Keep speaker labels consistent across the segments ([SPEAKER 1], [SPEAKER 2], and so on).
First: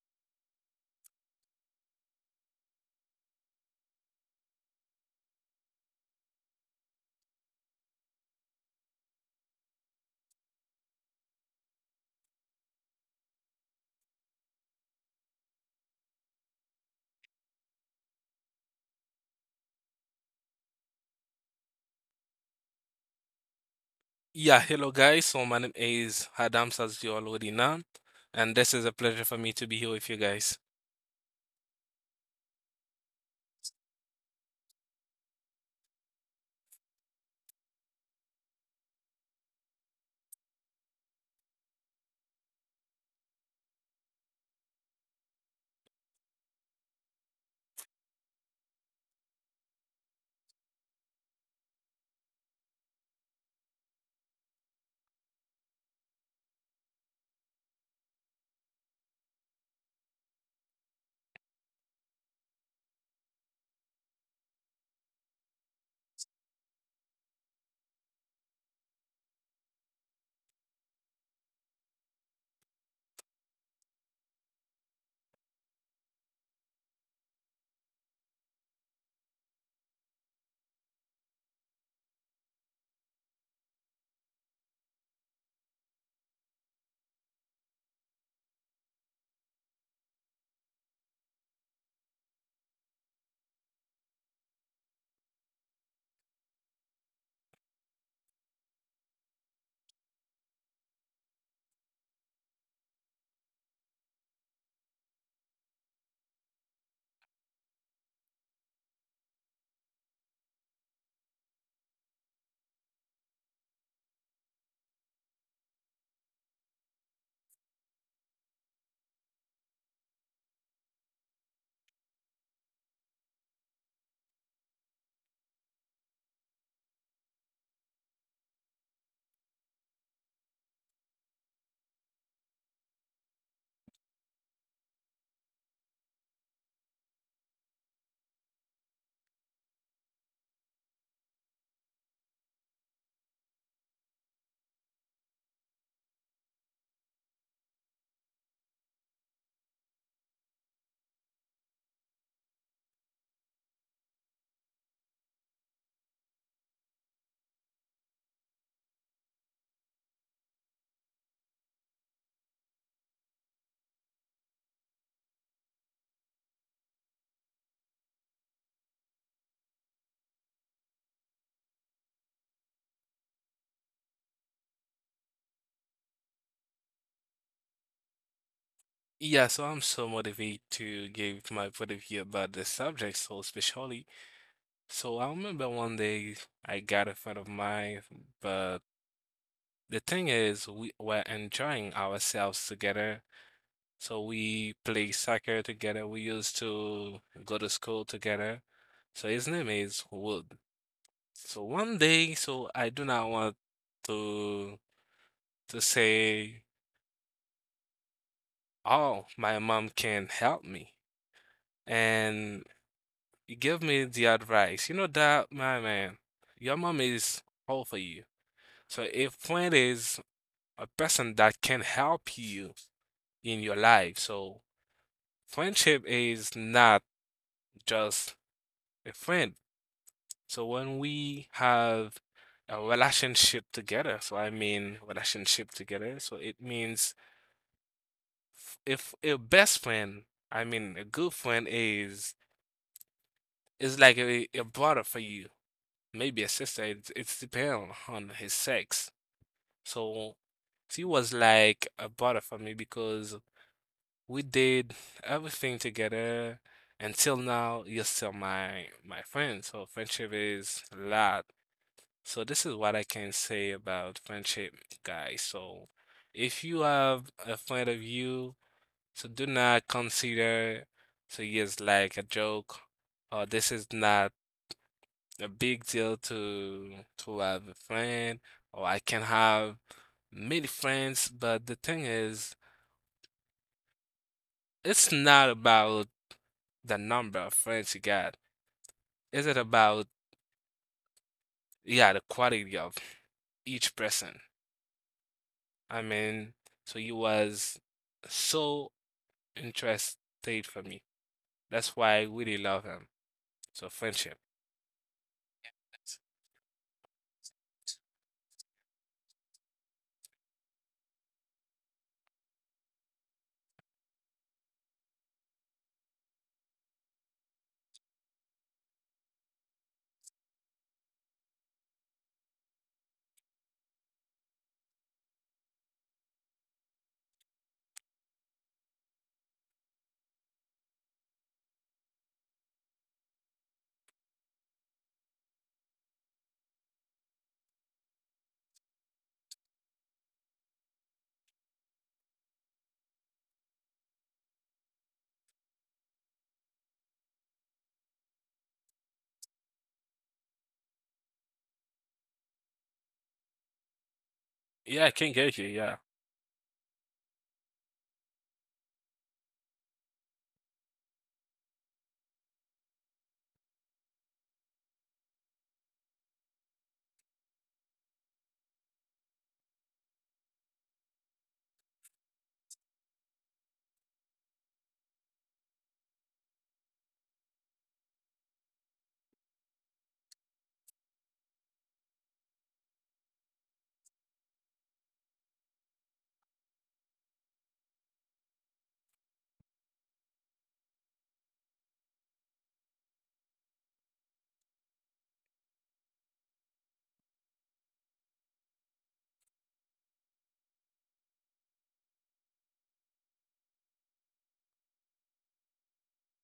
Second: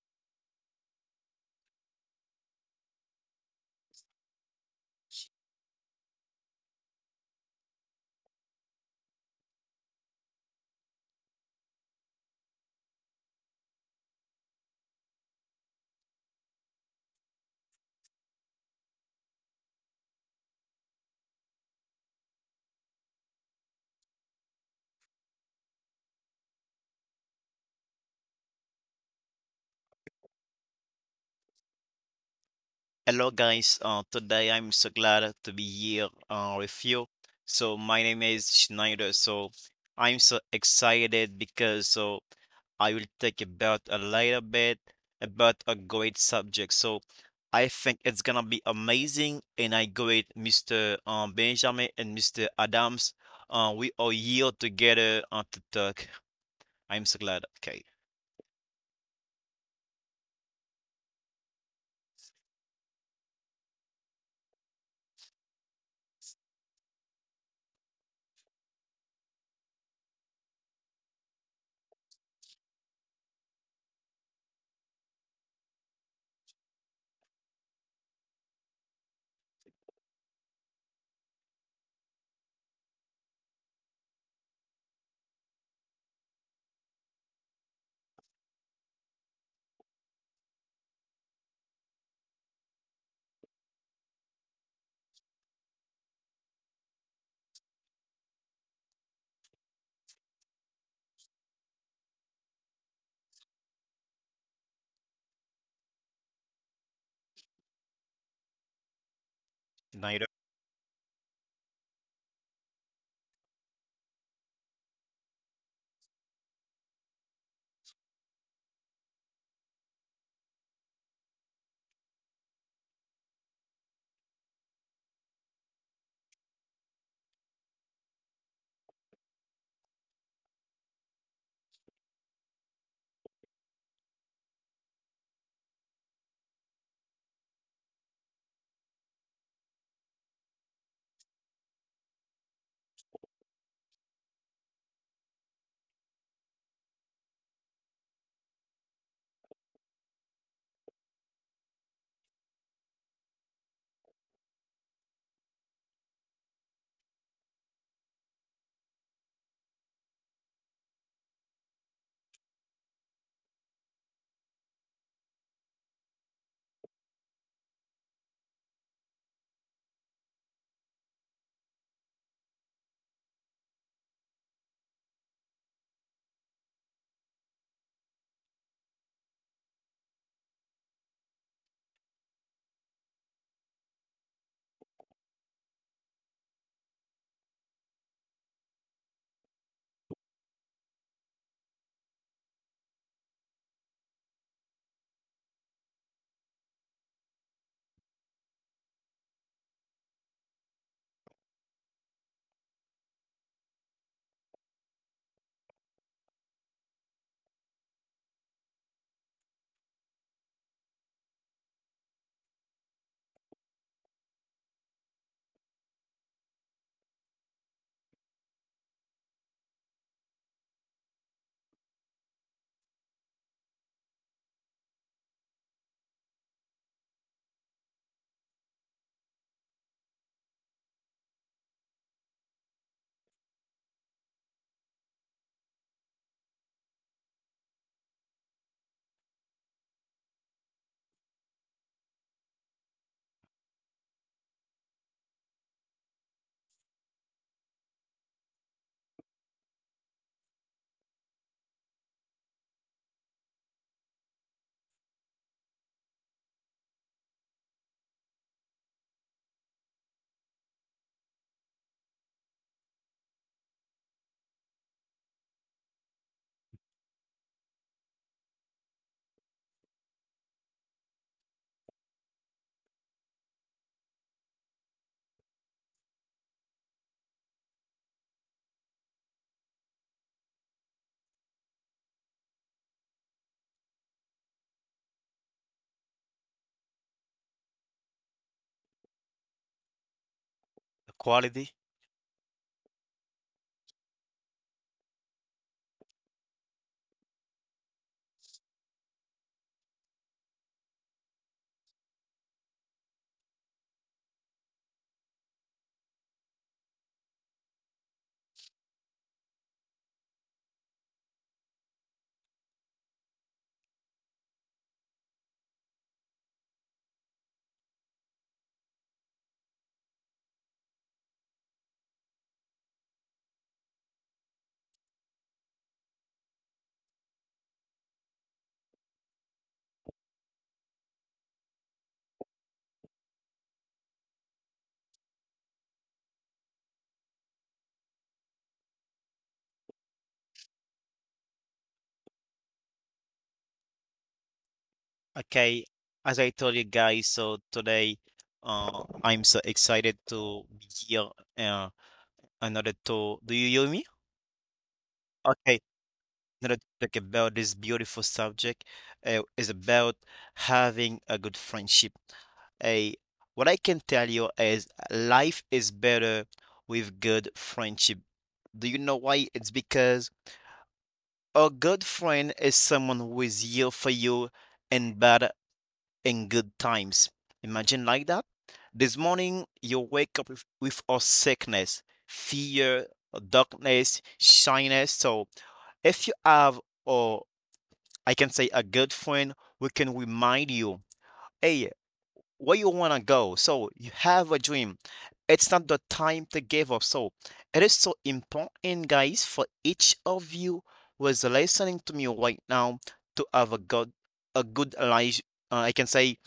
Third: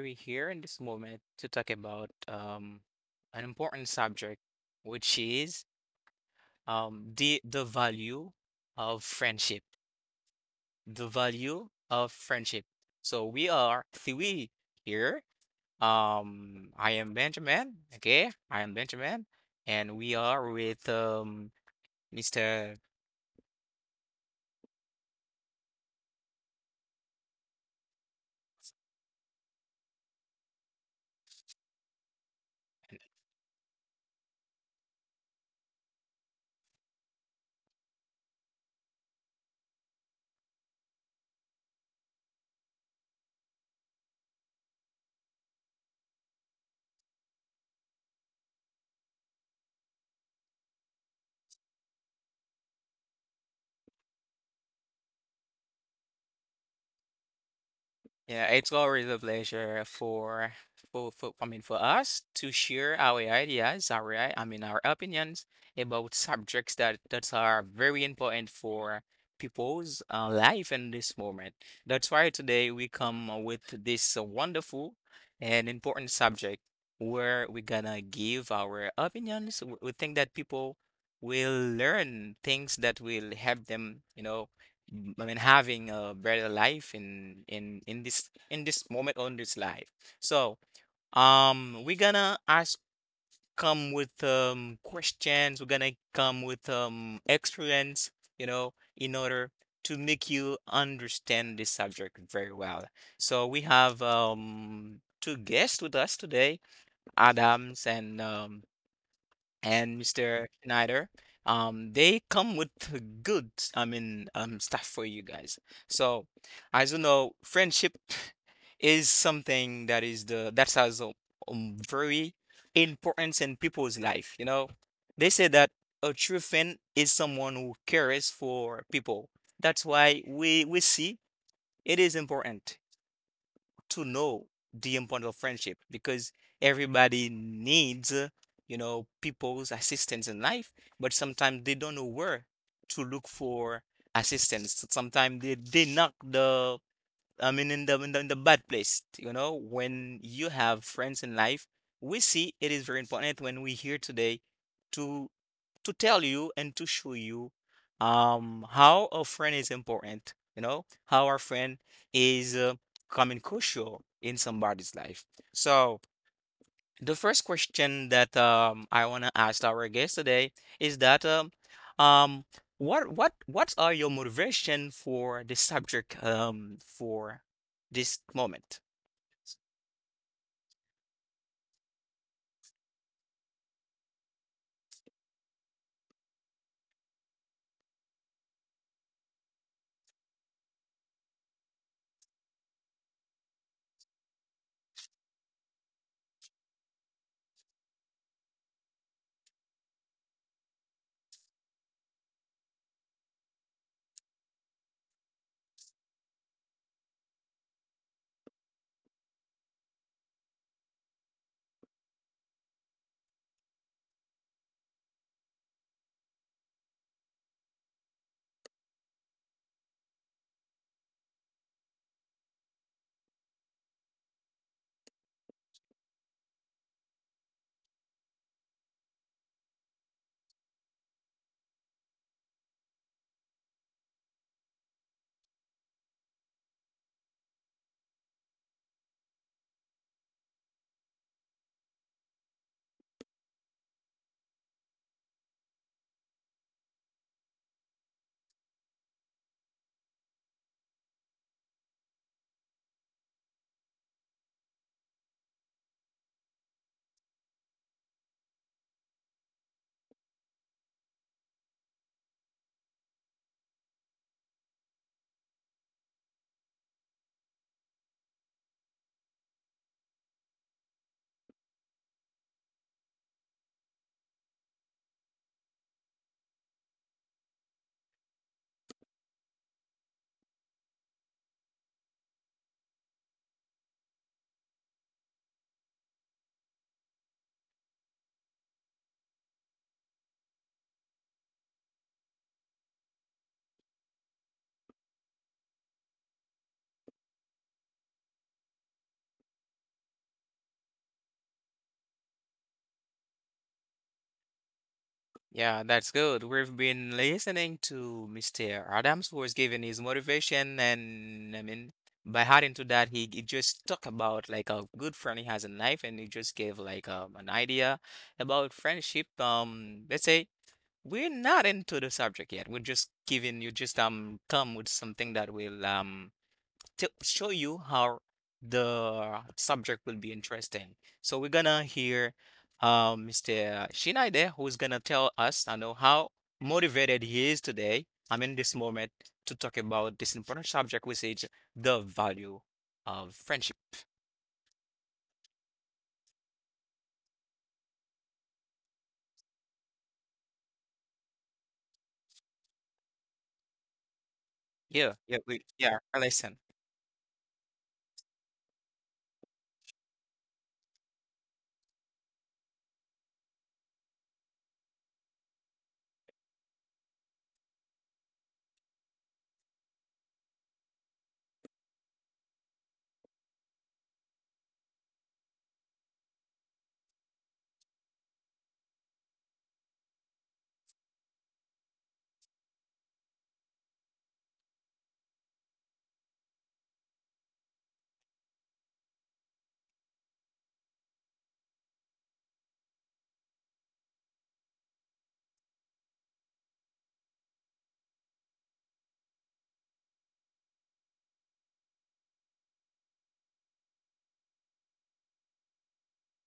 [SPEAKER 1] we're here in this moment to talk about an important subject, which is the value of friendship. The value of friendship. So we are three here. I am Benjamin. Okay, I am Benjamin, and we are with Mr.
[SPEAKER 2] Yeah, hello guys. So my name is Adams, as you already know, and this is a pleasure for me to be here with you guys.
[SPEAKER 3] Hello, guys. Today I'm so glad to be here with you. So my name is Schneider. So I'm so excited because I will talk about a little bit about a great subject. So I think it's gonna be amazing, and I go with Mr. Benjamin and Mr. Adams. We are here together to talk. I'm so glad. Okay,
[SPEAKER 1] Yeah, it's always a pleasure for I mean for us to share our ideas, I mean our opinions about subjects that are very important for people's life in this moment. That's why today we come with this wonderful and important subject where we're gonna give our opinions. We think that people will learn things that will help them, I mean, having a better life in this moment on this life. So, we're gonna ask come with questions. We're gonna come with experience, you know, in order to make you understand this subject very well. So we have two guests with us today, Adams and
[SPEAKER 3] Schneider,
[SPEAKER 1] Mr. Schneider. They come with a good, I mean, stuff for you guys. So, as you know, friendship is something that is the that has a, very importance in people's life. You know, they say that a true friend is someone who cares for people. That's why we see it is important to know the importance of friendship because everybody needs, you know, people's assistance in life, but sometimes they don't know where to look for assistance. So sometimes they knock the, I mean, in the bad place, you know, when you have friends in life, we see it is very important when we here today to to tell you and to show you how a friend is important, you know, how our friend is coming crucial in somebody's life. So the first question that I want to ask our guest today is that um what are your motivation for this subject for this moment?
[SPEAKER 2] Yeah, so I'm so motivated to give my point of view about this subject, so especially. So I remember one day I got a friend of mine, but the thing is, we were enjoying ourselves together. So we play soccer together. We used to go to school together. So his name is Wood. So one day, so I do not want to. To say, oh, my mom can help me. And you give me the advice, you know that, my man, your mom is all for you. So if friend is a person that can help you in your life, so friendship is not just a friend. So when we have a relationship together, so I mean relationship together, so it means if a best friend I mean, a good friend is it's like a brother for you, maybe a sister. It's depend on his sex. So she was like a brother for me because we did everything together. Until now, you're still my friend. So friendship is a lot. So this is what I can say about friendship, guys. So if you have a friend of you, so do not consider so yes like a joke or this is not a big deal to have a friend or I can have many friends, but the thing is, it's not about the number of friends you got. Is it about
[SPEAKER 3] quality.
[SPEAKER 2] yeah, the quality of each person? I mean, so he was so interested for me. That's why I really love him. So friendship.
[SPEAKER 1] Yeah, that's good. We've been listening to Mr. Adams, who was giving his motivation, and I mean, by adding to that, he just talked about like a good friend he has in life, and he just gave like an idea about friendship. Let's say we're not into the subject yet. We're just giving you just come with something that will to show you how the subject will be interesting. So we're gonna hear Mr. Shinaide, who's gonna tell us, I know, how motivated he is today. I mean, this moment to talk about this important subject, which is the value of friendship.
[SPEAKER 3] Okay, as I told you guys, so today I'm so excited to be here uh, another to do you hear me?
[SPEAKER 2] Yeah, I
[SPEAKER 1] Yeah,
[SPEAKER 2] can
[SPEAKER 1] yeah,
[SPEAKER 2] get you.
[SPEAKER 3] Okay,
[SPEAKER 1] yeah,
[SPEAKER 2] Yeah.
[SPEAKER 1] listen.
[SPEAKER 3] another topic about this beautiful subject is about having a good friendship. A what I can tell you is life is better with good friendship. Do you know why? It's because a good friend is someone who is here for you in bad in good times. Imagine like that. This morning, you wake up with a sickness, fear, darkness, shyness. So, if you have, or I can say, a good friend who can remind you, hey, where you want to go. So, you have a dream. It's not the time to give up. So, it is so important, guys, for each of you who is listening to me right now to have a good life. I can say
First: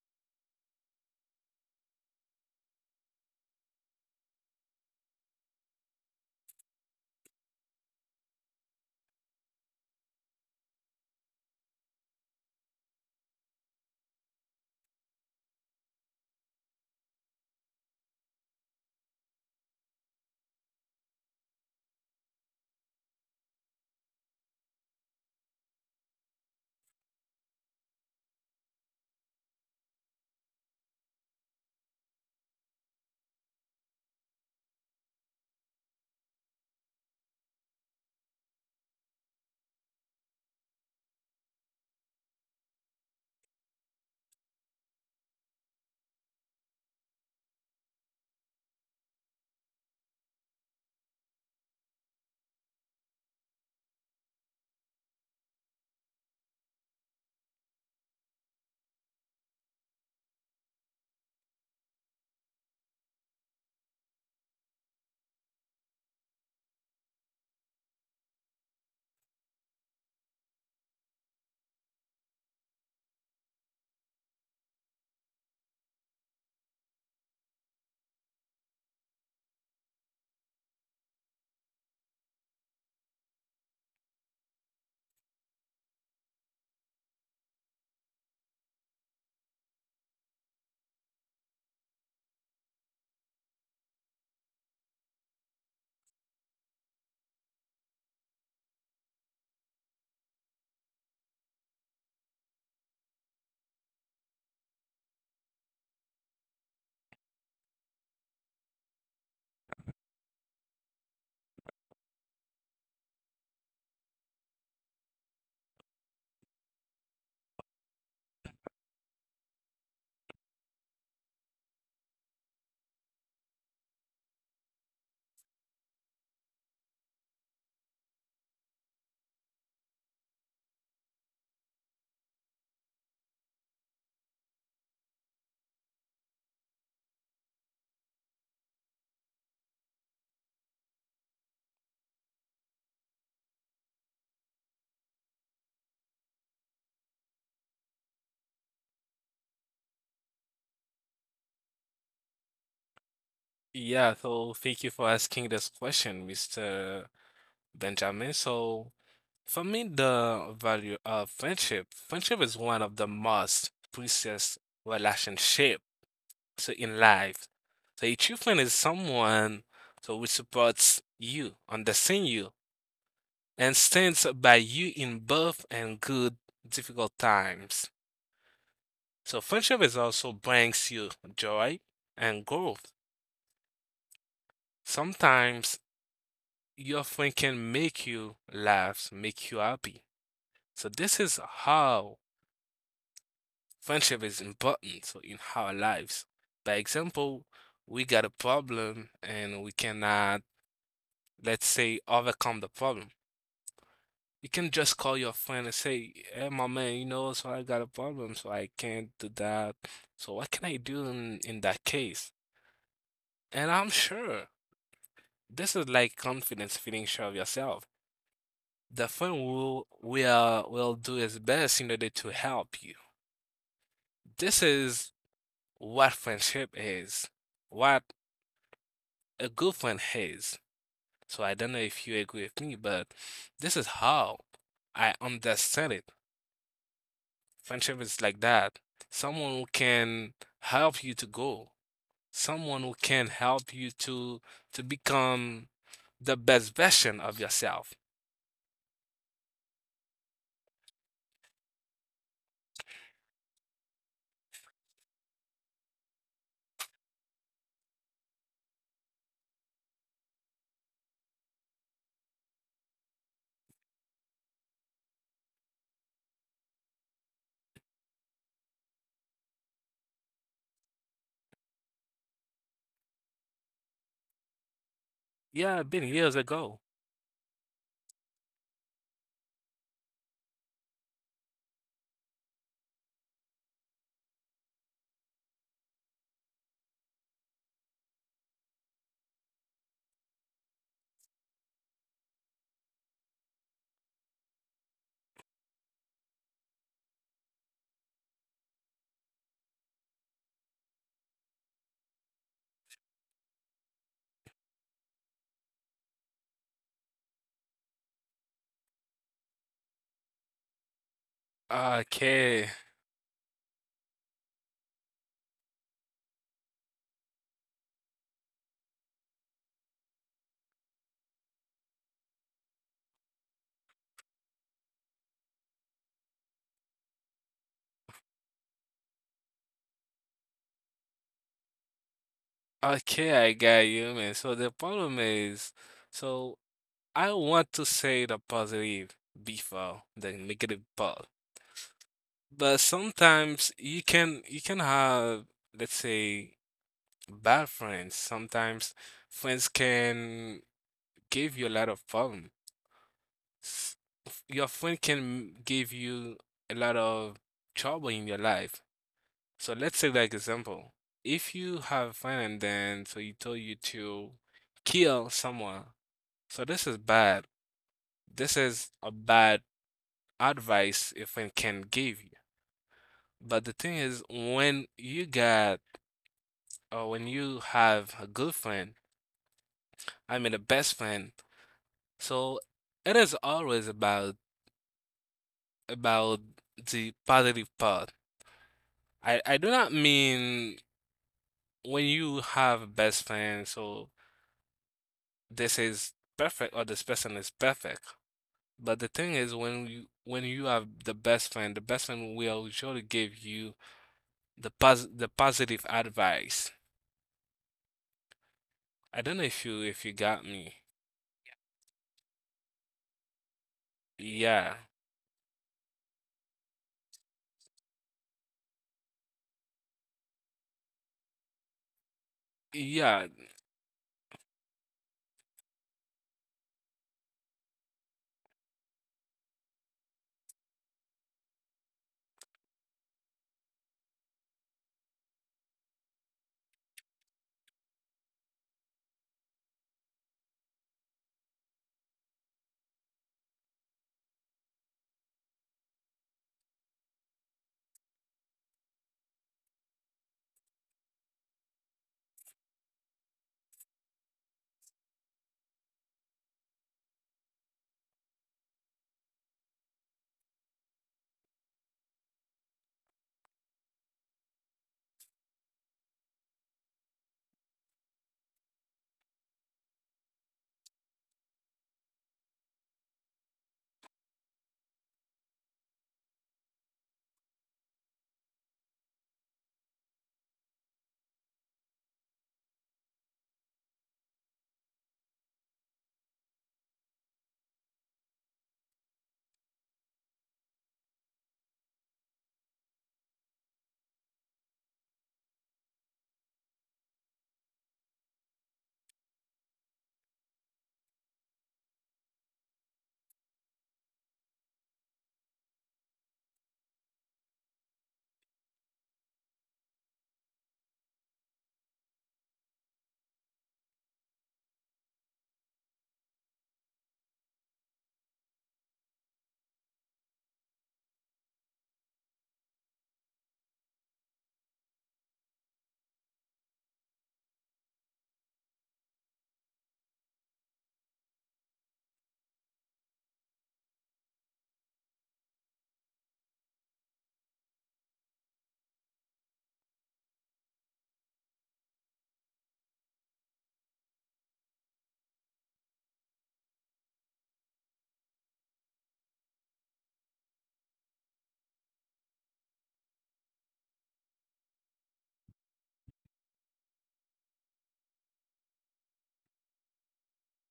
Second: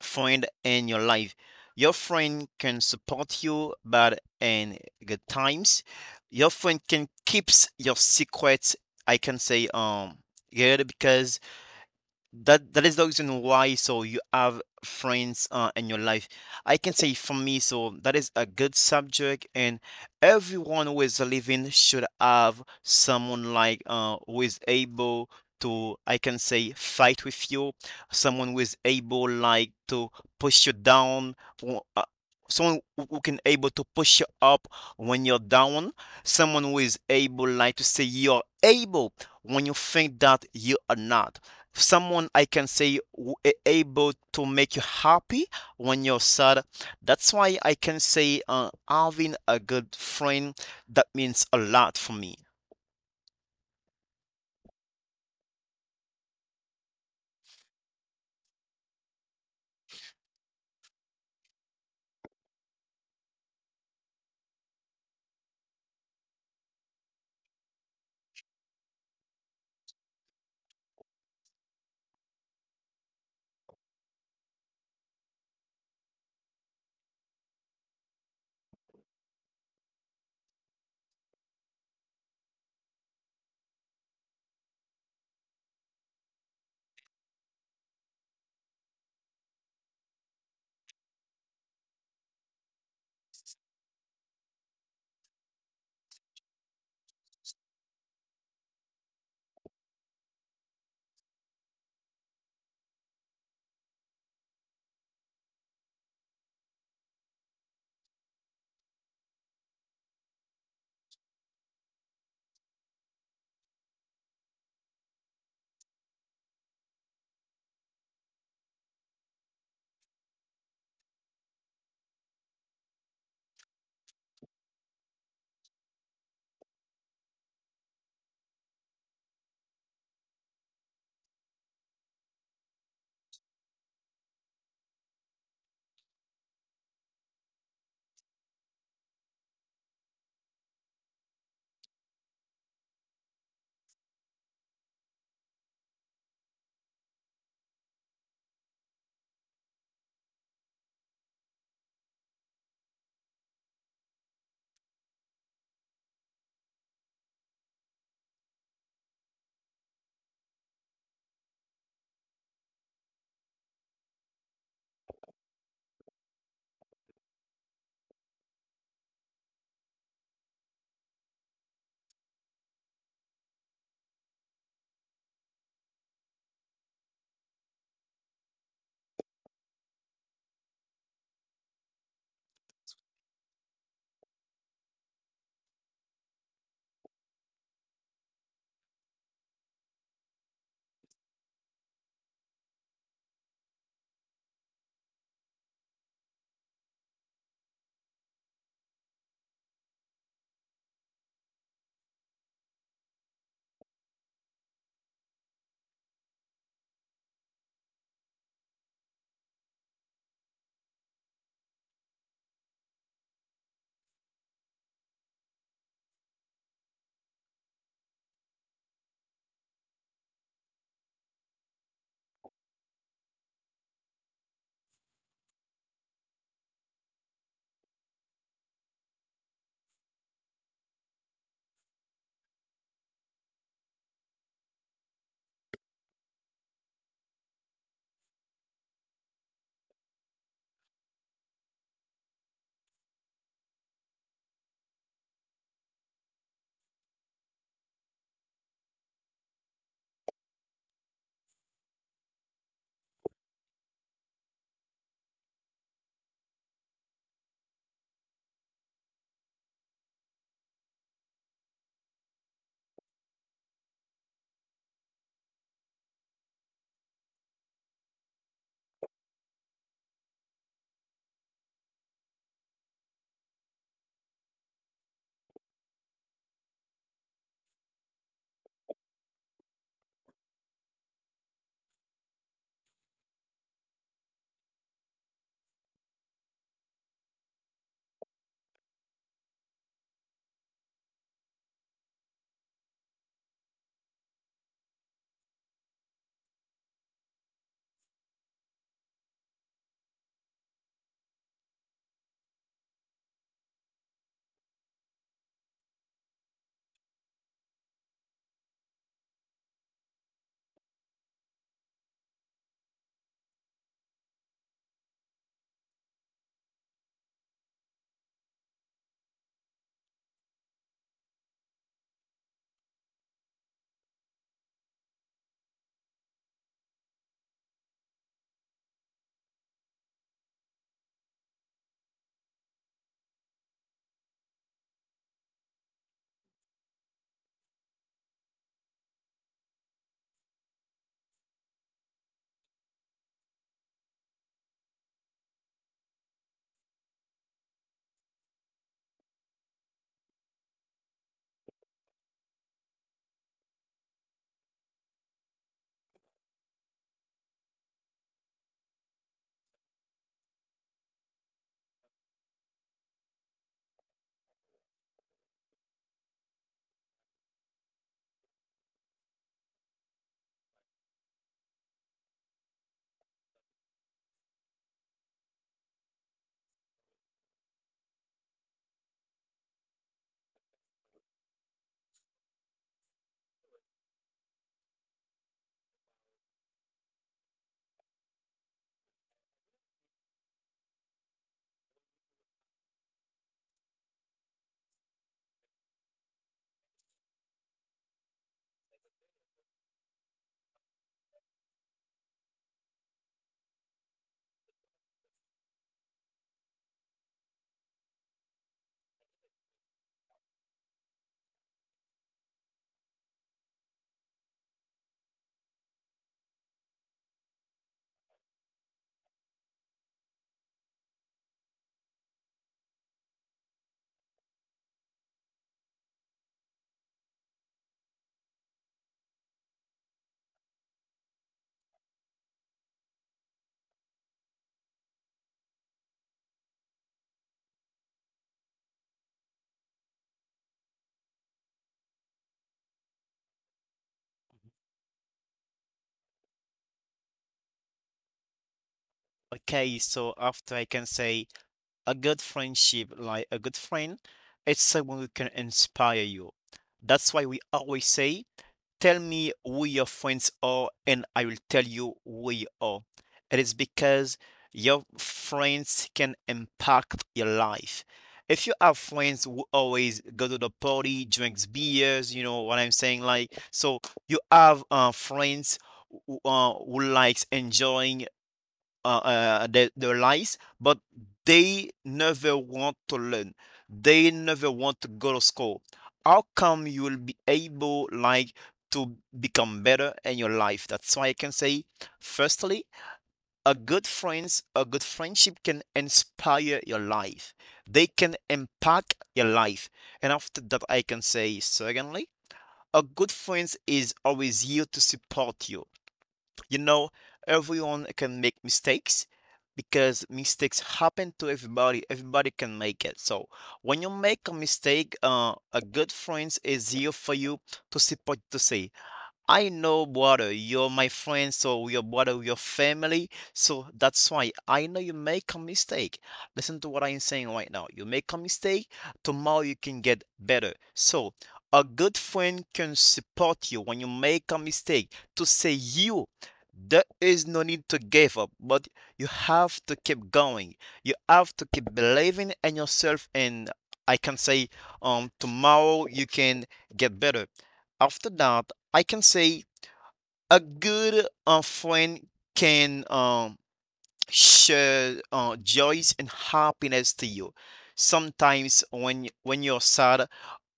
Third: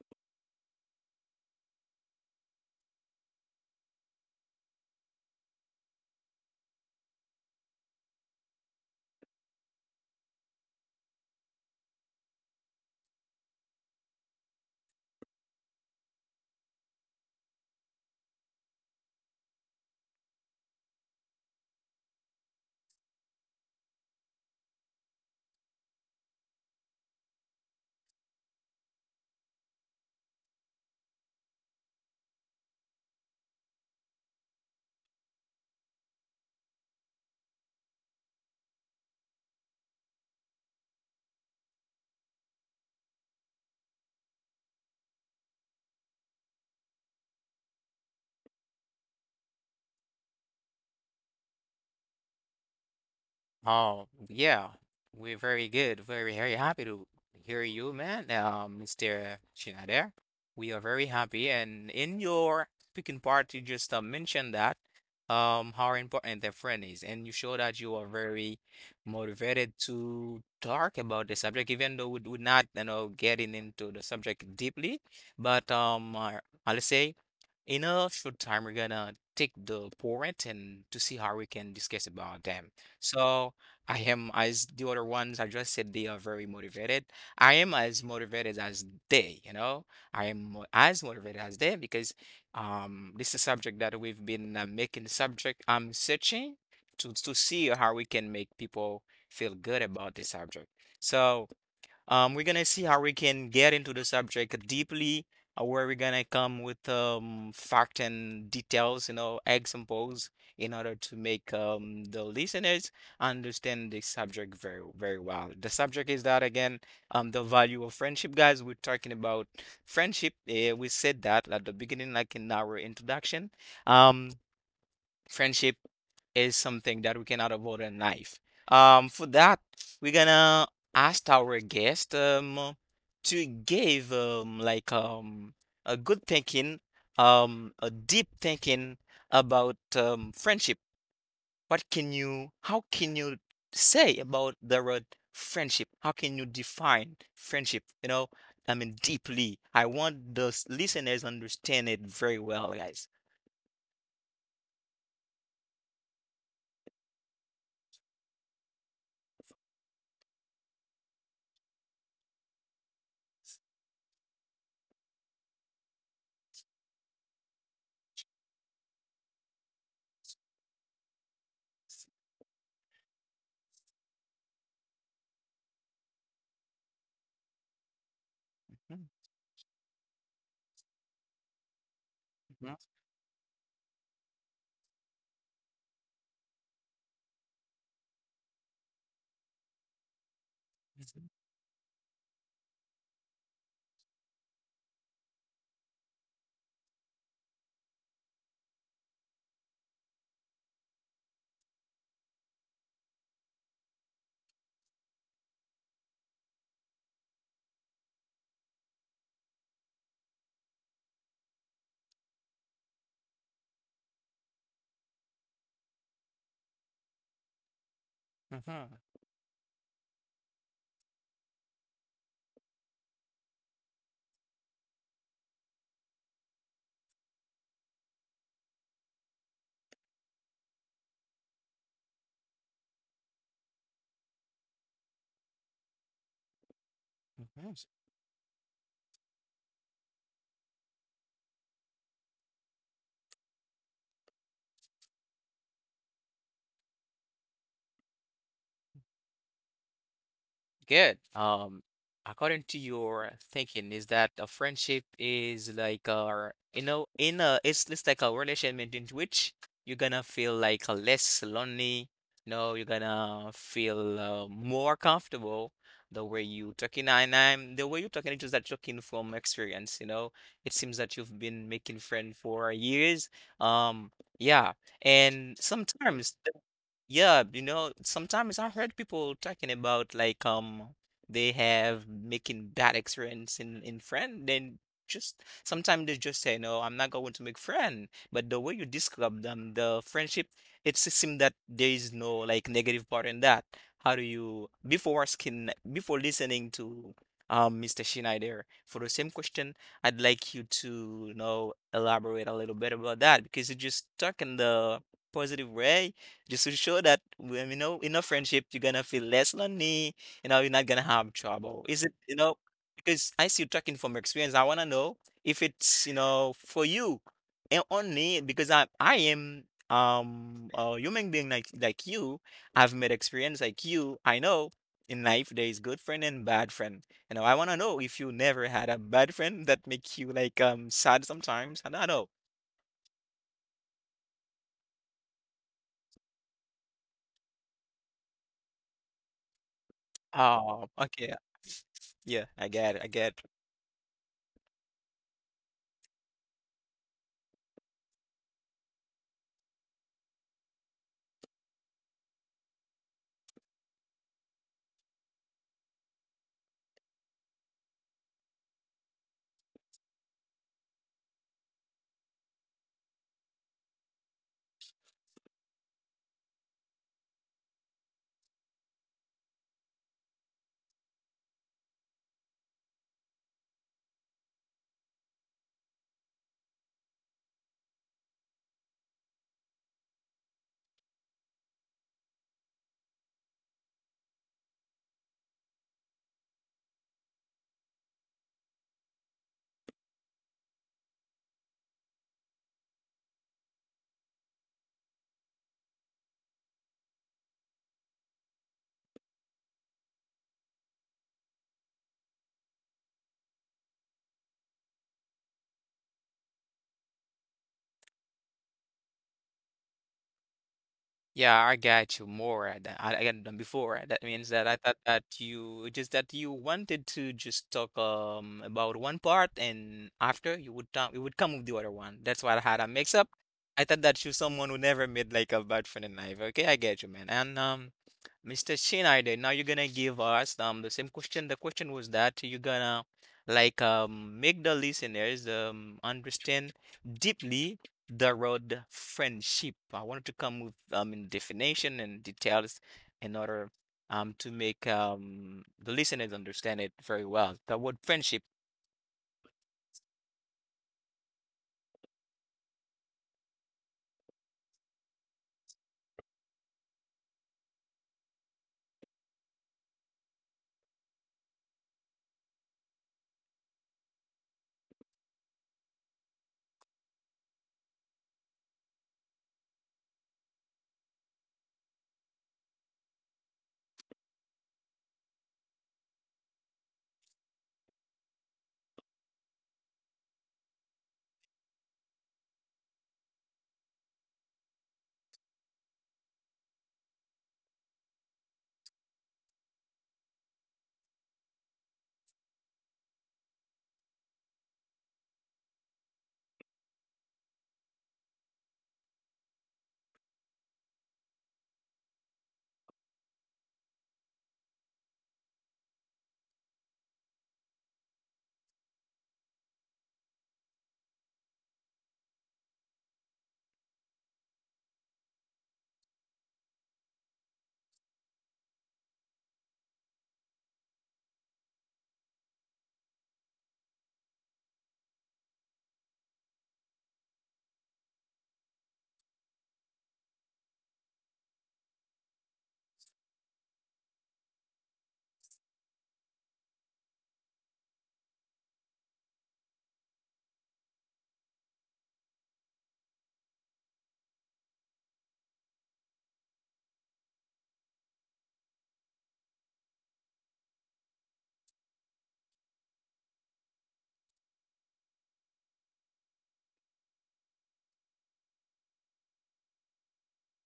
[SPEAKER 3] friend in your life. Your friend can support you bad and good times. Your friend can keeps your secrets. I can say good because that is the reason why so you have friends in your life. I can say for me, so that is a good subject, and everyone who is living should have someone like who is able to, I can say, fight with you, someone who is able like to push you down, or, someone who can able to push you up when you're down, someone who is able like to say you're able when you think that you are not someone I can say able to make you happy when you're sad. That's why I can say having a good friend that means a lot for me.
[SPEAKER 1] Oh, yeah. We're very good. Very, very happy to hear you, man. Mr. Shinader. We are very happy. And in your speaking part, you just mentioned that how important the friend is, and you show that you are very motivated to talk about the subject, even though we're not, you know, getting into the subject deeply. But I'll say. In a short time, we're gonna take the point and to see how we can discuss about them. So I am as the other ones, I just said they are very motivated. I am as motivated as they, you know. I am as motivated as they because this is a subject that we've been making subject I'm searching to see how we can make people feel good about this subject. So we're gonna see how we can get into the subject deeply, where we're gonna come with fact and details, you know, examples, in order to make the listeners understand the subject very, very well. The subject is that again, the value of friendship, guys. We're talking about friendship. We said that at the beginning, like in our introduction. Um, friendship is something that we cannot avoid in life. For that, we're gonna ask our guest to give like a good thinking, a deep thinking about friendship. What can you, how can you say about the word friendship? How can you define friendship? You know, I mean deeply. I want the listeners understand it very well, guys.
[SPEAKER 2] Yeah, so thank you for asking this question, Mr. Benjamin. So for me, the value of friendship, friendship is one of the most precious relationship so in life. So a true friend is someone so who supports you, understands you, and stands by you in both and good difficult times.
[SPEAKER 1] Mhm.
[SPEAKER 2] So friendship is also brings you joy and
[SPEAKER 1] Mhm.
[SPEAKER 2] growth. Sometimes your friend can make you laugh, make you happy. So this is how friendship is important so in our lives. By example, we got a problem and we cannot, let's say, overcome the problem. You can just call your friend and say, "Hey, my man, you know, so I got a problem, so I can't do that. So what can I do in that case?" And I'm sure this is like confidence, feeling sure of yourself.
[SPEAKER 1] Mhm.
[SPEAKER 2] The friend will do his best in order to help you. This is what friendship is what a good friend has. So I don't know if you agree with me, but this is how I understand it.
[SPEAKER 1] Mhm. Mhm.
[SPEAKER 2] Friendship is like that. Someone who can help you to go. Someone who can help you to become the best version of yourself.
[SPEAKER 1] Good. According to your thinking, is that a friendship is like a you know in a it's like a relationship in which you're gonna feel like less lonely. No, you're gonna feel more comfortable the way you talking and I'm the way you're talking it's just that talking from experience. You know, it seems that you've been making friends for years. Um, yeah, and
[SPEAKER 2] Yeah, I've been
[SPEAKER 1] sometimes.
[SPEAKER 2] years ago.
[SPEAKER 1] Yeah, you know, sometimes I heard people talking about like they have making bad experience in friend, then just sometimes they just say, no, I'm not going to make friend. But the way you describe them, the friendship, it seems that there is no like negative part in that. How do you before asking before listening to Mr. there for the same question, I'd like you to, you know, elaborate a little bit about that because you just talk in the positive way just to show that when you know in a friendship you're gonna feel less lonely, you know, you're not gonna have trouble. Is it, you know,
[SPEAKER 2] Okay.
[SPEAKER 1] because I still talking from experience, I wanna know if it's, you know, for you and only because I am a human being like you. I've made experience like you. I know in life there is good friend and bad friend. You know, I wanna know if you never had a bad friend that make you like sad sometimes. I don't know.
[SPEAKER 2] Okay, I got you, man. So the problem is, so I want to say the positive before the negative
[SPEAKER 1] Oh,
[SPEAKER 2] part.
[SPEAKER 1] okay. Yeah, I
[SPEAKER 2] But
[SPEAKER 1] get it. I get it.
[SPEAKER 2] sometimes you can have, let's say, bad friends. Sometimes friends can give you a lot of problem. S- Your friend can give you a lot of trouble in your life. So let's say like example, if you have a friend and then so he told you to kill someone. So this is bad. This is a bad advice a friend can give you. But the thing is, when you got when you have a good friend, I mean a best friend, so it is always about the positive part. I do not mean when you have a best friend, so this is perfect or this person is perfect. But the thing is, when you have the best friend will surely give you the positive advice. I don't know if you got me.
[SPEAKER 1] Yeah, I got you more at that. I got than before. Uh, that means that
[SPEAKER 2] Yeah,
[SPEAKER 1] I thought that you just that you wanted to just talk about one part, and after you would talk, you would come with the other one. That's why I had a mix
[SPEAKER 2] yeah,
[SPEAKER 1] up. I thought that you someone who never made like a bad friend in life. Okay, I get you, man. And Mr. Schneider, now you're gonna give us the same question. The question was that you're gonna like make the listeners understand deeply the road friendship. I wanted to come with in definition and details in order to make the listeners understand it very well. The word friendship.
[SPEAKER 3] Okay, so after I can say a good friendship, like a good friend, it's someone who can inspire you. That's why we always say tell me who your friends are and I will tell you who you are. It is because your friends can impact your life. If you have friends who always go to the party, drinks beers, you know what I'm saying? Like, so you have friends who, who likes enjoying their lives, but they never want to learn. They never want to go to school. How come you will be able like to become better in your life? That's why I can say, firstly, a good friends, a good friendship can inspire your life. They can impact your life. And after that, I can say, secondly, a good friend is always here to support you. Everyone can make mistakes because mistakes happen to everybody. Everybody can make it. So when you make a mistake, a good friend is here for you to support to say, I know, brother, you're my friend, so your brother, your family. So that's why I know you make a mistake. Listen to what I'm saying right now. You make a mistake, tomorrow you can get better. So a good friend can support you when you make a mistake to say you. There is no need to give up, but you have to keep going. You have to keep believing in yourself, and I can say, tomorrow you can get better. After that, I can say a good friend can share joys and happiness to you. Sometimes when you're sad,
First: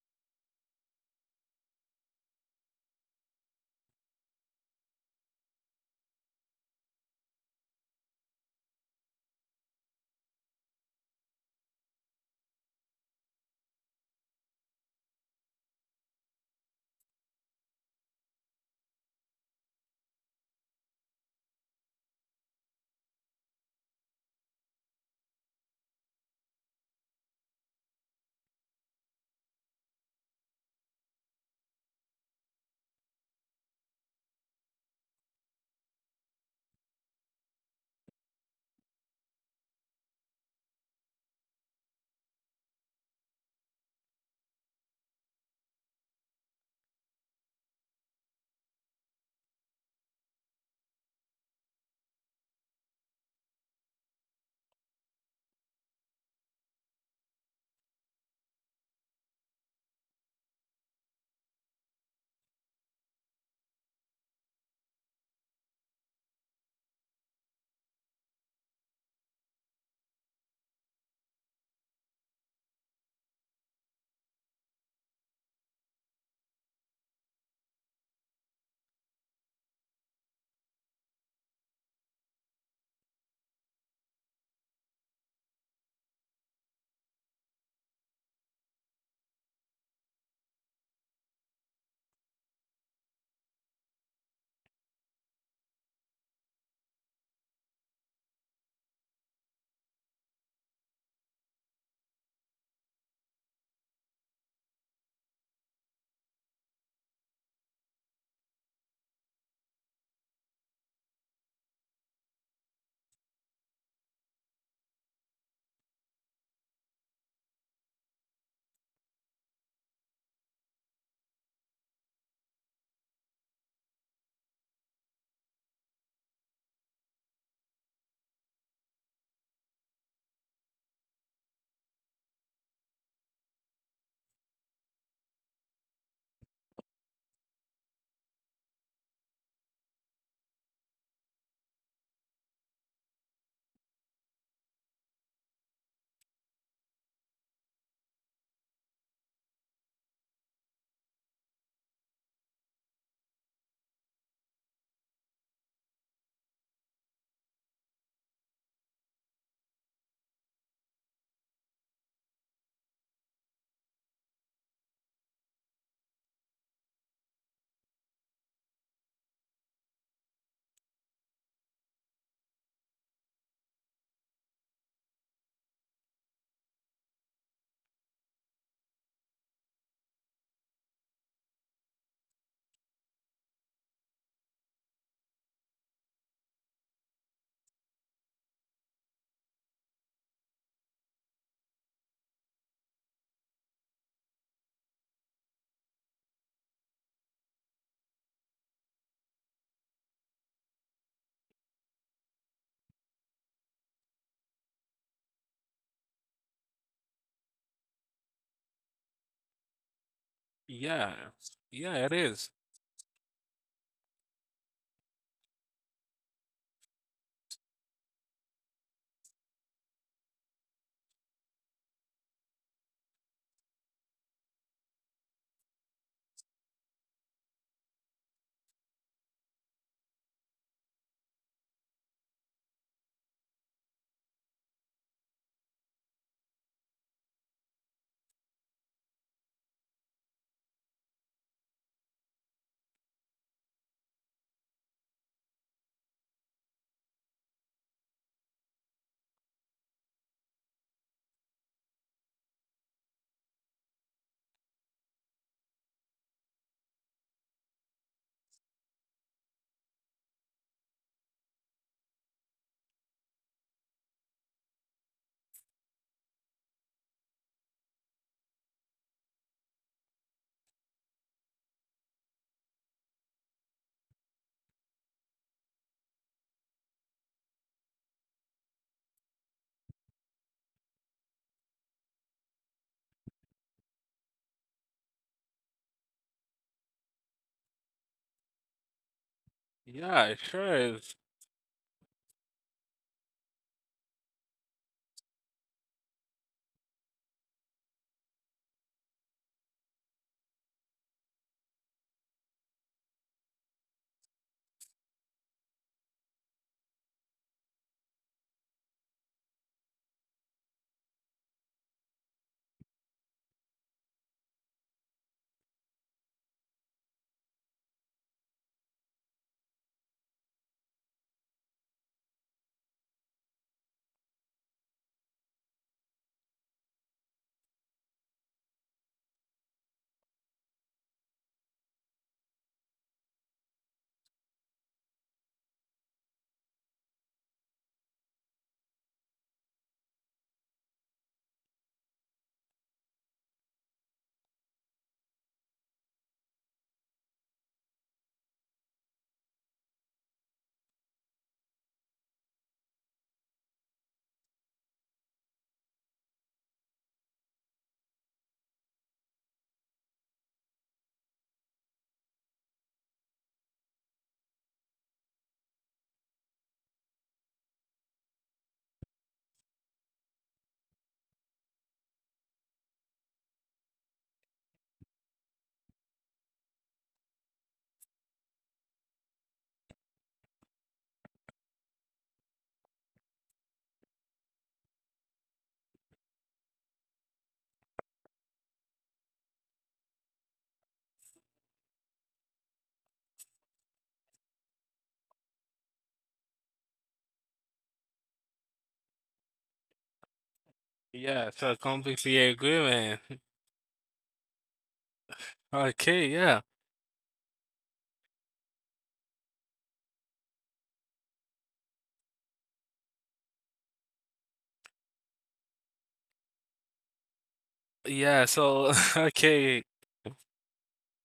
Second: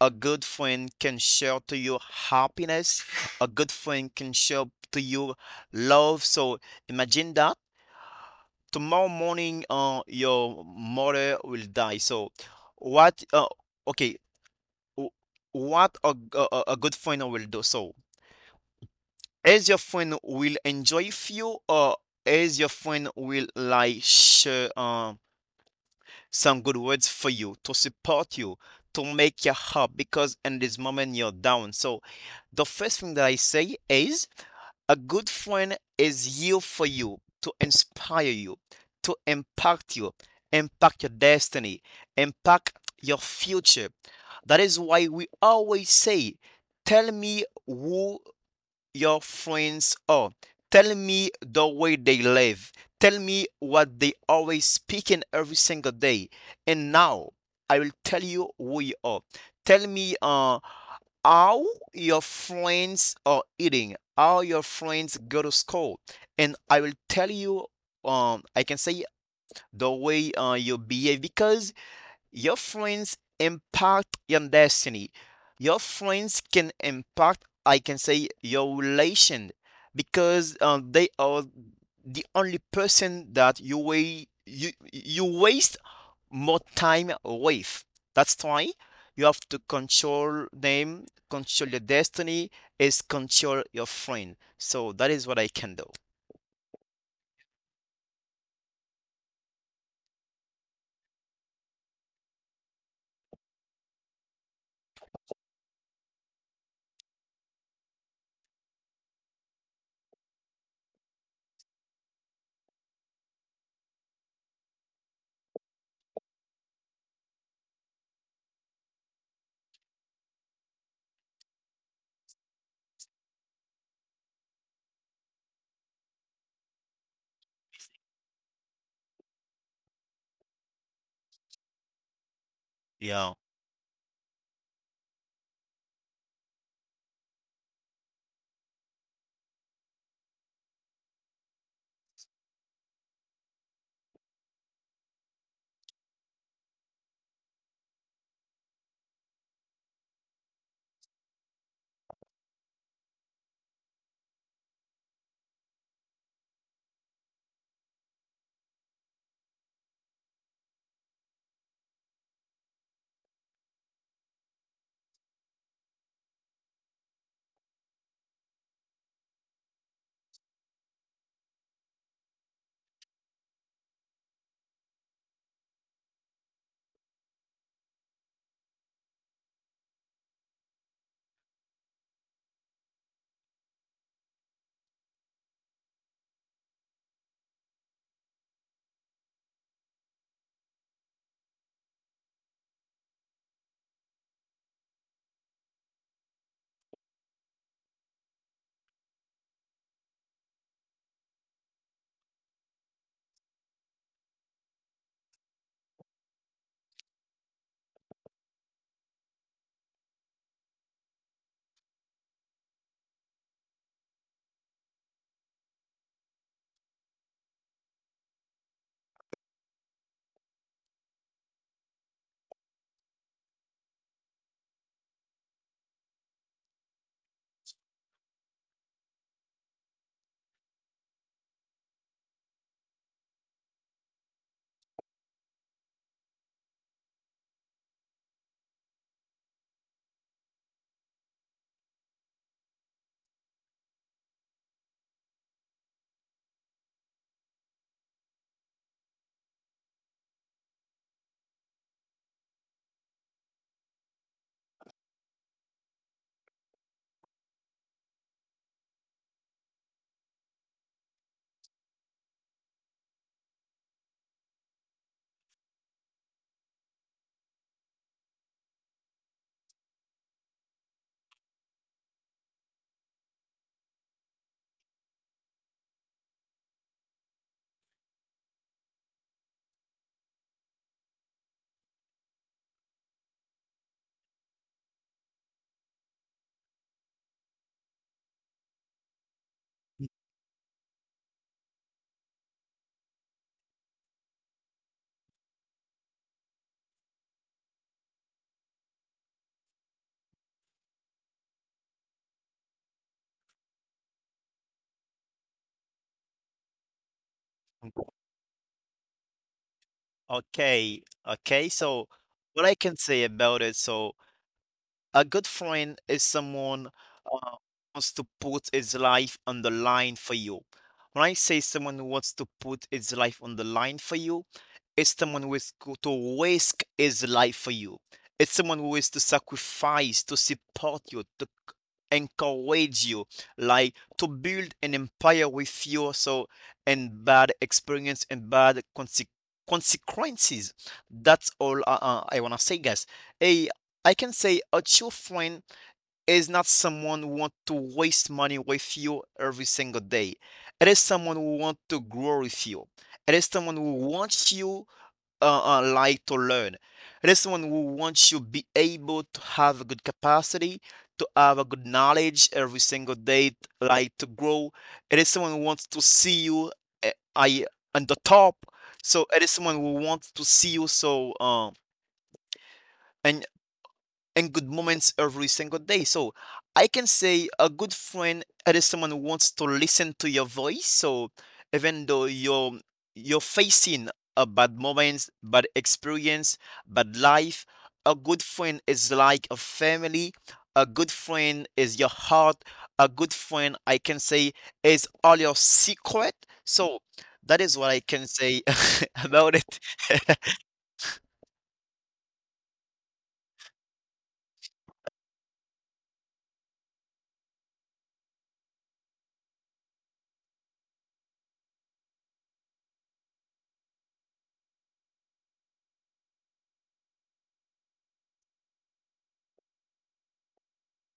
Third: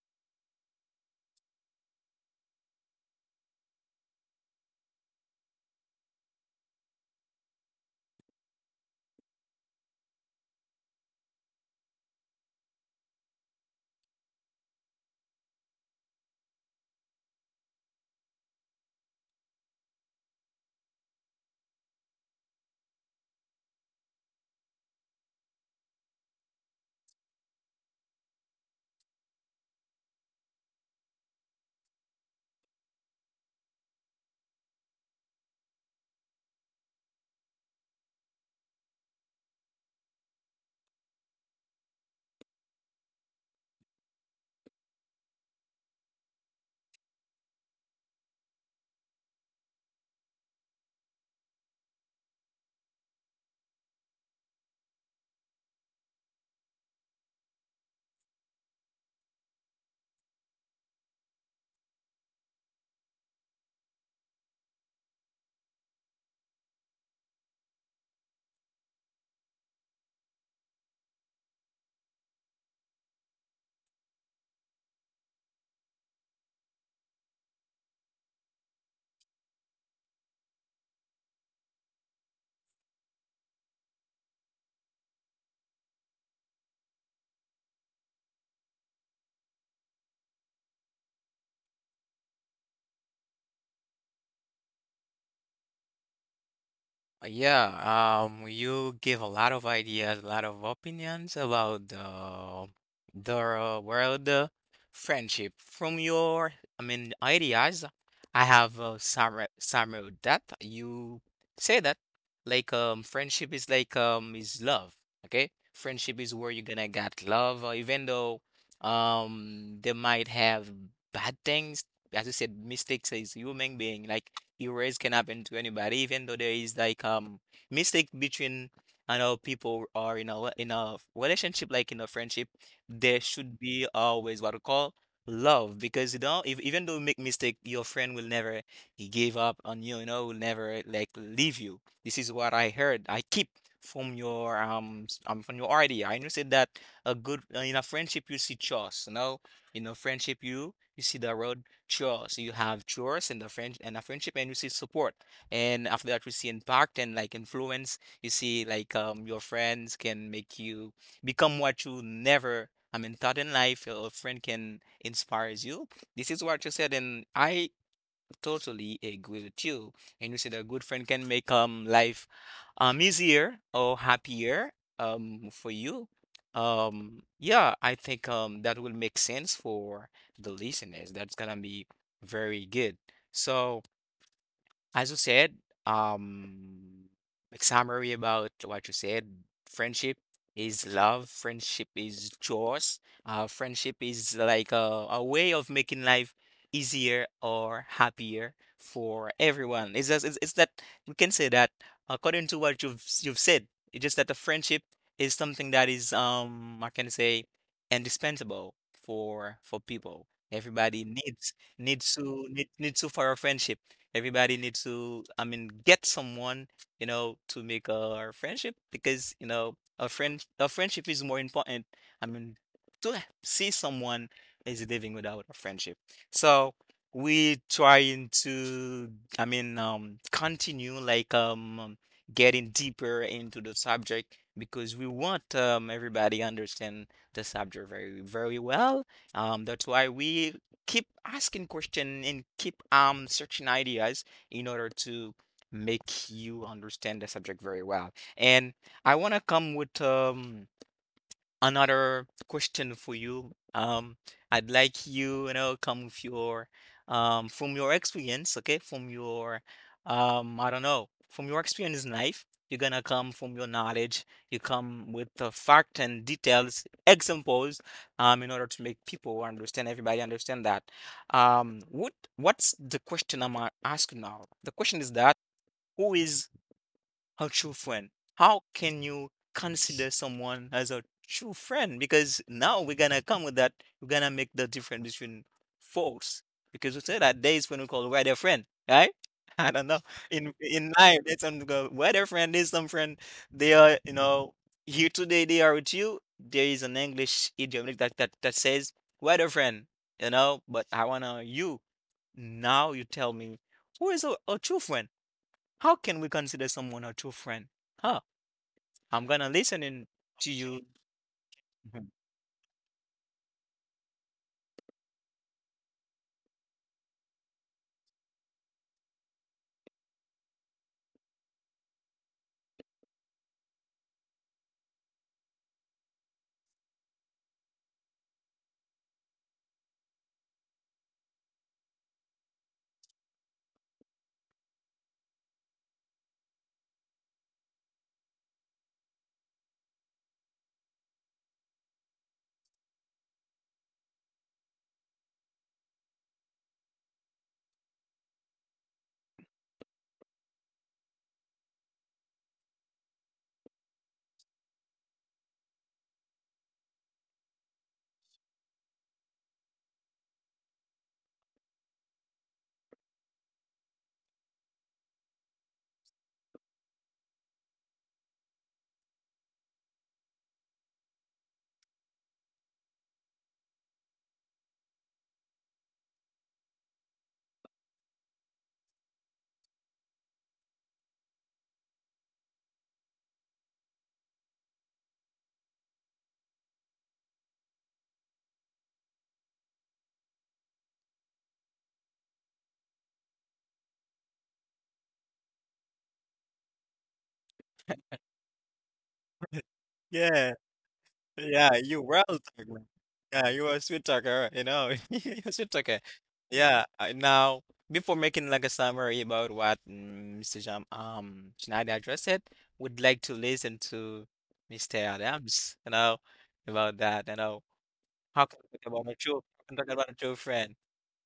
[SPEAKER 3] a good friend can share to you happiness. A good friend can share to you love. So imagine that tomorrow morning, your mother will die. So what? Okay, wh- what a, a good friend will do. So as your friend will enjoy with you or as your friend will like share some good words for you to support you to make you up because in this moment you're down. So the first thing that I say is a good friend is here for you to inspire you, to impact you, impact your destiny, impact your future. That is why we always say tell me who your friends are. Tell me the way they live. Tell me what they always speak in every single day. And now I will tell you who you are. Tell me how your friends are eating, how your friends go to school. And I will tell you, I can say the way you behave because your friends impact your destiny. Your friends can impact, I can say, your relation because they are the only person that you waste more time with. That's why you have to control them, control your destiny, is control your friend. So that is what I can do.
[SPEAKER 1] Yeah, you give a lot of ideas, a lot of opinions about the world friendship. From your, I mean, ideas, I have some of that you say that like friendship is like is love, okay? Friendship is where you're gonna get love, even though they might have bad things as you said, mistakes is human being. Like errors can happen to anybody, even though there is like mistake between I know people or in a relationship, like in a friendship, there
[SPEAKER 3] Yeah.
[SPEAKER 1] should be always what we call love because you know if even though you make mistake your friend will never give up on you, you know, will never like leave you. This is what I heard I keep from your from your idea I know said that a good in a friendship you see choice, you know, in a friendship you you see the road chores. So you have chores and the friend and a friendship, and you see support. And after that, we see impact and like influence. You see like your friends can make you become what you never. I mean, thought in life, a friend can inspires you. This is what you said, and I totally agree with you. And you said a good friend can make life easier or happier for you. Um, yeah, I think that will make sense for the listeners. That's gonna be very good. So as you said, um, like summary about what you said, friendship is love, friendship is chores, friendship is like a way of making life easier or happier for everyone. It's just, it's that we can say that according to what you've said, it's just that the friendship is something that is I can say indispensable for people. Everybody
[SPEAKER 2] yeah,
[SPEAKER 1] needs
[SPEAKER 2] yeah.
[SPEAKER 1] needs
[SPEAKER 2] It
[SPEAKER 1] to
[SPEAKER 2] is.
[SPEAKER 1] need, needs to for a friendship. Everybody needs to, I mean, get someone, you know, to make a friendship because, you know, a friend a friendship is more important. I mean, to see someone is living without a friendship. So we trying to, I mean, continue like getting deeper into the subject because we want everybody understand the subject very, very well. That's why we keep asking question and keep searching ideas in order to make you understand the subject very well. And I want to come with another question for you. I'd like you know, come with your, from your experience, okay, from your, I don't know, from your experience in life, you're gonna come from your knowledge. You come with the fact and details, examples, in order to make people understand, everybody understand that. What's the question asking now? The question is that who is a true friend. How can you consider someone as a true friend? Because now we're gonna come with that. We're gonna make the difference between folks. Because we say that days when we call weather friend, right? I don't know.
[SPEAKER 2] Yeah, it
[SPEAKER 1] In
[SPEAKER 2] sure
[SPEAKER 1] in
[SPEAKER 2] is.
[SPEAKER 1] life, there's some go weather friend. There's some friend. They are, you know, here today they are with you. There is an English idiom like that says weather friend, you know, but I wanna you. Now you tell me who is a true friend? How can we consider someone a true friend? Huh? I'm gonna listen in to you.
[SPEAKER 3] Okay, okay. So, what I can say about it, so a good friend is someone uh, wants to put his life on the line for you. When I say someone who wants to put his life on the line for you, it's someone who to risk his life for you. It's someone who is to sacrifice, to support you, encourage you, like to build an empire with you. So, and bad experience and bad consequences. That's all I wanna say, guys. Hey, I can say a true friend is not someone who want to waste money with you every single day. It is someone who want to grow with you. It is someone who wants you like to learn. It is someone who wants you to be able to have a good capacity, to have a good knowledge every single day, like to grow. It is someone who wants to see you I on the top. So it is someone who wants to see you so and and good moments every single day. So I can say a good friend is someone who wants to listen to your voice. So even though you're facing a bad moments, bad experience, bad life, a good friend is like a family. A good friend is your heart. A good friend, I can say, is all your secret. So that is what I can say about it.
[SPEAKER 1] Yeah,
[SPEAKER 2] Yeah,
[SPEAKER 1] yeah,
[SPEAKER 2] so I
[SPEAKER 1] you well
[SPEAKER 2] completely agree,
[SPEAKER 1] talker.
[SPEAKER 2] man.
[SPEAKER 1] Yeah, you are a sweet talker, you know. You're a sweet talker.
[SPEAKER 2] Okay, yeah.
[SPEAKER 1] Yeah. Now, before making like a summary about what Mr. Jam Schneider addressed, would like to listen to Mr. Adams, you know, about that, you know.
[SPEAKER 2] Yeah,
[SPEAKER 1] How can we talk
[SPEAKER 2] so
[SPEAKER 1] about a true how can we
[SPEAKER 2] okay.
[SPEAKER 1] talk about a true friend?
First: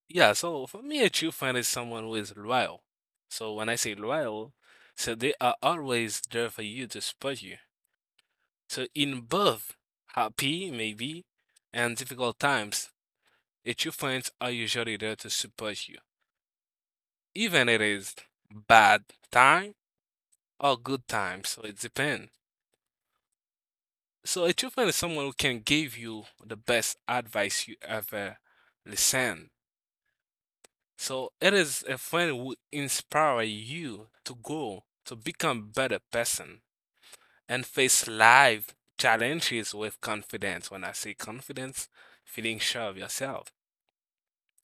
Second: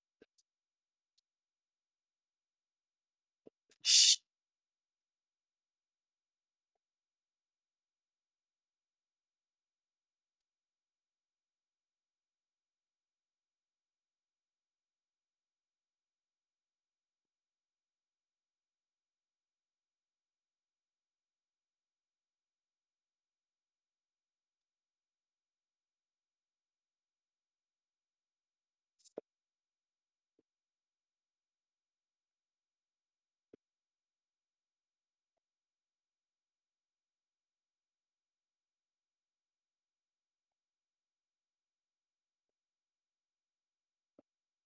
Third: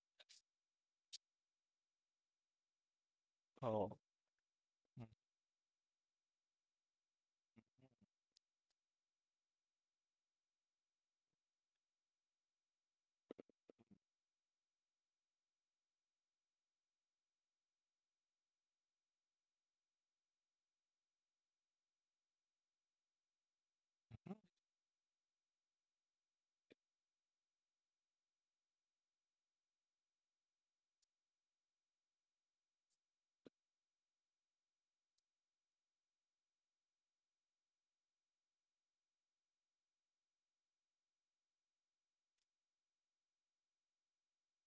[SPEAKER 2] Yeah, so for me a true friend is someone who is loyal. So when I say
[SPEAKER 1] Oh.
[SPEAKER 2] loyal, so they are always there for you to support you.
[SPEAKER 1] Mm-hmm.
[SPEAKER 2] So in both happy maybe and difficult times, a true friends are usually there to support you. Even it is bad time or good time, so it depends.
[SPEAKER 1] Mhm.
[SPEAKER 2] So a true friend is someone who can give you the best advice you ever listen, so it is a friend who inspire you to grow, to become better person, and face life challenges with confidence. When I say confidence, feeling sure of yourself.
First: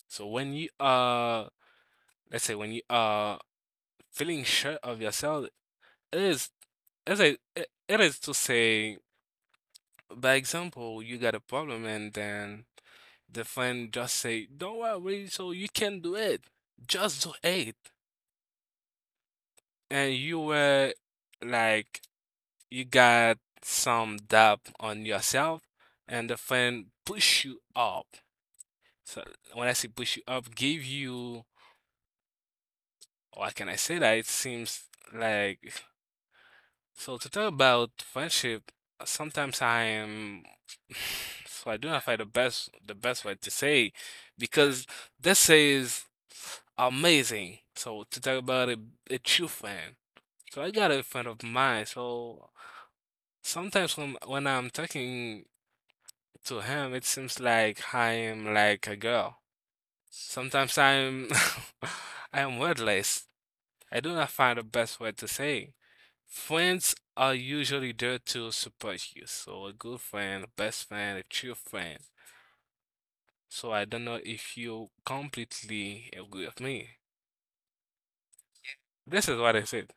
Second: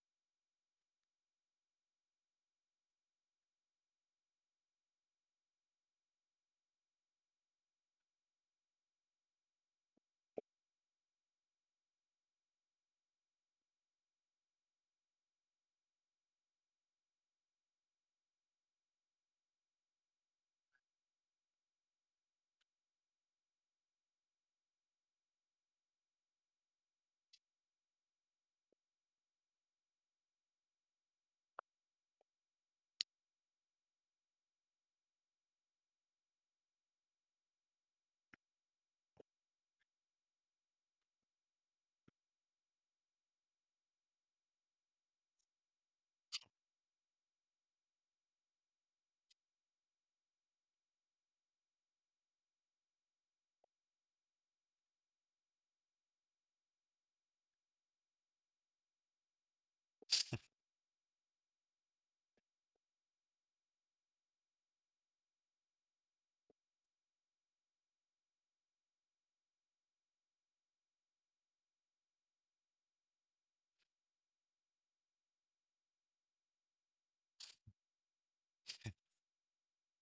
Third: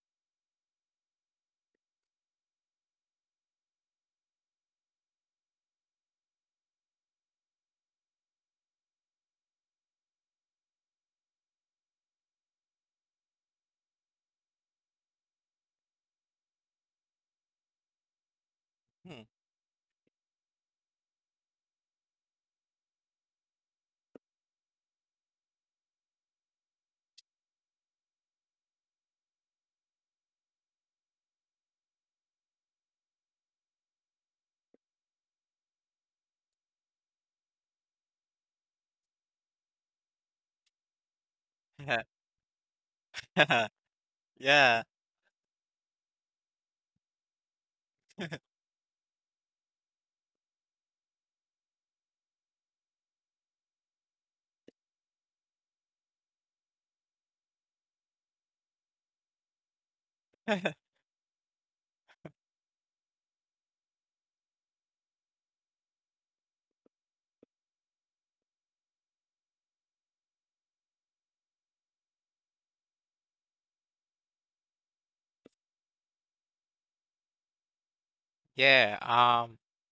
[SPEAKER 2] So when you are, let's say when you are feeling sure of yourself, it is, it's a, it is to say by example, you got a problem and then the friend just say, "Don't worry, so you can do it. Just do it." And you were like, you got some doubt on yourself, and the friend push you up. So when I say push you up, give you, or can I say that? It seems like so to talk about friendship, sometimes I am so I do
[SPEAKER 1] Hmm.
[SPEAKER 2] not find the best way to say
[SPEAKER 1] Yeah.
[SPEAKER 2] because this is amazing. So to talk about a true friend. So I got a friend of mine. So sometimes when I'm talking to him, it seems like I am like a girl. Sometimes I'm I am wordless. I do not find the best way to say. Friends are usually there to support you. So a good friend, a best friend, a true friend. So I don't know if you completely agree with me.
[SPEAKER 1] Yeah.
[SPEAKER 2] This is what I said.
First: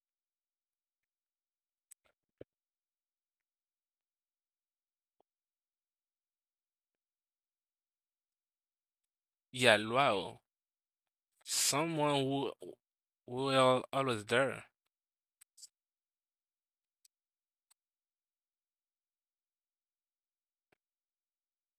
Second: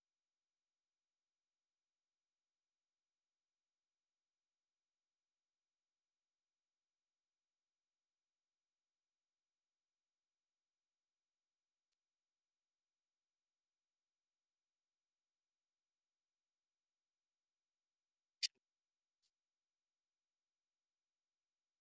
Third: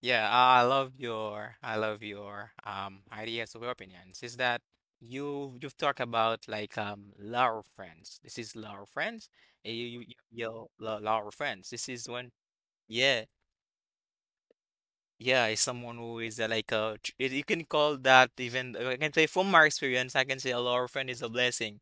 [SPEAKER 1] Yeah, I love your ideas of your opinions. Is that you've talked about like law of friends. This is law of friends.
[SPEAKER 2] Yeah,
[SPEAKER 1] You
[SPEAKER 2] wow.
[SPEAKER 1] law of friends. This is
[SPEAKER 2] Someone
[SPEAKER 1] when
[SPEAKER 2] who
[SPEAKER 1] yeah.
[SPEAKER 2] who are always there.
[SPEAKER 1] Yeah, is someone who is like you you can call that even I can say from my experience, I can say a law friend is a blessing.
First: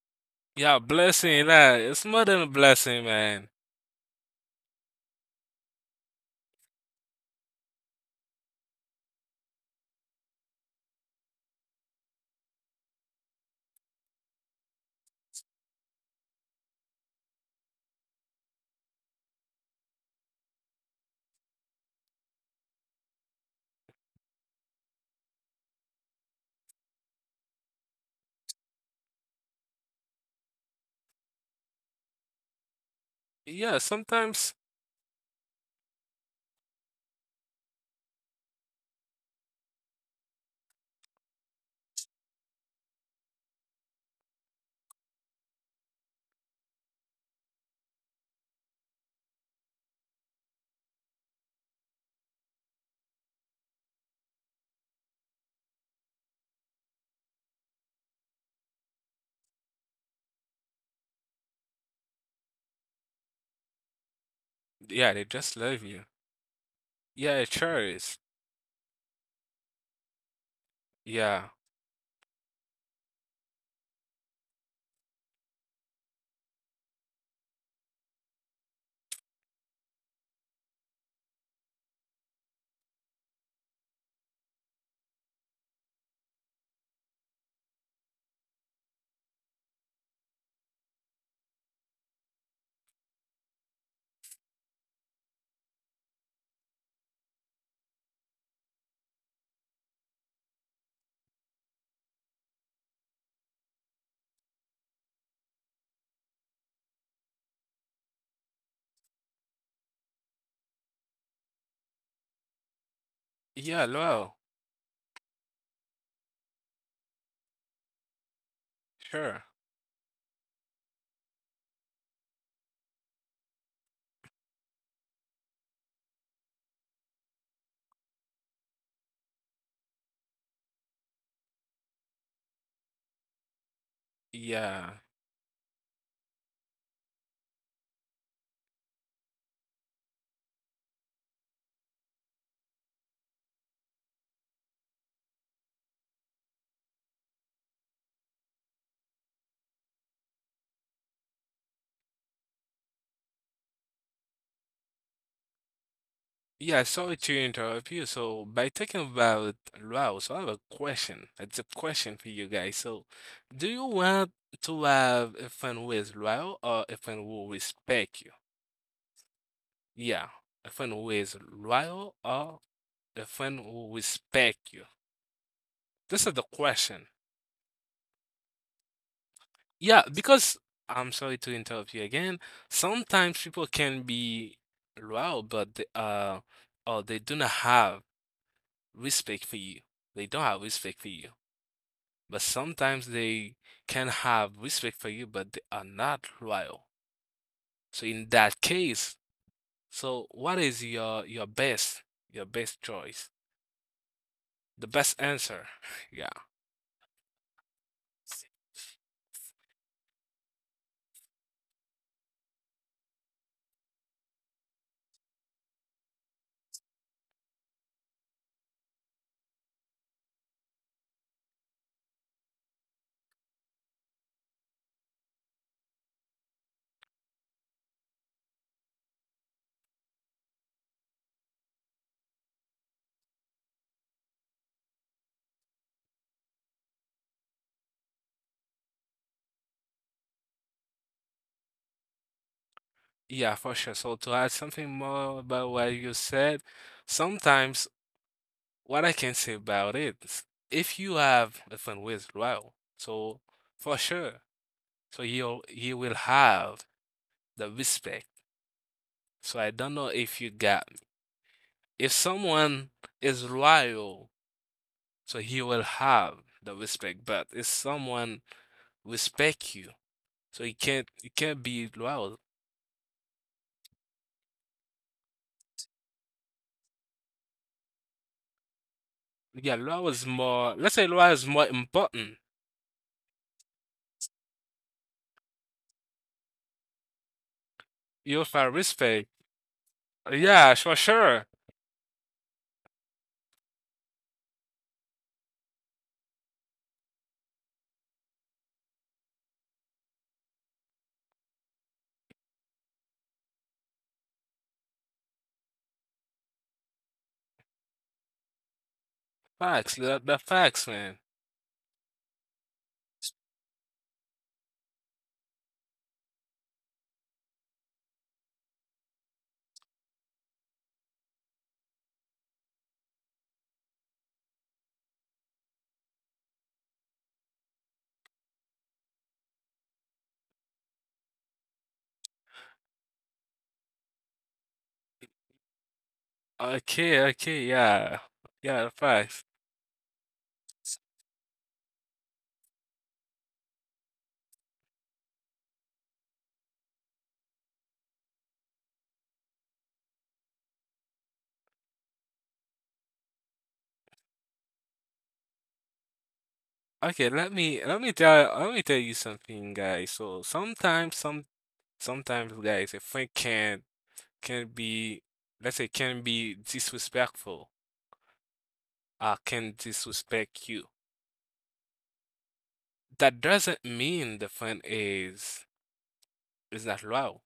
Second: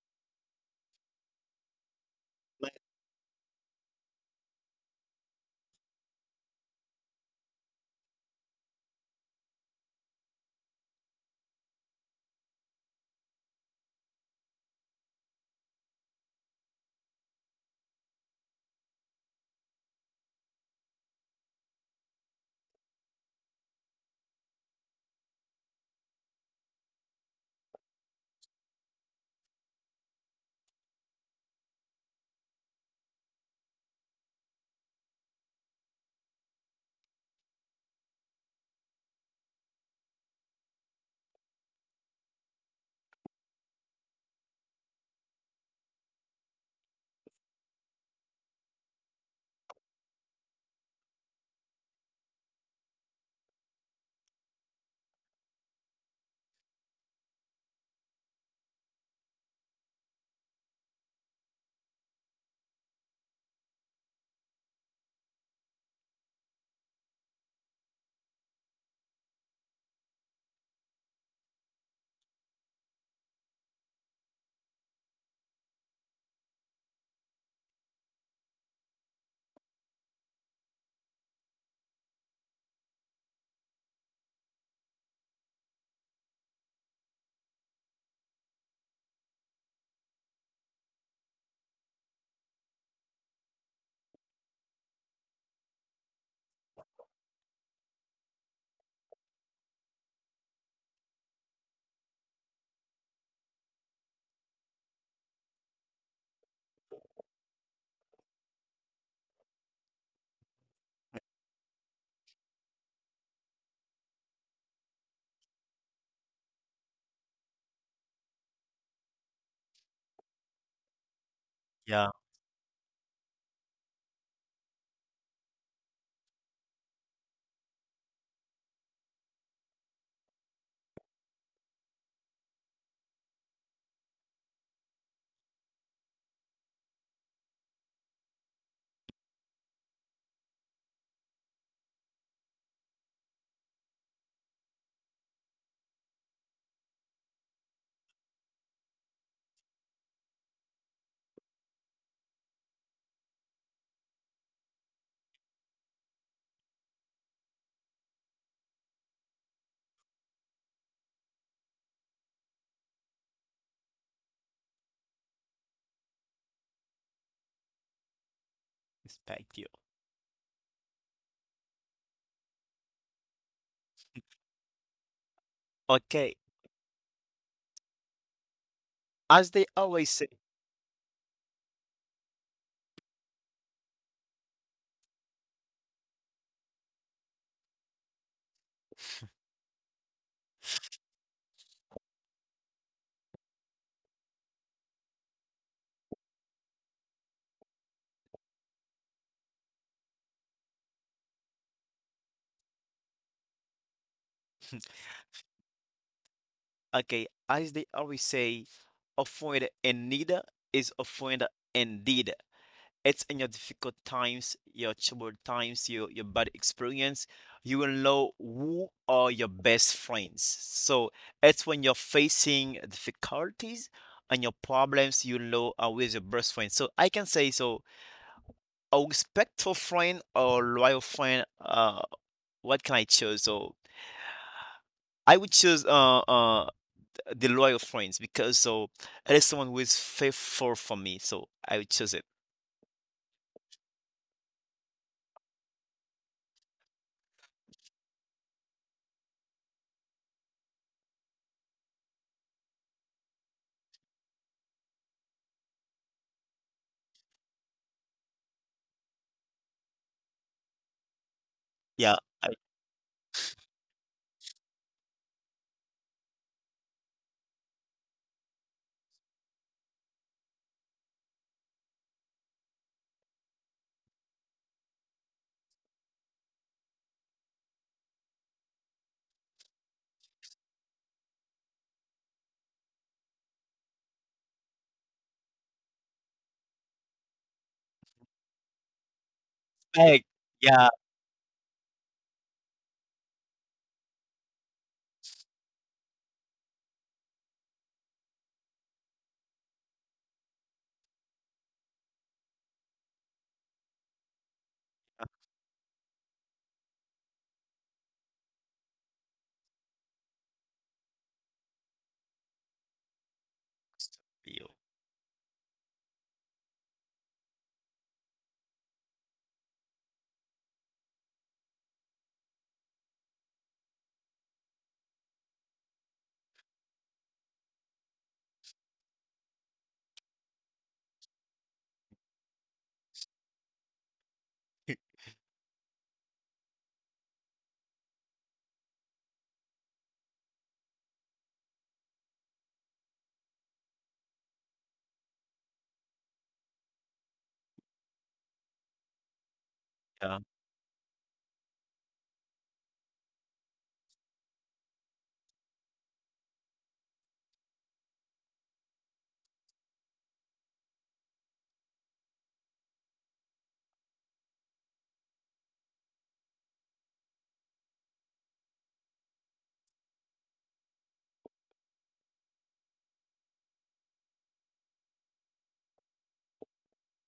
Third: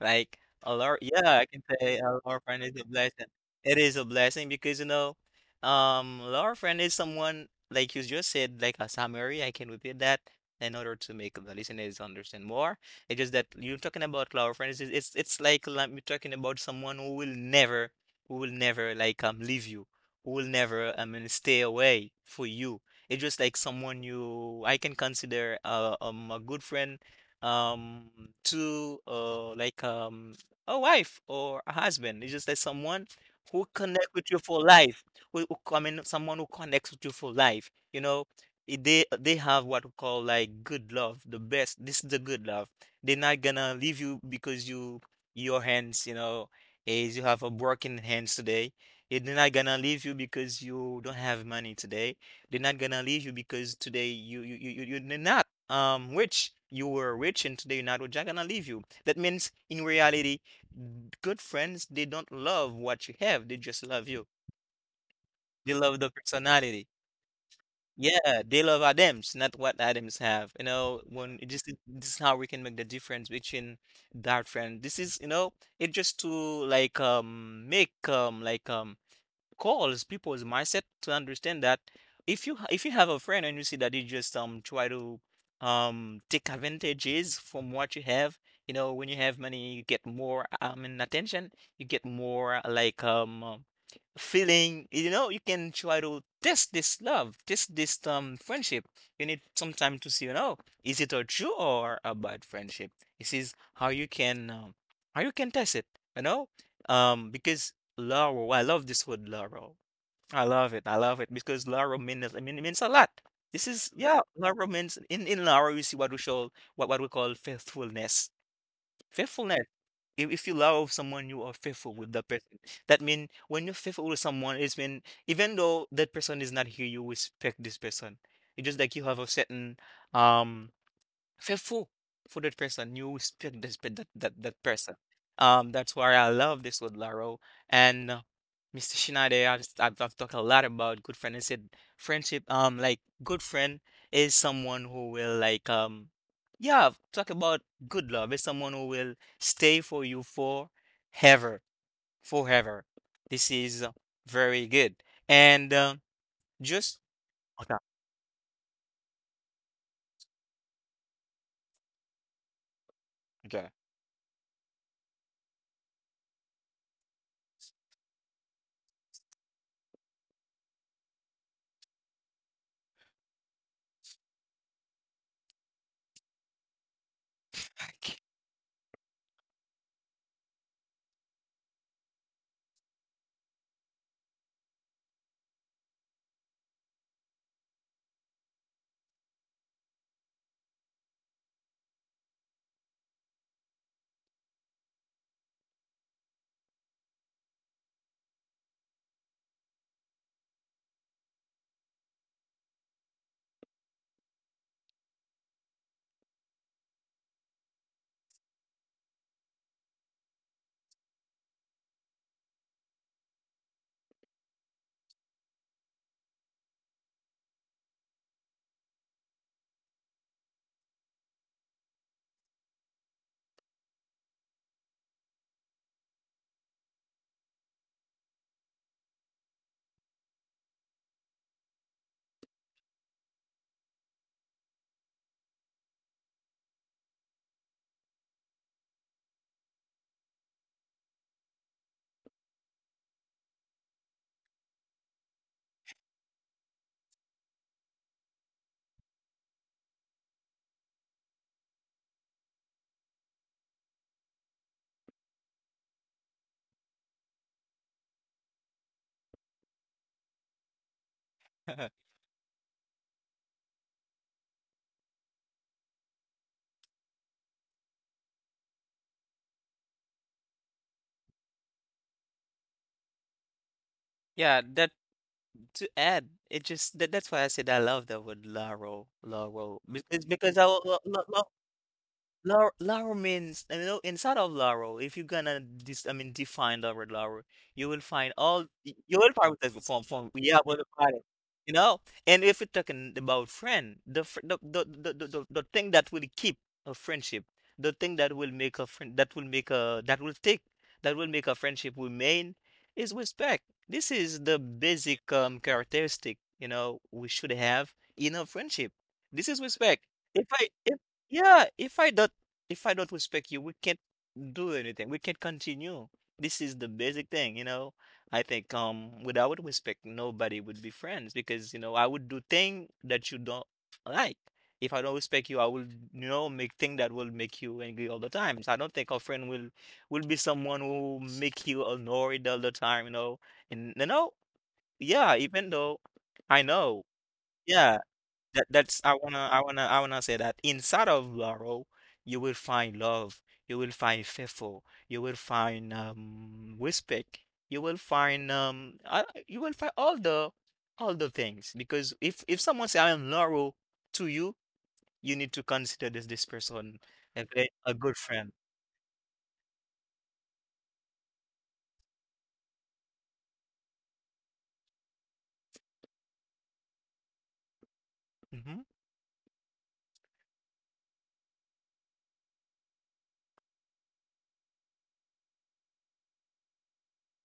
[SPEAKER 1] Like a
[SPEAKER 2] Yeah,
[SPEAKER 1] law, yeah, I
[SPEAKER 2] blessing,
[SPEAKER 1] can
[SPEAKER 2] that
[SPEAKER 1] say
[SPEAKER 2] it's
[SPEAKER 1] a
[SPEAKER 2] more
[SPEAKER 1] law
[SPEAKER 2] than a
[SPEAKER 1] friend is a
[SPEAKER 2] blessing,
[SPEAKER 1] blessing.
[SPEAKER 2] man.
[SPEAKER 1] It is a blessing because you know, law friend is someone like you just said, like a summary. I can repeat that in order to make the listeners understand more. It's just that you're talking about lower friends. It's like you're talking about someone who will never like leave you, will never, I mean, stay away for you. It's just like someone you I can consider a good friend um to like a wife or a husband. It's just like someone who
[SPEAKER 2] Yeah,
[SPEAKER 1] connect with you
[SPEAKER 2] sometimes
[SPEAKER 1] for life. Who I mean, someone who connects with you for life. You know, they have what we call like good love, the best. This is the good love. They're not gonna leave you because you your hands, you know, is you have a broken hands today They're not gonna leave you because you don't have money today. They're not gonna leave you because today you're not rich. You were rich and today you're not rich. They're gonna leave you. That means in reality, good friends they don't love what you have. They just love you.
[SPEAKER 2] yeah, they just
[SPEAKER 1] They
[SPEAKER 2] love
[SPEAKER 1] love
[SPEAKER 2] you.
[SPEAKER 1] the personality.
[SPEAKER 2] Yeah, sure is.
[SPEAKER 1] Yeah, they love Adams, not what Adams have. You know, when it
[SPEAKER 2] Yeah.
[SPEAKER 1] just this is how we can make the difference between that friend. This is you know it just to like make like calls people's mindset to understand that if you have a friend and you see that they just try to take advantages from what you have, you know when you have money you get more and attention, you get more like feeling, you know you can try to test this love, test this friendship. You need some time to see, you know, is it a true or a bad friendship. This is how you can test it, you know. Um, because laurel, I love this word laurel. I love it, I love it because laurel means, I mean it means a lot. This is,
[SPEAKER 2] Yeah,
[SPEAKER 1] yeah,
[SPEAKER 2] well,
[SPEAKER 1] laurel means, in laurel you see what we show, what we call faithfulness.
[SPEAKER 2] sure.
[SPEAKER 1] Faithfulness, if you love someone you are faithful with
[SPEAKER 3] Yeah,
[SPEAKER 1] that person. That means when you're faithful with someone it's mean even though that person is not here you respect this person. It's just like you have a certain um faithful for that person. You respect this, pe- that, that that person.
[SPEAKER 2] Yeah.
[SPEAKER 1] That's why I love this with Laro, and Mr. Shinade. I've talked a lot about good friend. I said friendship. Like good friend is someone who will like yeah, talk about good love. Is someone who will stay for you forever, forever. This is very good, and
[SPEAKER 2] Yeah,
[SPEAKER 1] just
[SPEAKER 2] sorry to interrupt you. So by talking about Luau, so I have a question. It's a question for you guys. So
[SPEAKER 1] okay. Okay.
[SPEAKER 2] do you want to have a friend who is loyal or a friend who will respect you?
[SPEAKER 3] respect you.
[SPEAKER 2] Yeah, a friend who is loyal or a friend who will respect you? This is the
[SPEAKER 3] Okay.
[SPEAKER 2] question.
[SPEAKER 3] As they
[SPEAKER 2] Yeah,
[SPEAKER 3] always say.
[SPEAKER 2] because I'm sorry to interrupt you again. Sometimes people can be loyal, but they, or they do not have respect for you. They don't have respect for you. But sometimes they can have respect for you, but they are not loyal. So in that case, so what is your best your best choice? The best answer. Yeah.
[SPEAKER 3] Okay, as they always say, offend and neither is offend indeed. It's in your difficult times, your troubled times, your bad experience, you will know who are your best friends. So it's when you're facing difficulties and your problems, you know who is your best friend. So I can say so a respectful friend or loyal friend, what can I choose? So I would choose the loyal friends because so it is someone who is faithful for me, so I would choose it.
[SPEAKER 2] Yeah, for sure. So to add something more about what you said, sometimes what I can say about it is if you have a fun with Raul, so for sure, so you will have the respect. So I don't know if you got me. If
[SPEAKER 3] Yeah, I
[SPEAKER 2] someone is loyal, so he will have the respect. But if someone respect you, so he can't you can't be loyal.
[SPEAKER 1] Yeah, that to add. It just that, that's why I said I love the word "laro,"
[SPEAKER 2] Yeah,
[SPEAKER 1] "laro,"
[SPEAKER 2] loyal
[SPEAKER 1] because
[SPEAKER 2] is
[SPEAKER 1] because I,
[SPEAKER 2] more. Let's say loyal is more important.
[SPEAKER 1] Laro means, you know, inside of Laro, if you're gonna dis I mean define the word Laro, you will find
[SPEAKER 2] You have
[SPEAKER 1] you
[SPEAKER 2] respect.
[SPEAKER 1] will find the form,
[SPEAKER 3] beg.
[SPEAKER 1] yeah,
[SPEAKER 2] Yeah,
[SPEAKER 1] will
[SPEAKER 2] for
[SPEAKER 3] Yeah,
[SPEAKER 1] find it.
[SPEAKER 2] sure.
[SPEAKER 1] You know? And if you're talking about friend, the fr the thing that will keep a friendship, the thing that will make a friend, that will take, that will make a friendship remain, is respect. This is the basic characteristic, you know, we should have in a friendship. This is
[SPEAKER 2] Facts.
[SPEAKER 1] respect.
[SPEAKER 2] The
[SPEAKER 1] If I
[SPEAKER 2] facts,
[SPEAKER 1] if
[SPEAKER 2] man.
[SPEAKER 1] yeah, if I don't respect you, we can't do
[SPEAKER 3] you.
[SPEAKER 1] anything. We can't continue. This is the basic thing, you know. I think without respect, nobody would be friends because you know I would do thing that you don't like. If I don't respect you, I will you know make thing that will make you angry all the time. So I don't think a friend will be someone who make you annoyed all the time, you know. And you know, yeah, even though I know,
[SPEAKER 2] Okay, okay,
[SPEAKER 1] yeah.
[SPEAKER 2] yeah.
[SPEAKER 1] That
[SPEAKER 2] Yeah,
[SPEAKER 1] that's I
[SPEAKER 2] facts.
[SPEAKER 1] wanna I wanna I wanna say that inside of Laurel, you will find love, you will find faithful, you will find respect, you will find
[SPEAKER 3] Yeah,
[SPEAKER 1] all the things because if someone say I am Laurel to you, you need to consider this person
[SPEAKER 2] Okay,
[SPEAKER 1] a
[SPEAKER 2] let me
[SPEAKER 1] a
[SPEAKER 2] let me
[SPEAKER 1] good friend.
[SPEAKER 2] tell let me tell you something, guys. So sometimes guys a friend can be let's say can be disrespectful
[SPEAKER 1] Hmm.
[SPEAKER 2] can disrespect you. That doesn't mean the friend is not loyal.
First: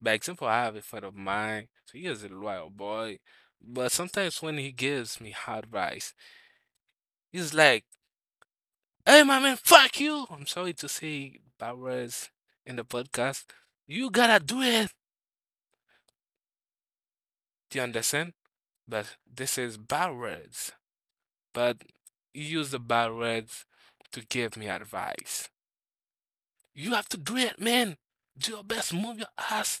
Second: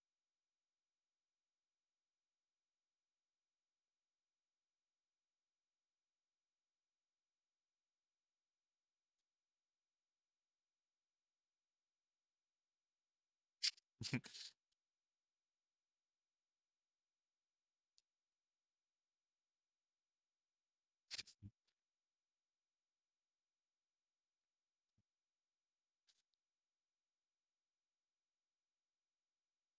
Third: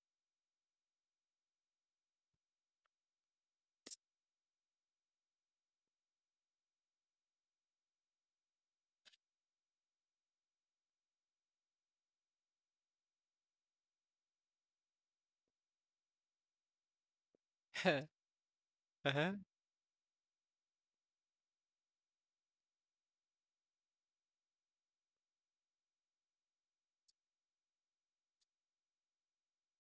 [SPEAKER 2] By example, I have a friend of mine, so he is a loyal boy. But sometimes when he gives me advice, he's like hey, my man, fuck you. I'm sorry to say bad words in the podcast. You gotta do it. Do you understand? But
[SPEAKER 1] Uh-huh.
[SPEAKER 2] this is bad words. But you use the bad words to give me advice. You have to do it, man. Do your best. Move your ass.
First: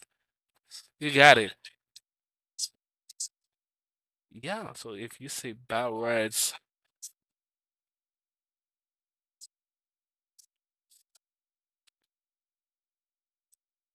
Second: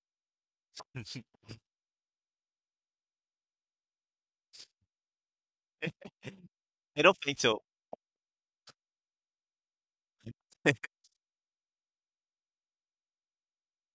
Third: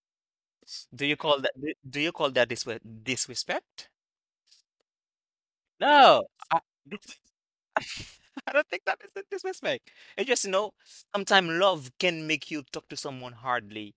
[SPEAKER 2] You got it.
[SPEAKER 1] Do you call that disrespect?
[SPEAKER 2] Yeah. So if you say bad
[SPEAKER 1] No,
[SPEAKER 2] words,
[SPEAKER 1] I,
[SPEAKER 3] I
[SPEAKER 1] this
[SPEAKER 3] don't think so.
[SPEAKER 1] I don't think that is a disrespect. It's just, you know, sometimes love can make you talk to someone hardly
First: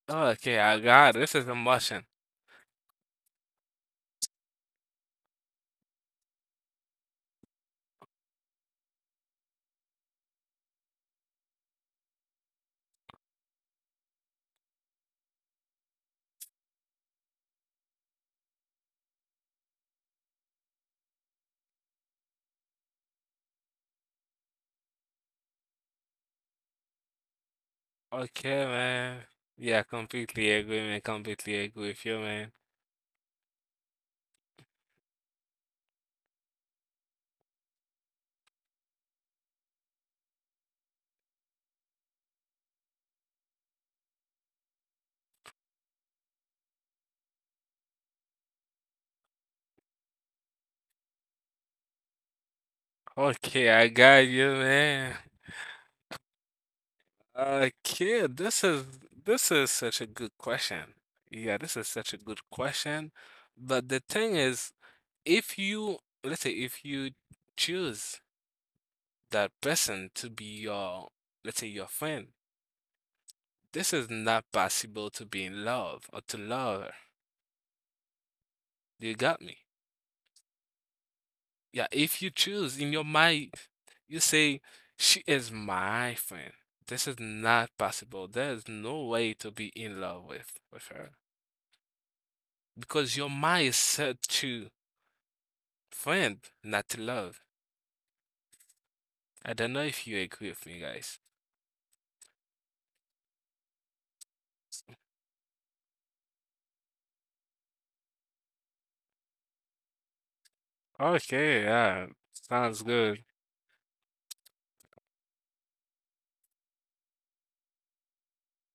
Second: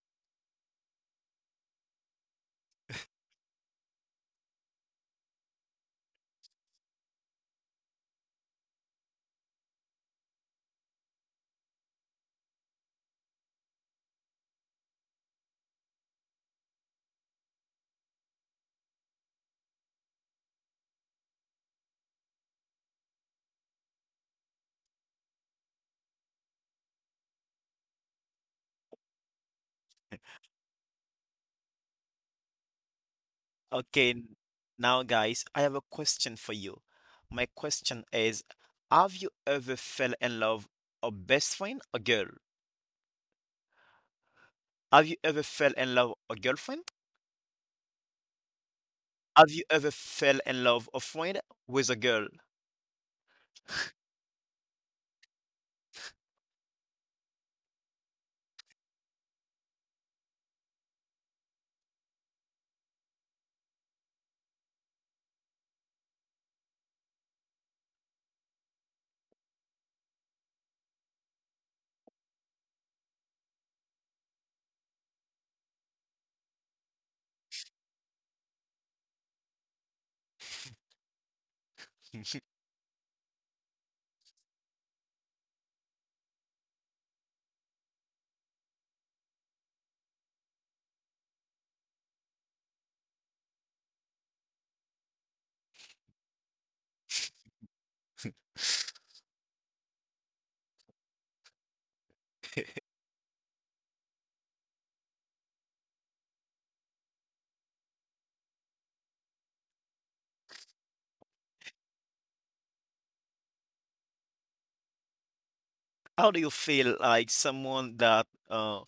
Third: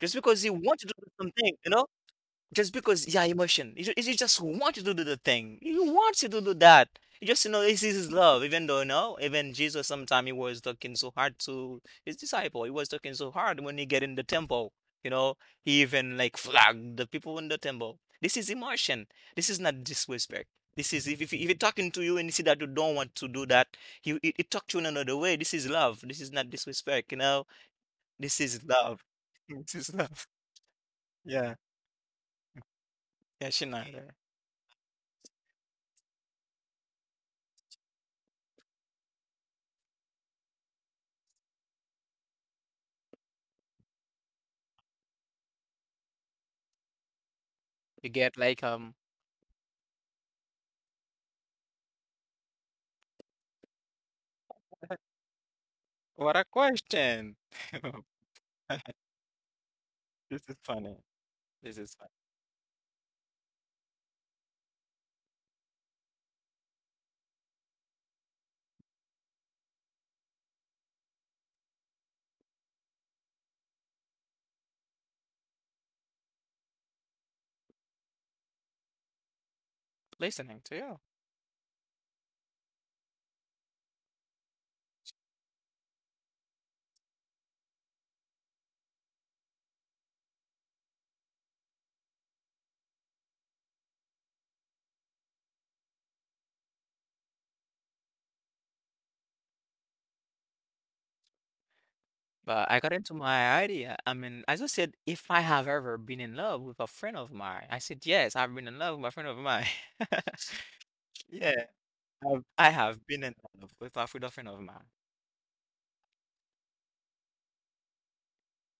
[SPEAKER 1] just because you
[SPEAKER 2] okay, I
[SPEAKER 1] want to do
[SPEAKER 2] got it. This is
[SPEAKER 1] something, you know?
[SPEAKER 2] emotion.
[SPEAKER 1] Just because yeah emotion you, you just want you to do the thing you want you to do that you just you know this is love even though no. Even Jesus sometimes he was talking so hard to his disciple, he was talking so hard when he get in the temple, you know. He even like flagged the people in the temple. This is emotion, this is not disrespect. This is if he talking to you and you see that you don't want to do that, he talk to you in another way. This is love, this is not disrespect, you know. This is
[SPEAKER 2] Okay,
[SPEAKER 1] love.
[SPEAKER 2] man.
[SPEAKER 1] This
[SPEAKER 2] Yeah,
[SPEAKER 1] is love.
[SPEAKER 2] completely agree, man.
[SPEAKER 1] Yeah.
[SPEAKER 2] Completely agree with you, man.
[SPEAKER 1] Yeah she not
[SPEAKER 3] Okay, now guys, I have a question for you. My question is, have you ever fell in love a best friend, a girl? Have you ever fell in love a girlfriend?
[SPEAKER 1] you get.
[SPEAKER 3] Have you ever fell in love a friend with a girl?
[SPEAKER 2] Okay, I got you, man.
[SPEAKER 1] What a question.
[SPEAKER 2] Kid, this is such a good
[SPEAKER 1] This is
[SPEAKER 2] question.
[SPEAKER 1] funny.
[SPEAKER 2] Yeah, this
[SPEAKER 1] This
[SPEAKER 2] is
[SPEAKER 1] is fun.
[SPEAKER 2] such a good question. But the thing is, if you let's say if you choose that person to be your let's say your friend, this is not possible to be in love or to love her. You got me?
[SPEAKER 1] Listening to you.
[SPEAKER 2] Yeah, if you choose in your mind, you say she is my friend. This is not possible. There is no way to be in love with her. Because your mind is set to friend, not to love. I don't know if you agree with me, guys.
[SPEAKER 1] But I got into my idea. I mean, as I just said, if I have ever been in love with a friend of mine, I said, yes, I've been in love with a friend of mine. Yeah,
[SPEAKER 2] Okay, yeah,
[SPEAKER 1] I
[SPEAKER 2] sounds
[SPEAKER 1] have been
[SPEAKER 2] good.
[SPEAKER 1] in love with a friend of mine.
[SPEAKER 3] How do you feel like someone that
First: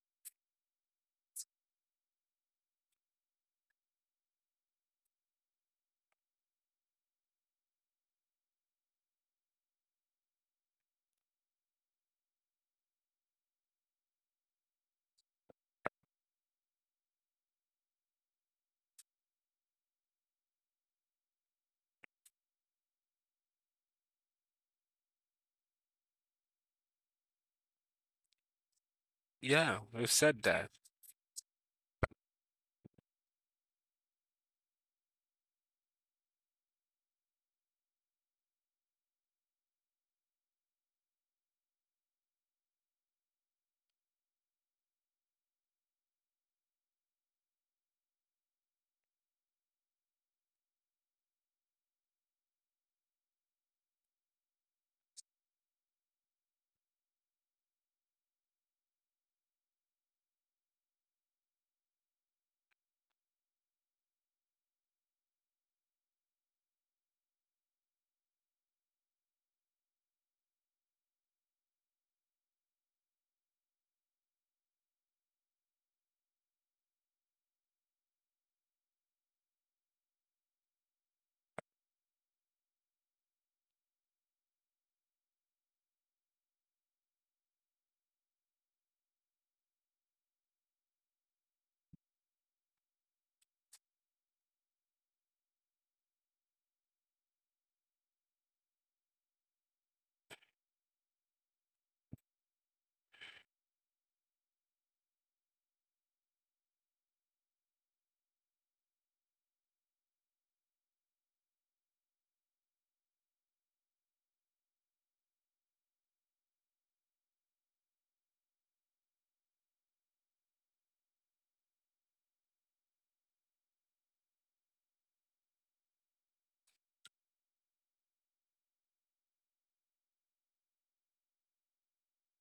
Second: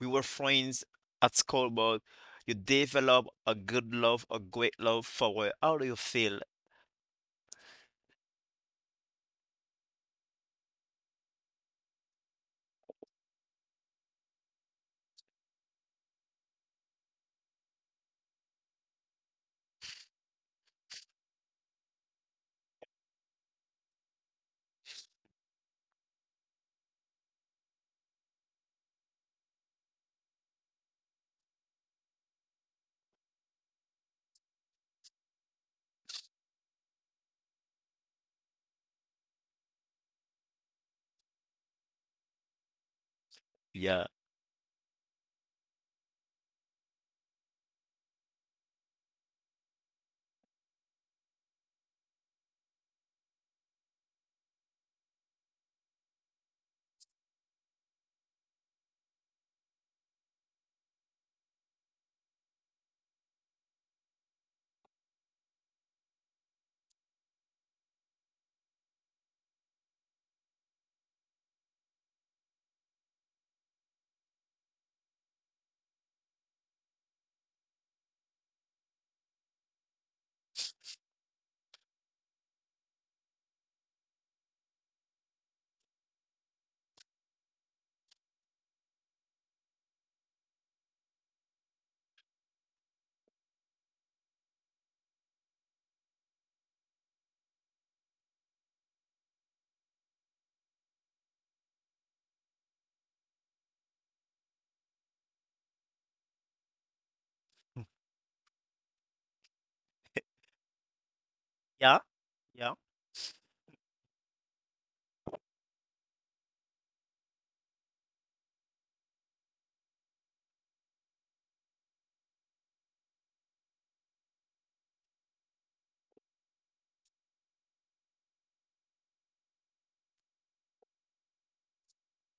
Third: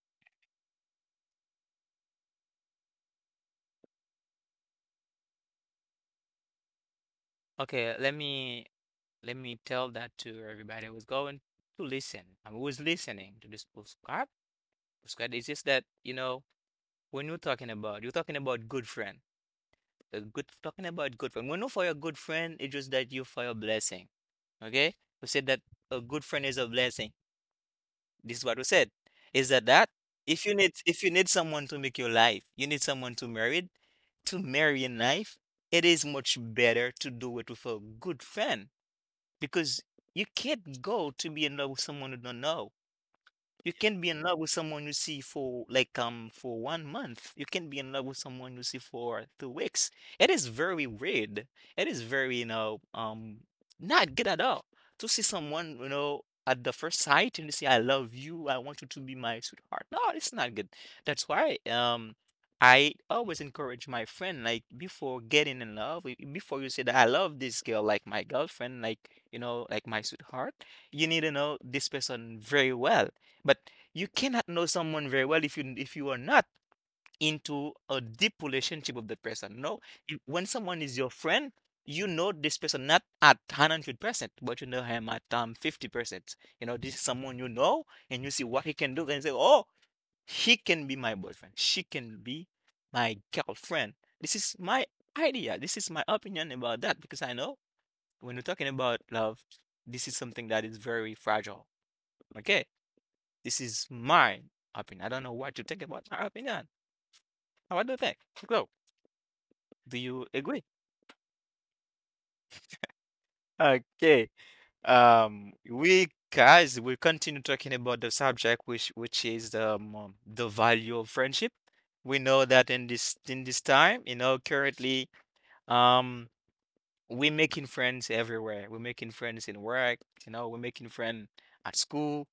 [SPEAKER 3] we were friends at school, but you develop a good love, a great love for her? How do you feel?
[SPEAKER 1] Okay, let me tell that to everybody who's going to listen and who's listening to this postcard. Postcard is just that, you know, when you're talking about good friend. When you for a good friend, it's just that you for a blessing. Okay? We said that a good friend is a blessing. This is what we said. Is that
[SPEAKER 2] Yeah,
[SPEAKER 1] that?
[SPEAKER 2] we've said that.
[SPEAKER 1] If you need someone to make your life, you need someone to marry in life, it is much better to do it with a good friend because you can't go to be in love with someone you don't know. You can
[SPEAKER 3] Yeah.
[SPEAKER 1] be in love with someone you see for like for one month. You can be in love with someone you see for 2 weeks. It is very weird. It is very not good at all to see someone at the first sight and say, "I love you, I want you to be my sweetheart." No, it's not good. That's why I always encourage my friend, like before getting in love, before you say that I love this girl, like my girlfriend, like my sweetheart, you need to know this person very well. But you cannot know someone very well if you are not into a deep relationship with that person. No, if, when someone is your friend, you know this person not at 100%, but you know him at 50%. You know, this is someone you know and you see what he can do and you say, "Oh, he can be my boyfriend. She can be my girlfriend." This is my idea. This is my opinion about that because I know when we're talking about love, this is something that is very fragile. Okay. This is my opinion. I don't know what you think about my opinion.
[SPEAKER 3] Mm,
[SPEAKER 1] What do you think? So, do you agree?
[SPEAKER 3] yeah, yeah.
[SPEAKER 1] Okay. We guys will continue talking about the subject, which is the value of friendship. We know that in this time, you know, currently, um, we're making friends everywhere. We're making friends in work, you know, we're making friends at school.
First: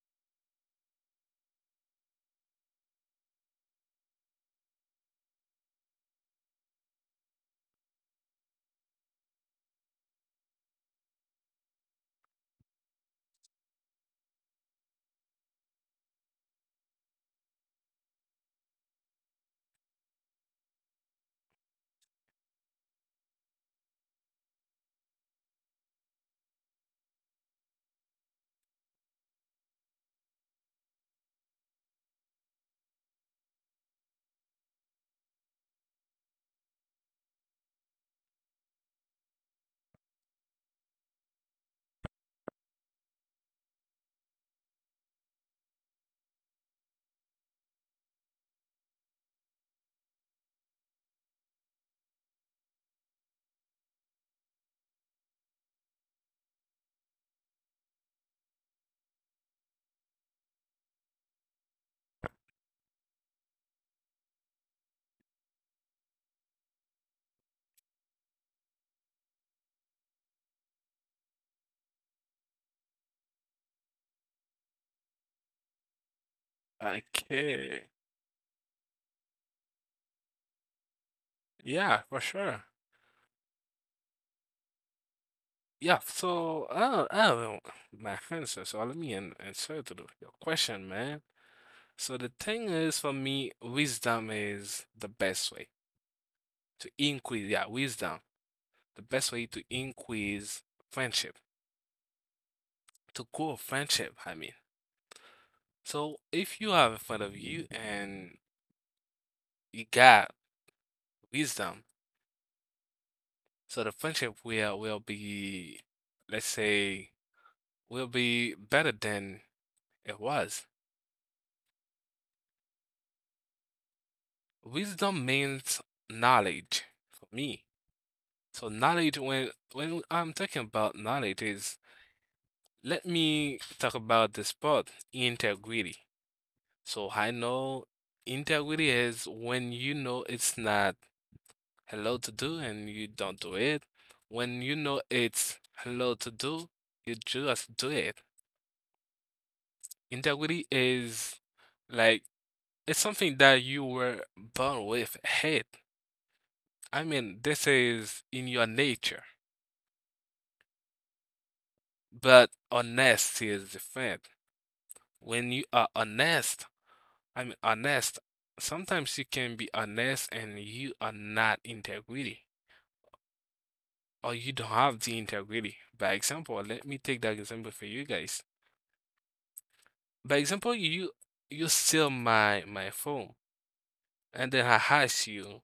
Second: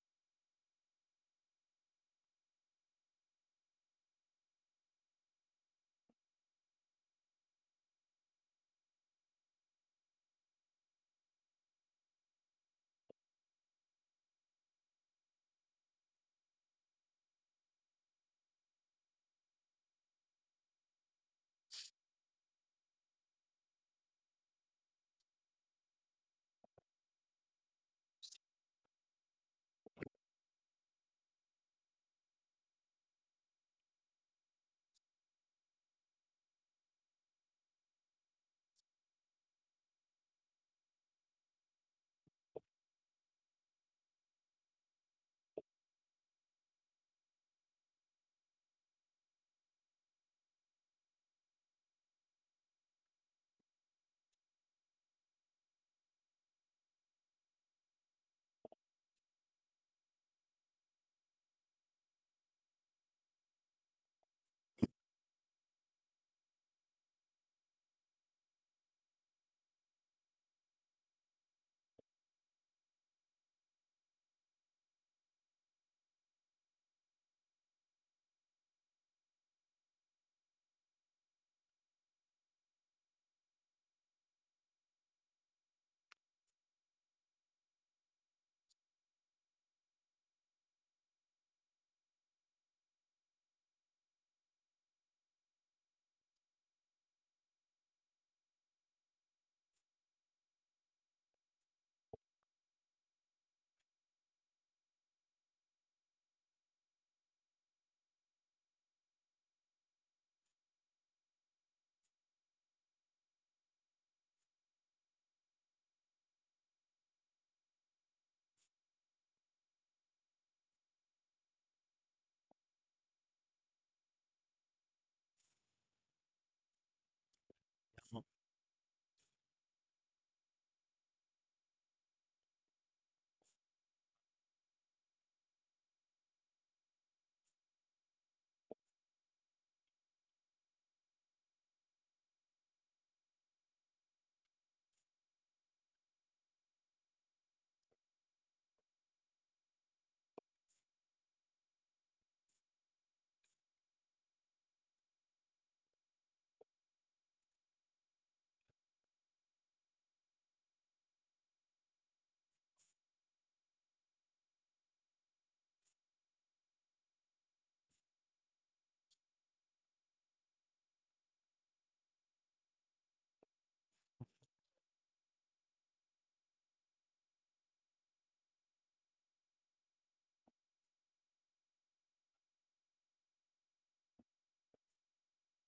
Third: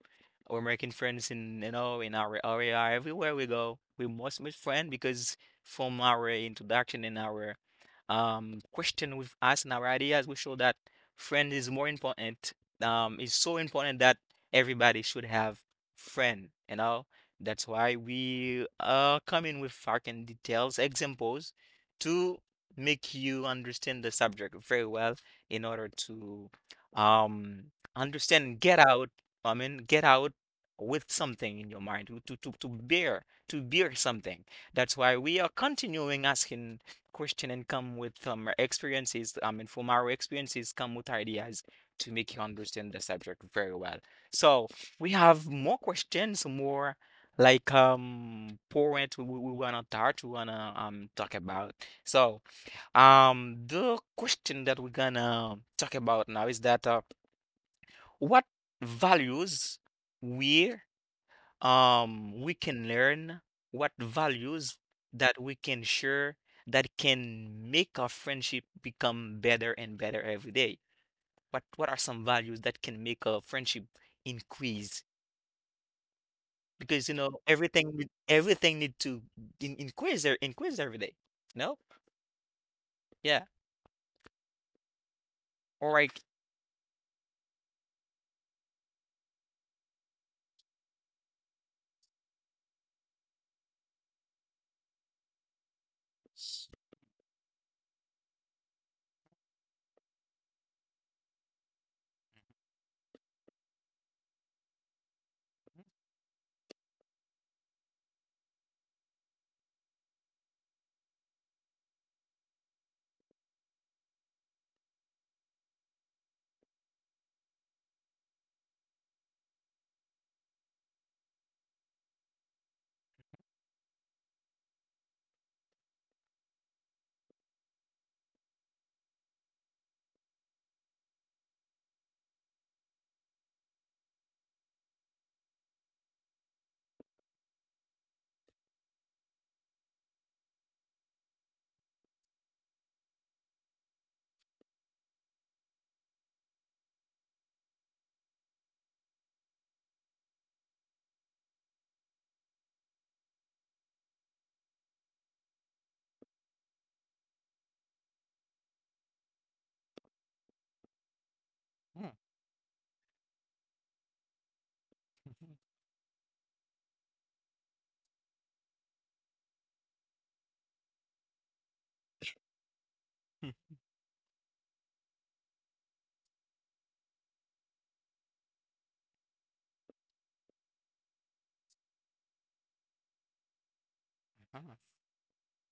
[SPEAKER 1] We're making friends in, you know, in our area, everywhere we go. We must make friends because from our introduction and our question with us and our ideas, we show that friend is more important. It's so important that everybody should have friend, you know. That's why we are coming with fucking details, examples to make you understand the subject very well in order to um understand and get out with something in your mind to bear something. That's why we are continuing asking question and come with experiences. I mean from our experiences come with ideas to make you understand the subject very well. So we have more questions, more like point we wanna touch, we wanna talk about. So the question that we're gonna talk about now is that what values we we can learn, what values that we can share that can make our friendship become better and better every day. What are some values that can make a friendship increase? Because you know
[SPEAKER 2] Okay.
[SPEAKER 1] everything need to increase increase every day. No?
[SPEAKER 2] Yeah, for sure.
[SPEAKER 1] Yeah. All
[SPEAKER 2] Yeah,
[SPEAKER 1] right.
[SPEAKER 2] so my answer. So let me answer to the, your question, man. So the thing is, for me, wisdom is the best way to increase. Yeah, wisdom, the best way to increase friendship, to grow friendship. I mean. So if you have in front of you and you got wisdom, so the friendship will be, let's say, will be better than it was. Wisdom means knowledge for me.
[SPEAKER 3] Mhm.
[SPEAKER 2] So knowledge when I'm talking about knowledge is let me talk about this part, integrity. So I know integrity is when you know it's not hello to do and you don't do it. When you know it's hello to do, you just do it. Integrity is like it's something that you were born with. Hate. I mean, this is in your nature. But honesty is different. When you are honest, I mean honest, sometimes you can be honest and you are not integrity or you don't have the integrity. By example, let me take that example for you guys. By example, you steal my phone, and then I ask you,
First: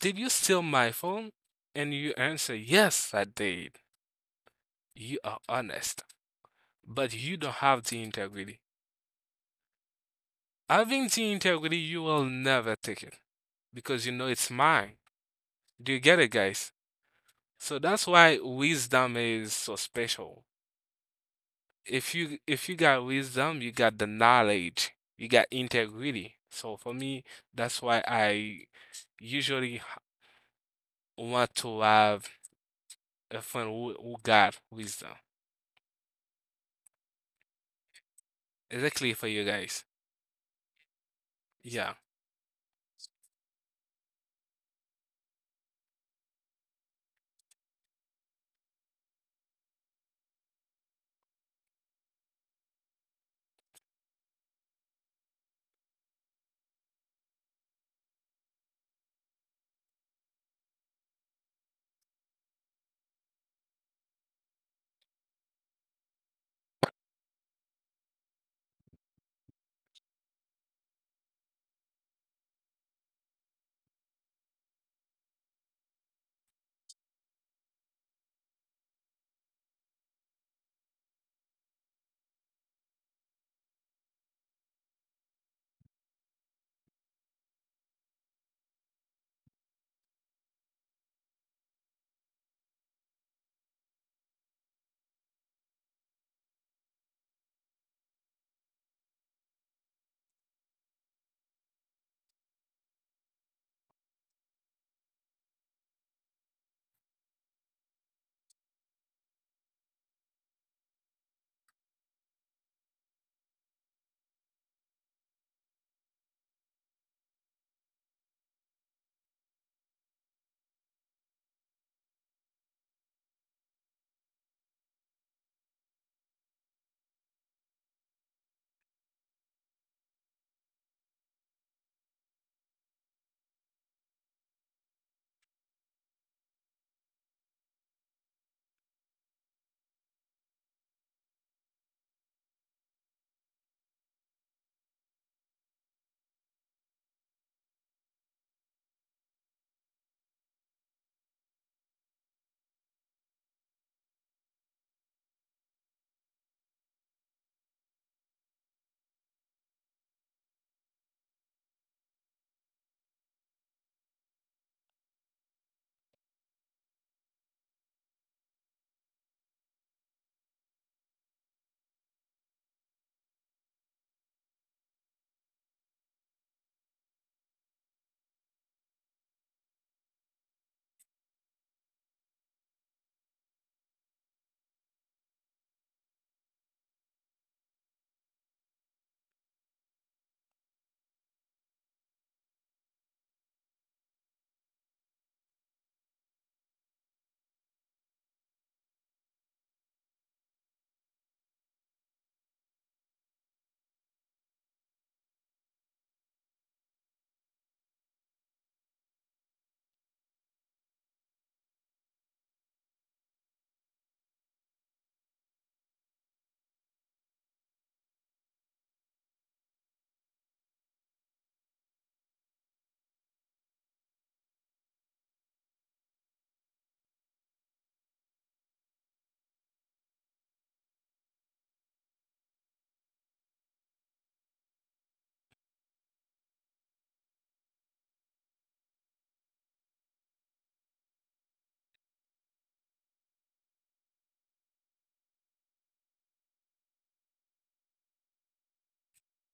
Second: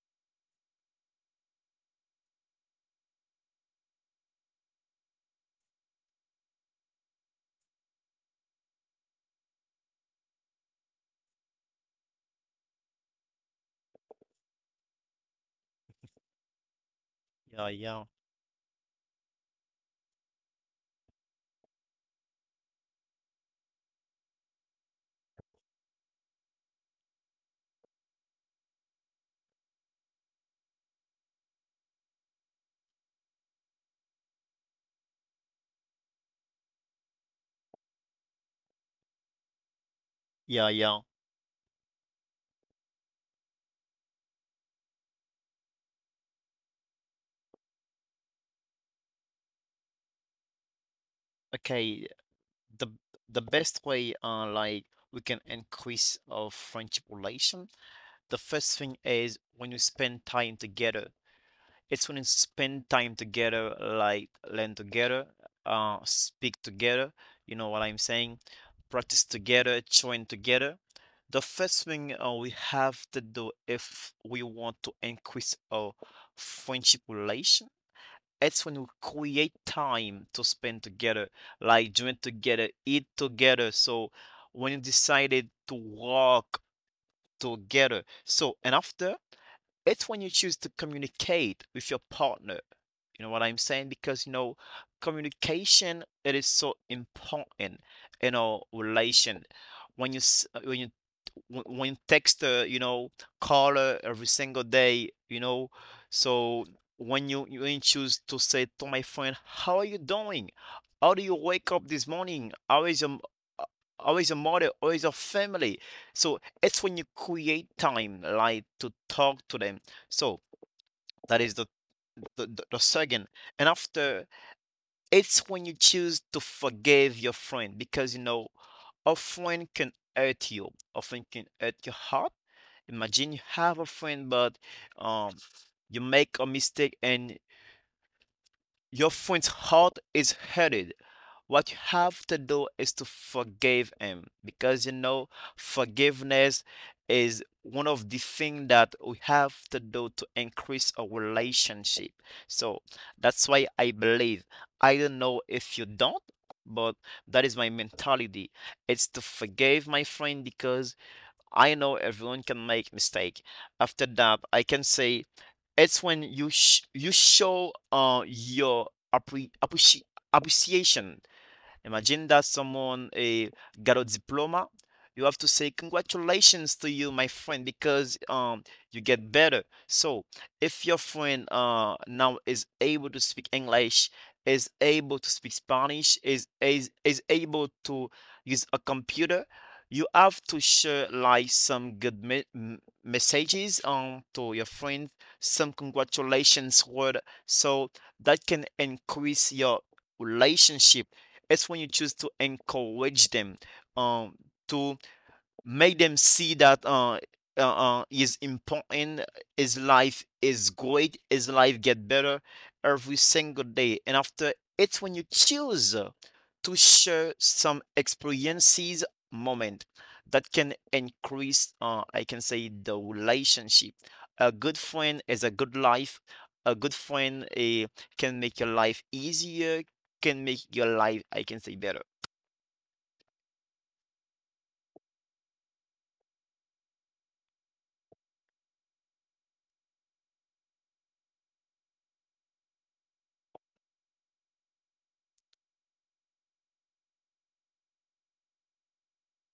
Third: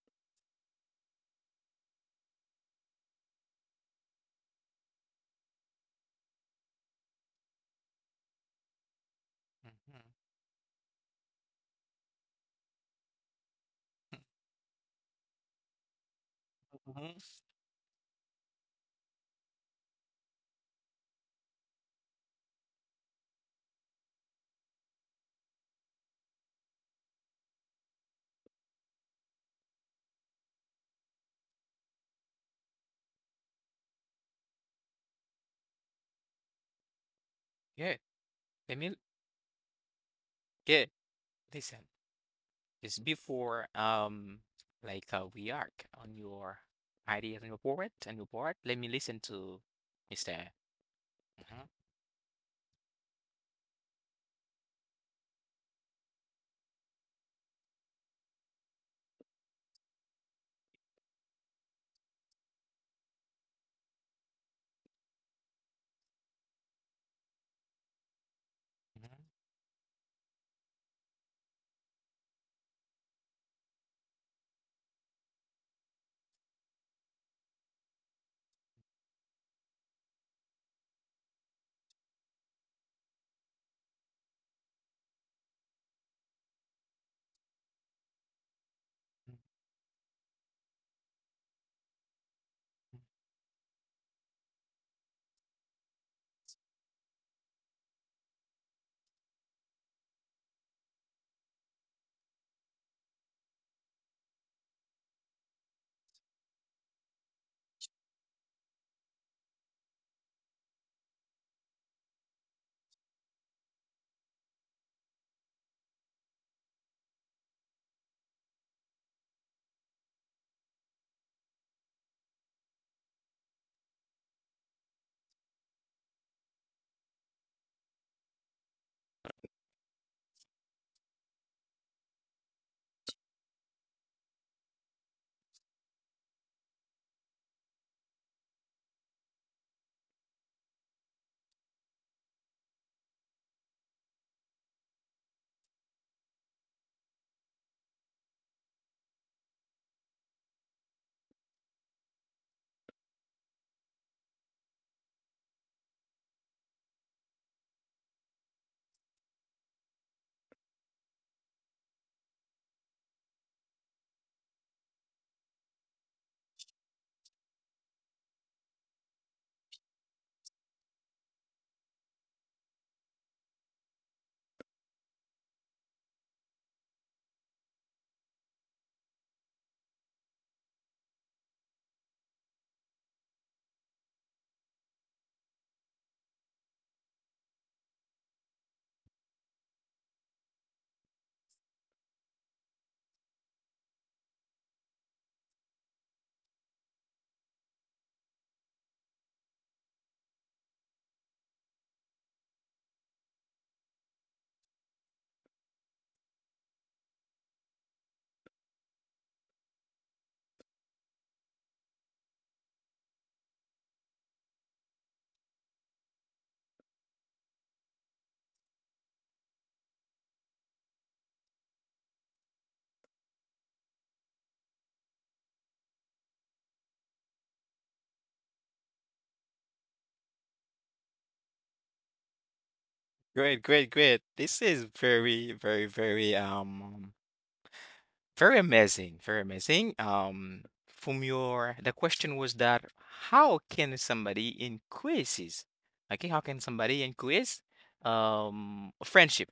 [SPEAKER 2] "Did you steal my phone?" And you answer, "Yes, I did." You are honest, but you don't have the integrity.
[SPEAKER 1] Hmm.
[SPEAKER 2] Having the integrity, you will never take it because you know it's mine. Do you get it, guys?
[SPEAKER 1] Mhm.
[SPEAKER 3] Yeah,
[SPEAKER 2] So
[SPEAKER 3] yeah.
[SPEAKER 2] that's why wisdom is so special. If you got wisdom, you got the knowledge, you got integrity. So for me, that's why I usually want to have a friend who got wisdom.
[SPEAKER 1] Good. Let me
[SPEAKER 2] Exactly for you guys.
[SPEAKER 3] Yeah,
[SPEAKER 1] good.
[SPEAKER 3] yeah.
[SPEAKER 1] Listen,
[SPEAKER 2] Yeah.
[SPEAKER 1] it's before we are on your ideas and report and your report. Let me listen to Mr. Mhm.
[SPEAKER 3] Okay, the the best way like we can increase our friendship relation the first thing is when you spend time together. It's when you spend time together like learn together, speak together, you know what I'm saying,
[SPEAKER 1] Mhm.
[SPEAKER 3] practice together, train together. The first thing we have to do if we want to increase our friendship relation, it's when we create time to spend together, like drink together, eat together. So when you decided to walk together. So and after, it's when you choose to communicate with your partner. You know what I'm saying? Because you know, communication it is so important in our relation. When when you when text you know caller every single day you know. So when you choose to say to my friend how are you doing, how do you wake up this morning, uh, how is your mother, how is your family. So it's when you create time like to talk to them. So that is the the second. And after, it's when you choose to forgive your friend because you know a friend can hurt you, a friend can hurt your heart. Imagine you have a friend, but um, you make a mistake and your friend's heart is hurted. What you have to do is to forgive him because you know forgiveness is one of the things that we have to do to increase our relationship. So that's why I believe. I don't know if you don't, but that is my mentality. It's to forgive my friend because I know everyone can make mistake. After that, I can say it's when you show your appre- appreci- appreciation. Imagine that someone got a diploma. You have to say congratulations to you, my friend, because you get better. So if your friend now is able to speak English, is able to speak Spanish, is able to use a computer, you have to share like some good messages to your friend, some congratulations word, so that can increase your relationship. It's when you choose to encourage them um to make them see that is important, his life is great, his life get better every single day. And after, it's when you choose to share some experiences, moment that can increase, I can say, the relationship. A good friend is a good life. A good friend can make your life easier, can make your life, I can say, better.
[SPEAKER 1] Great, great, great. This is very, very, very, very amazing, very amazing. From your, the question was that how can somebody increases, okay, how can somebody increase, friendship?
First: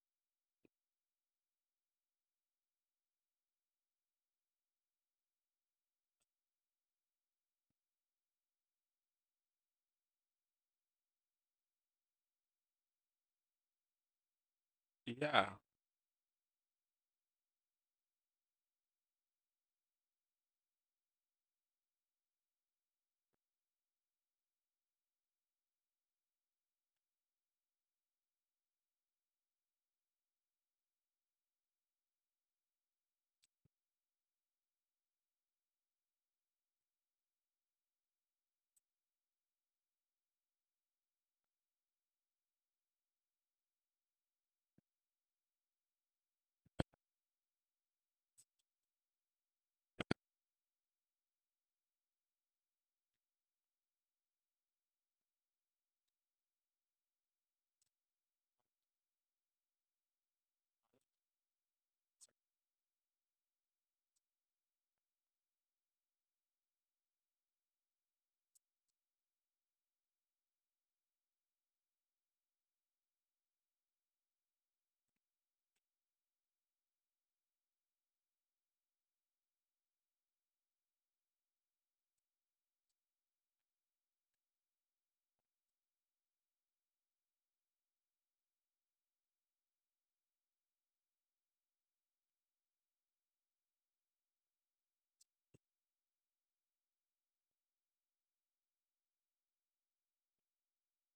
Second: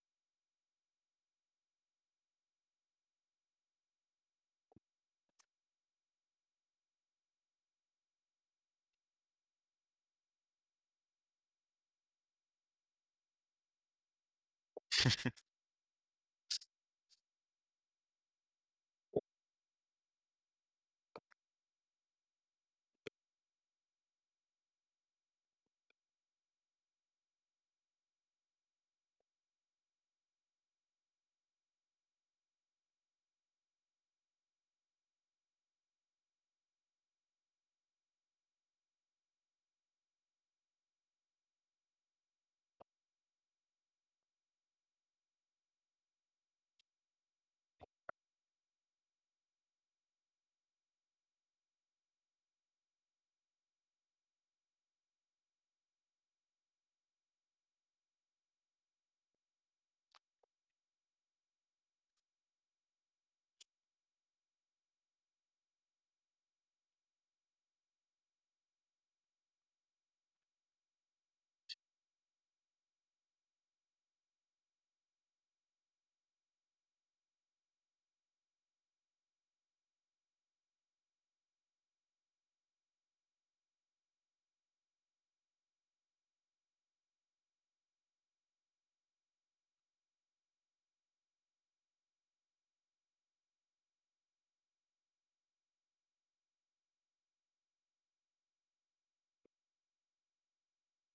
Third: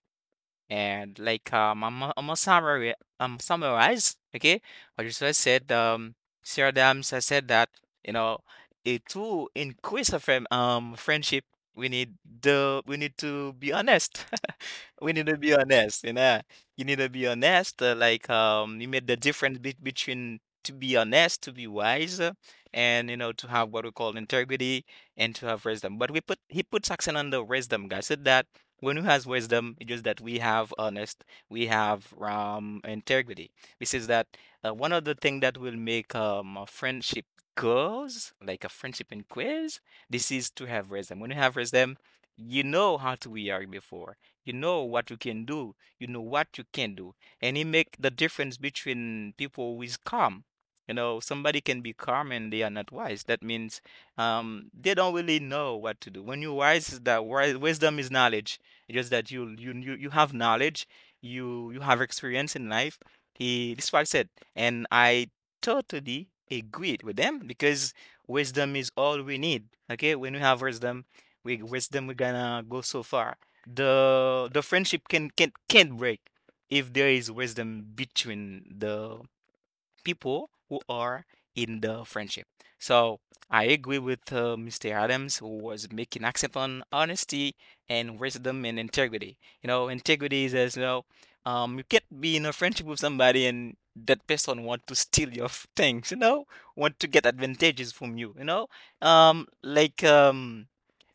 [SPEAKER 1] And like I'm gonna summary summarize, okay? What you just said, Sarah Adams has said that you know, it to increase a friendship, we need the we need to be honest. We need to
[SPEAKER 2] Yeah,
[SPEAKER 1] be honest, you know. You need to be honest. You made the difference be between to be honest, to be wise, and you know to have what we call integrity and to have wisdom. But we put he puts accent on the wisdom, guys. Said that one who has wisdom, it's just that we have honest, we have integrity. This is that One of the thing that will make a friendship goes like a friendship in quiz. This is to have wisdom. When you have wisdom, you know how to react before. You know what you can do. You know what you can do, and it make the difference between people who is calm. You know, somebody can be calm and they are not wise. That means they don't really know what to do when you wise is that wise wisdom is knowledge. It's just that you have knowledge, you have experience in life. He This is what I said, and I totally agreed with them because wisdom is all we need. Okay, when we have wisdom, we're gonna go so far. The friendship can't break if there is wisdom between the people who are in the friendship. So I agree with Mr. Adams, who was making accent on honesty and wisdom and integrity. You know, integrity is as you know, you can't be in a friendship with somebody and that person want to steal your things. You know, want to get advantages from you. You know, um, like um.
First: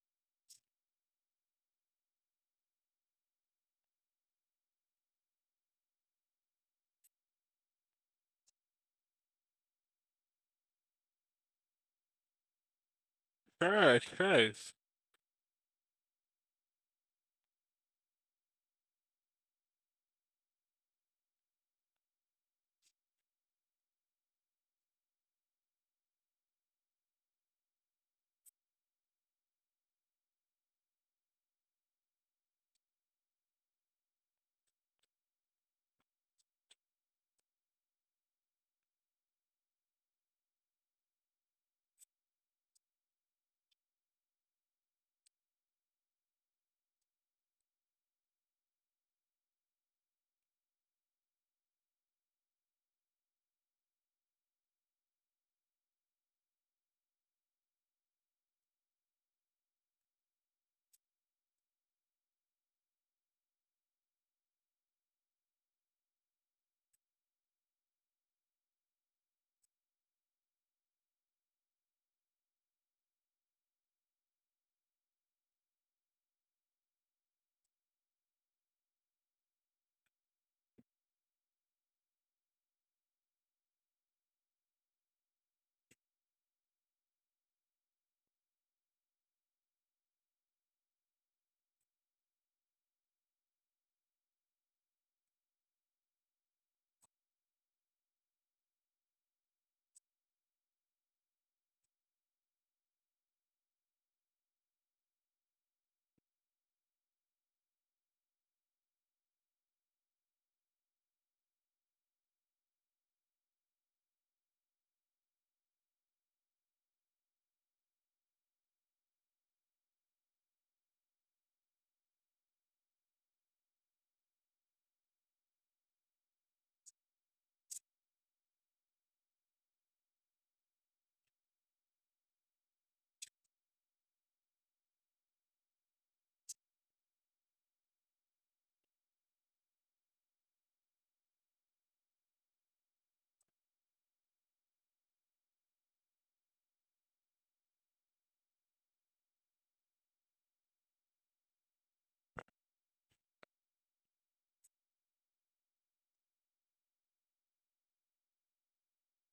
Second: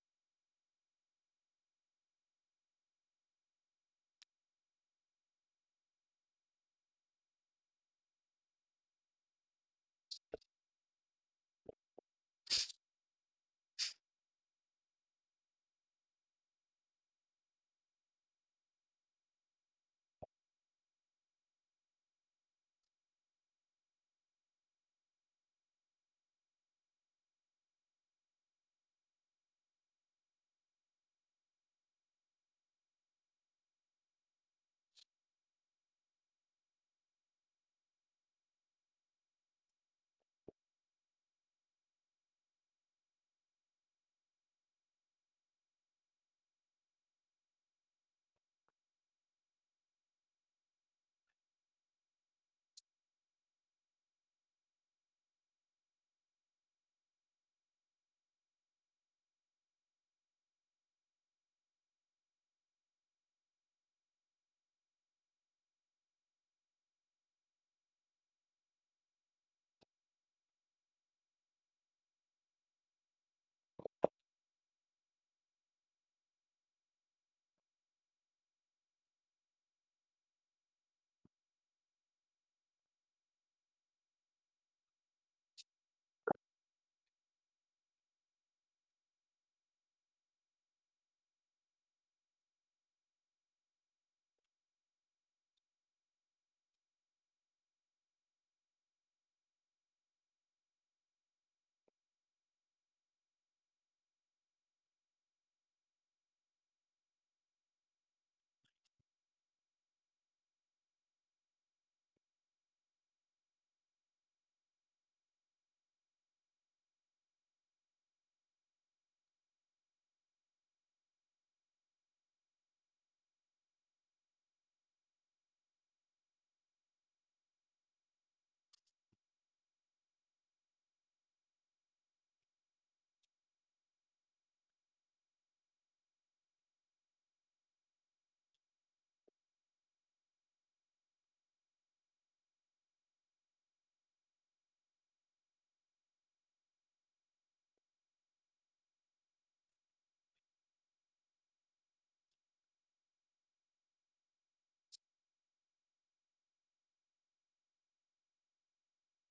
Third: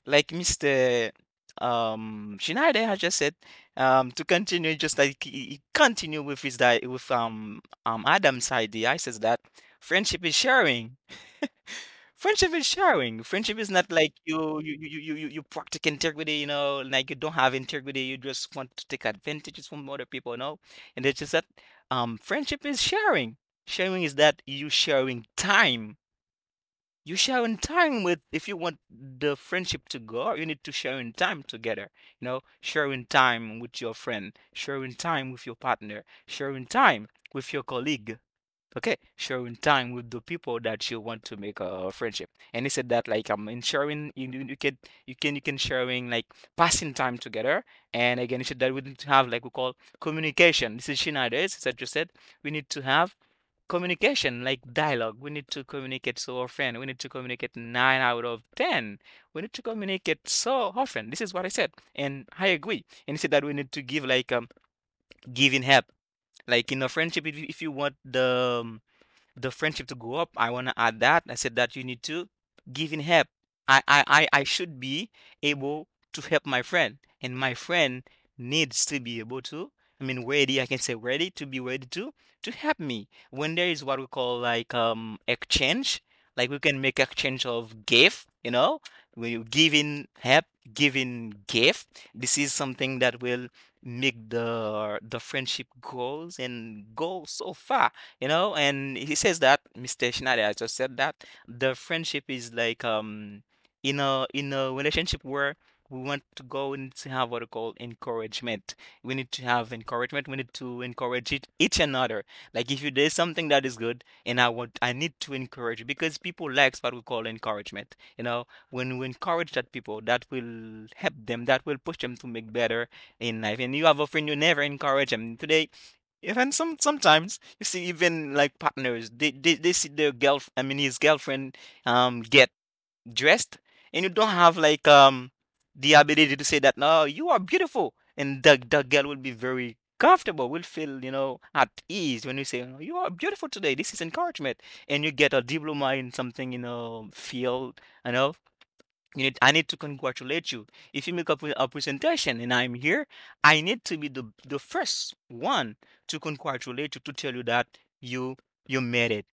[SPEAKER 1] like Mr. Schneider has just said, to continue, just like he continue with his di with Adam's idea. I says that friendship is sharing. Friendship is sharing. Friendship is not
[SPEAKER 2] sure,
[SPEAKER 1] like
[SPEAKER 2] sure.
[SPEAKER 1] you practice integrity, you know, like you don't have integrity. You just want to take advantages from other people, no. And it's just that friendship is sharing. Sharing is that you sharing time you share in time with, if you want the friendship to go, you need to share in time together. You know, sharing time with your friend, sharing time with your partner, sharing time with your colleague. Okay, sharing time with the people that you want to make a friendship. And he said that like in sharing you can you can sharing like passing time together. And again, he said that we need to have like we call communication. This is Schneider's that just said we need to have communication, like dialogue. We need to communicate so often. We need to communicate nine out of ten. We need to communicate so often. This is what I said, and I agree. And he said that we need to give like giving help, like in a friendship. If you want the friendship to go up. I want to add that. I said that you need to give in help. I should be able to help my friend, and my friend needs to be able to. I mean, ready. I can say ready to to help me when there is what we call like exchange. Like we can make exchange of gift. You know, when you give in help, giving gift. This is something that will make the friendship grows and go so far. You know, and he says that Mr. Schneider I just said that the friendship is like in a relationship where we want to go and to have what we call encouragement. We need to have encouragement. We need to encourage each another. Like if you there's something that is good and I need to encourage you because people likes what we call encouragement. You know, when we encourage that people that will help them, that will push them to make better in life. And you have a friend you never encourage them today, even sometimes you see even like partners they see their girl I mean his girlfriend get dressed, and you don't have like the ability to say that no you are beautiful, and the girl will be very comfortable, will feel you know at ease when you say, "Oh, you are beautiful today." This is encouragement. And you get a diploma in something, you know, field, you know, you need I need to congratulate you. If you make up a presentation and I'm here, I need to be the first one to congratulate you, to tell you that you you made it,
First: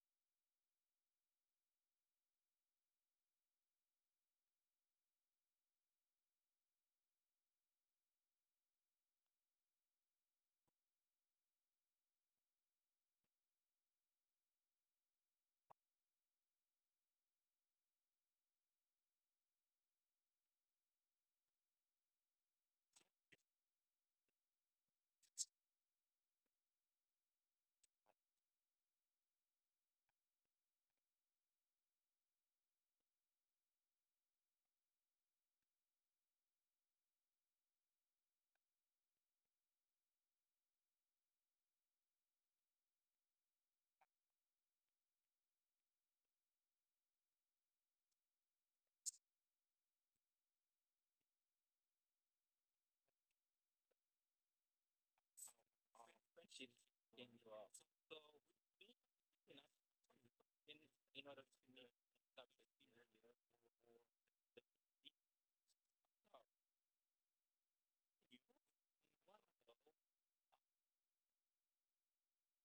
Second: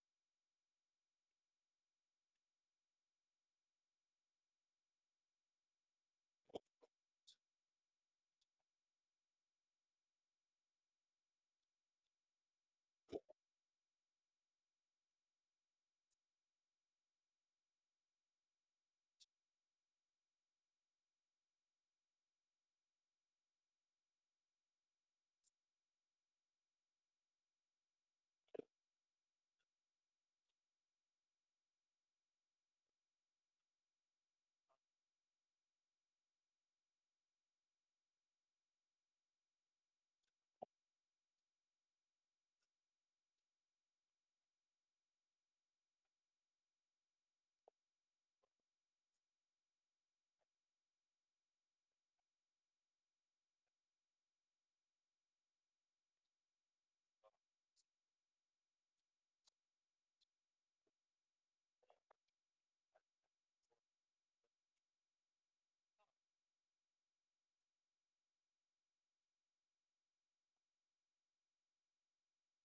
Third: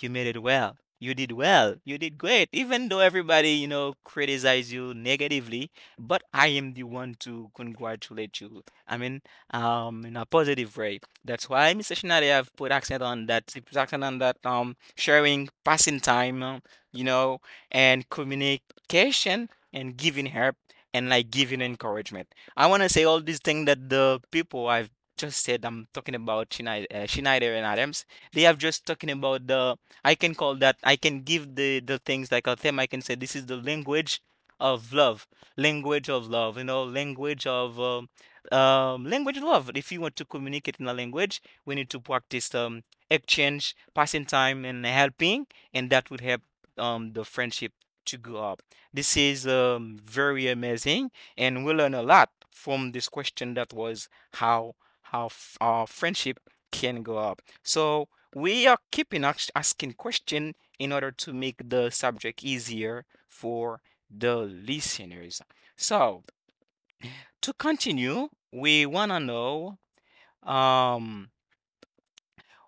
[SPEAKER 1] you made it well, you did well, you did great, even though everybody you know criticize you negatively, but I am the one to congratulate you. I mean, in a positive way. That's why Mr. I have put accent on that, accent on that sharing, passing time, you know, and communication and giving help and like giving encouragement. I want to say all these things that the people I've just said I'm talking about Schneider, Schneider and Adams. They have just talking about the I can call that I can give the things like a theme. I can say this is the language of love, language of love. You know, language of love. If you want to communicate in a language, we need to practice exchange, passing time, and helping, and that would help the friendship to go up. This is very amazing, and we learn a lot from this question that was how our friendship can go up. So we are keeping asking question in order to make the subject easier for the listeners. So to continue, we wanna know um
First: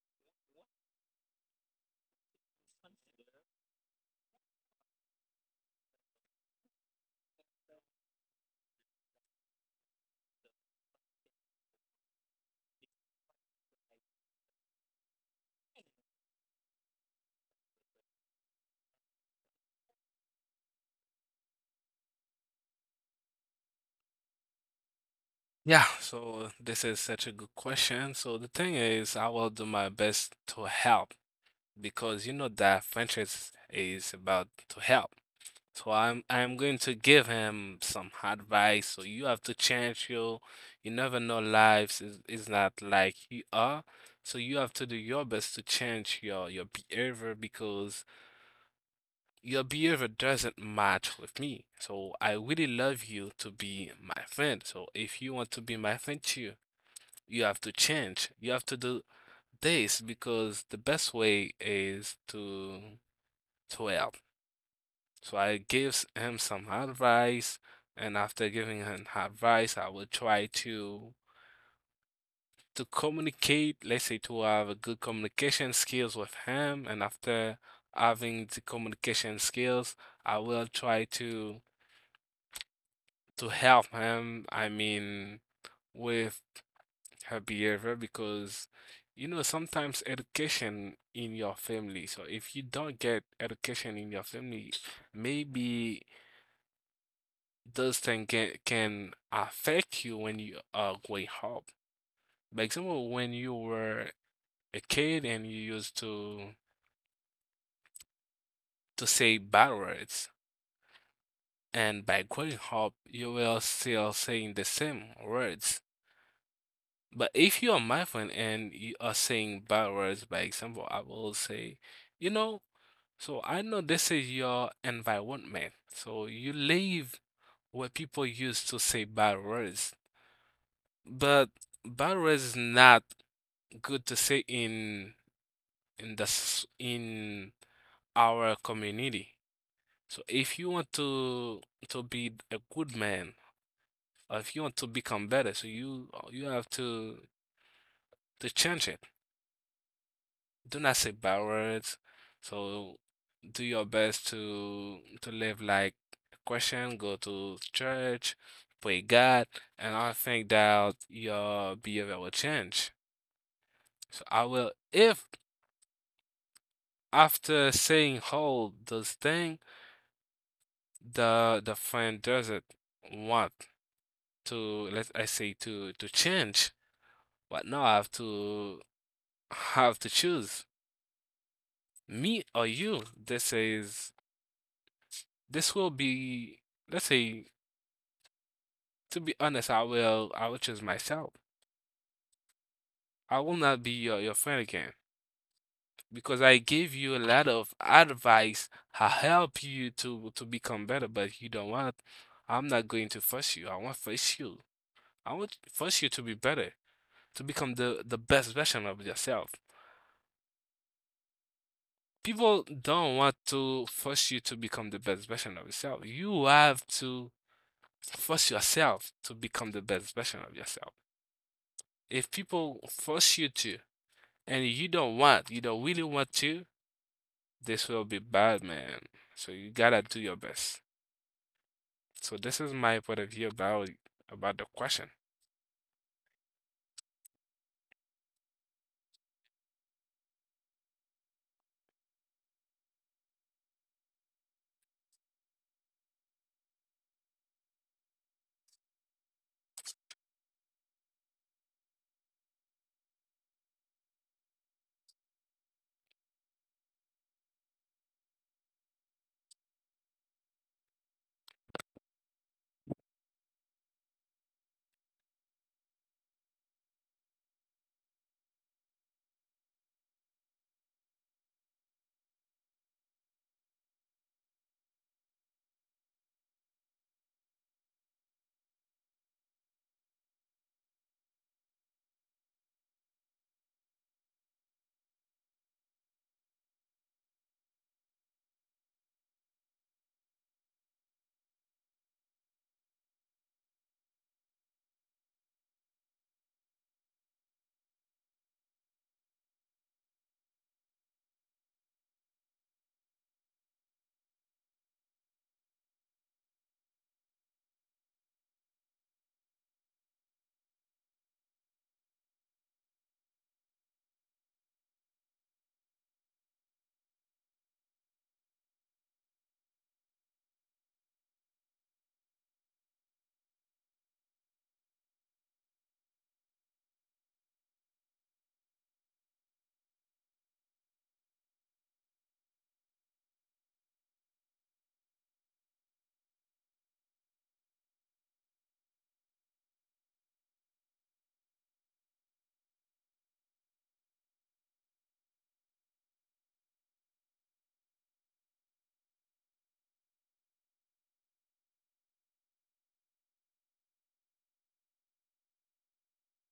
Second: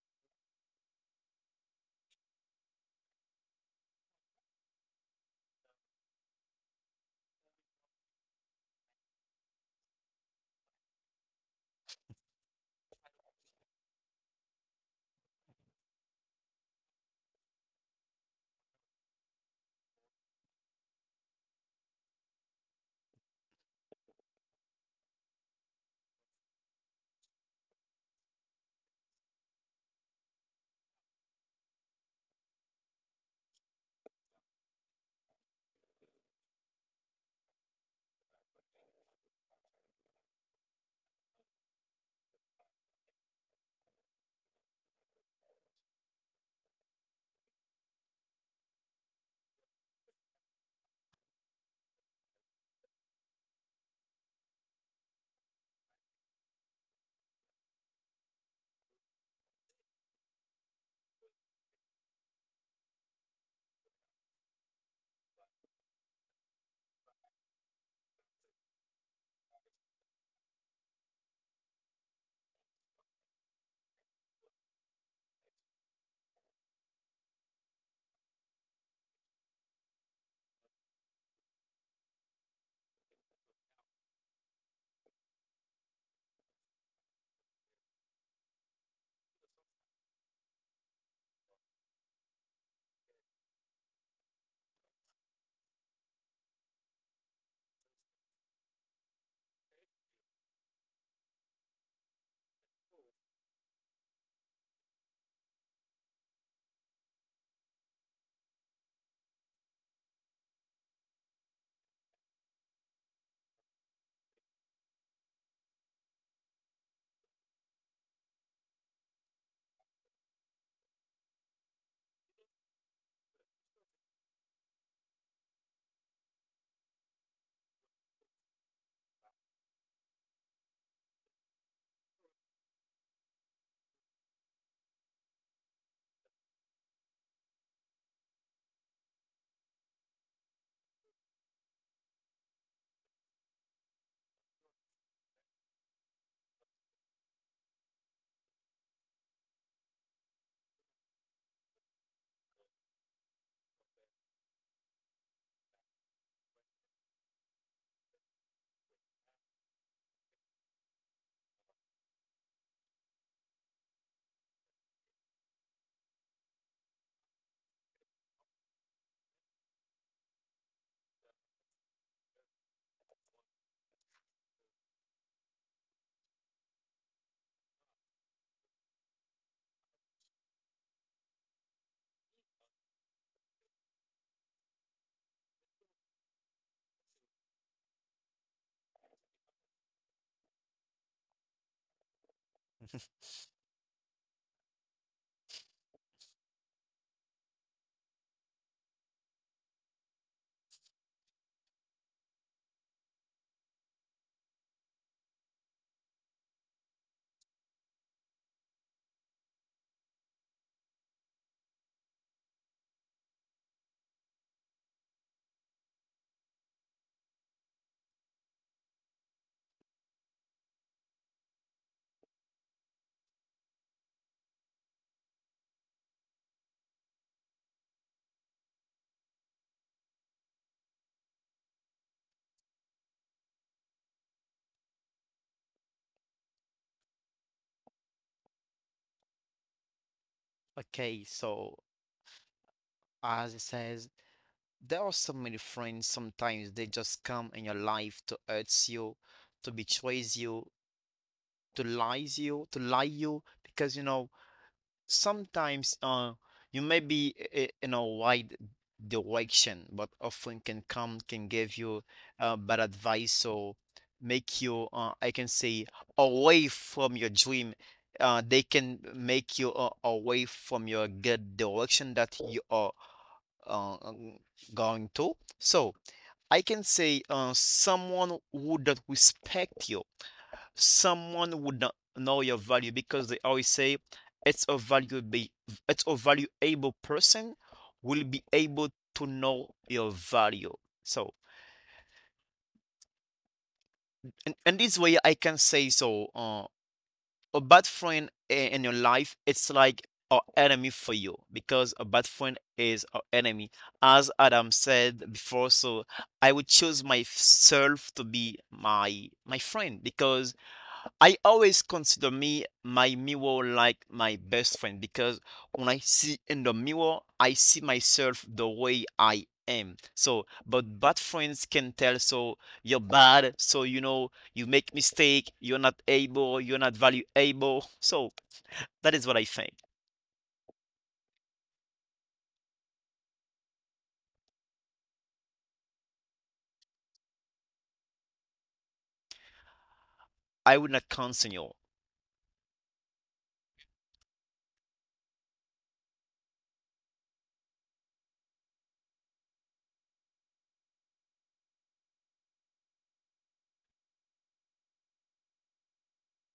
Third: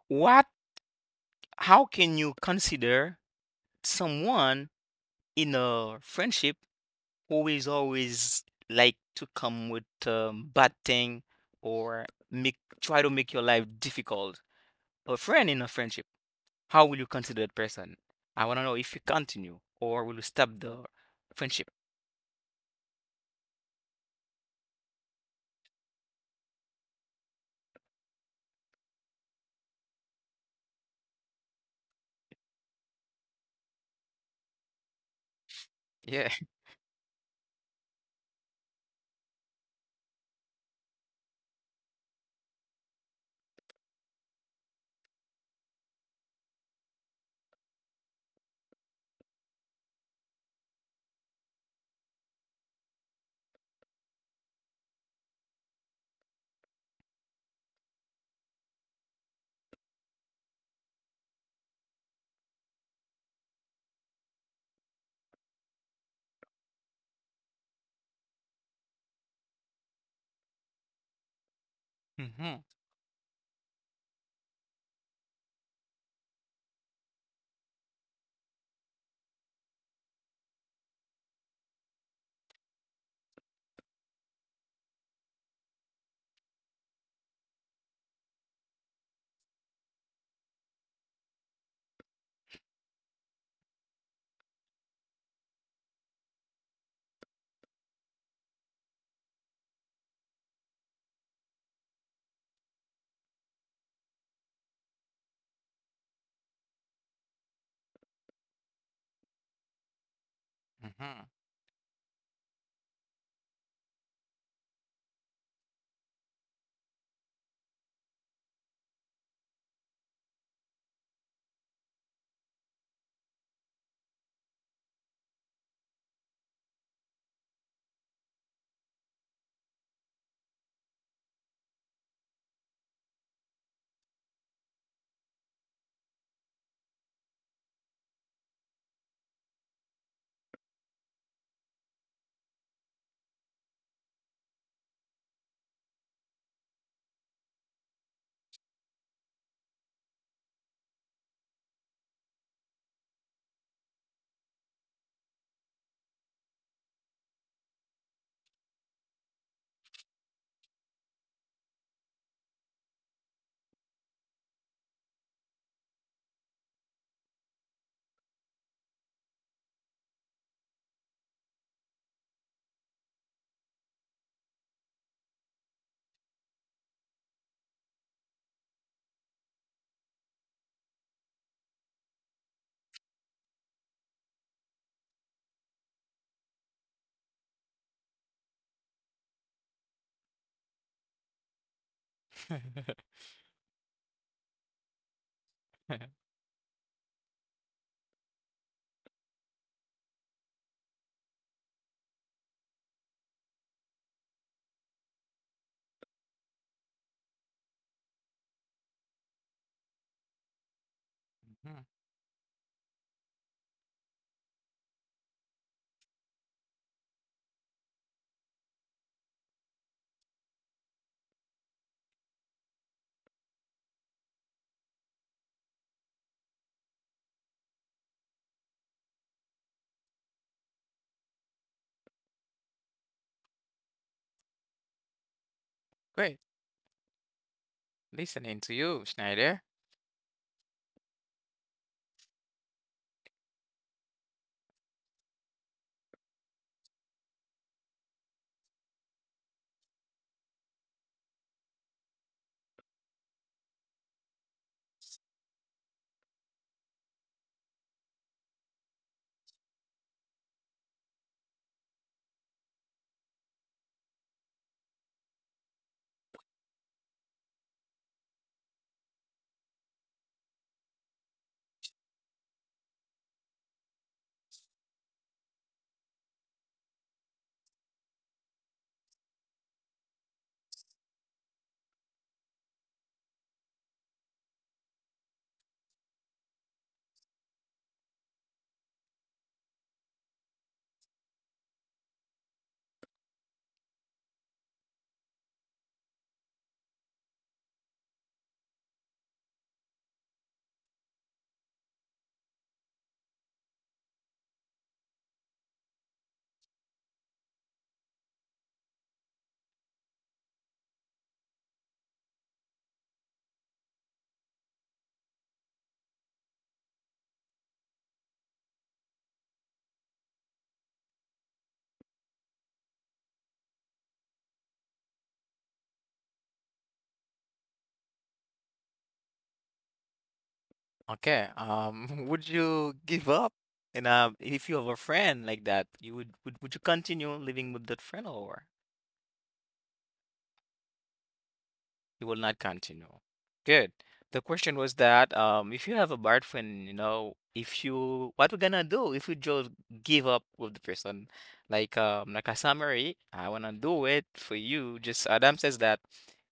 [SPEAKER 1] what how can you consider someone in a friendship who is always like to come with bad thing or make try to make your life difficult. A friend in a friendship, how will you consider that person? I want to know if you continue or will you stop the friendship?
[SPEAKER 2] So this is such a good question. So the thing is, I will do my best to help because you know that Francis is about to help. So I'm
[SPEAKER 1] Yeah.
[SPEAKER 2] I'm going to give him some advice. So you have to change your, you never know lives is not like you are. So you have to do your best to change your behavior because your behavior doesn't match with me. So I really love you to be my friend. So if you want to be my friend too, you have to change. You have to do this because the best way is to help. So I gives him some advice, and after giving him advice, I will try
[SPEAKER 1] Mm-hmm.
[SPEAKER 2] to communicate, let's say to have a good communication skills with him, and after having the communication skills, I will try to help him, I mean, with her behavior because you know sometimes education in your family. So if you don't get education in your family, maybe those things can affect you when you are growing up. By example, when you were a kid and you used to say bad words,
[SPEAKER 1] Mm-hmm.
[SPEAKER 2] and by growing up, you will still saying the same words. But if you are my friend and you are saying bad words, by example, I will say, you know, so I know this is your environment. So you live where people used to say bad words. But bad words is not good to say in the s- in our community. So if you want to be a good man, or if you want to become better, so you have to change it. Do not say bad words. So do your best to live like a Christian, go to church, pray God, and I think that your behavior will change. So I will if after saying all those thing, the friend doesn't want to let's I say to change, but now I have to have to choose me or you. This is this will be let's say to be honest, I will choose myself. I will not be your friend again because I gave you a lot of advice. I help you to become better, but you don't want. I'm not going to force you. I want force you. I want force you to be better, to become the best version of yourself. People don't want to force you to become the best version of yourself. You have to force yourself to become the best version of yourself. If people force you to, and you don't want, you don't really want to, this will be bad, man. So you gotta do your best. So this is my point of view about the question.
[SPEAKER 1] Great. Listening to you, Schneider.
[SPEAKER 3] Okay, so as it says, there are so many friends, sometimes they just come in your life to hurt you, to betray you, to lie you, to lie you, because you know sometimes you may be in a wide direction, but often can come can give you bad advice or make you, I can say, away from your dream. They can make you away from your good direction that you are uh, um, going to. So I can say, someone who don't respect you, someone would not know your value because they always say it's a valuable, it's a valuable person will be able to know your value. So and this way I can say, so a bad friend in your life, it's like an enemy for you, because a bad friend is an enemy, as Adam said before. So I would choose myself to be my friend because I always consider me my mirror like my best friend, because when I see in the mirror, I see myself the way I am. So, but bad friends can tell, so you're bad, so you know, you make mistake, you're not able, you're not valuable. So that is what I think.
[SPEAKER 1] Okay. Would you give up? And if you have a friend like that, you would, would you continue living with that friend or?
[SPEAKER 3] I would not consider your
[SPEAKER 1] You will not continue. Good. The question was that if you have a bad friend, you know, if you what we're gonna do if we just give up with the person, like a summary, I wanna do it for you. Just Adam says that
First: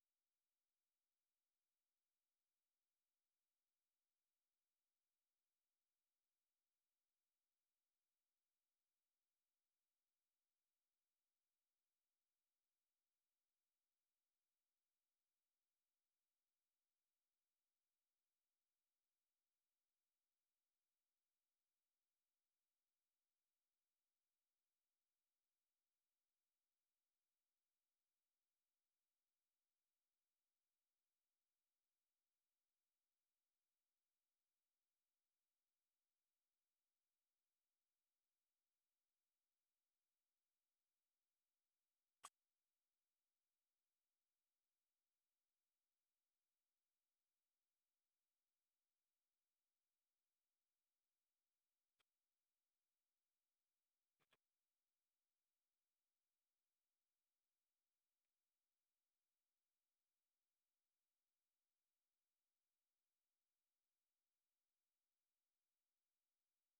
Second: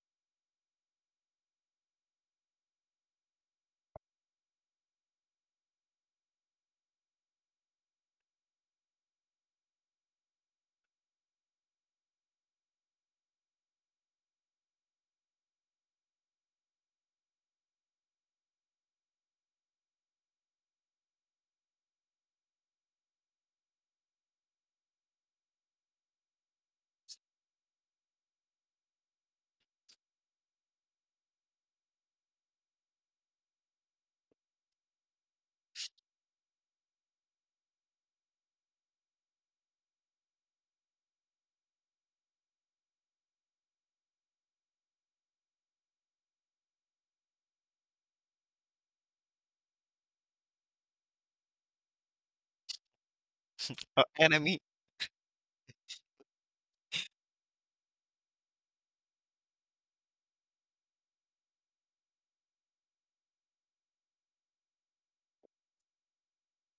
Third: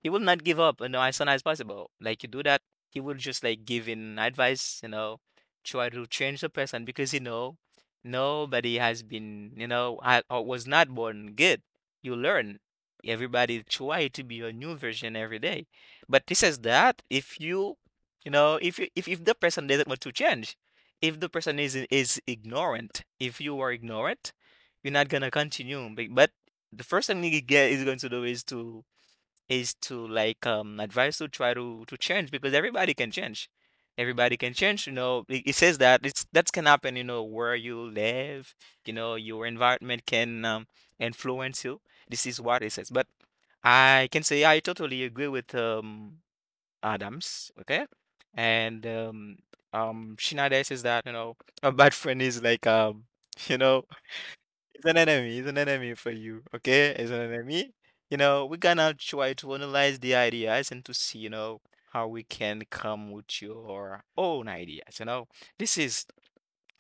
[SPEAKER 1] he will not give up, you know, as soon as possible. Like you do that, he will just like give in advice, you know, try to change the person because you know nobody has been, you know, or was not born good. You learn everybody try to be a new version every day. But this is that if you, you know, if you if the person doesn't want to change, if the person is ignorant, if you are ignorant, you're not gonna continue. But the first thing you get is going to do is to like advise to try to change because everybody can change. Everybody can change, you know. It says that it's that can happen, you know, where you live, you know, your environment can influence you. This is what it says. But I can say I totally agree with Adams, okay? And Shinada says that, you know, a bad friend is like you know
[SPEAKER 3] enemy.
[SPEAKER 1] it's an enemy. It's an enemy for you. Okay, it's an enemy. You know, we're gonna try to analyze the ideas and to see, you know, how we can come with your own ideas. You know, this is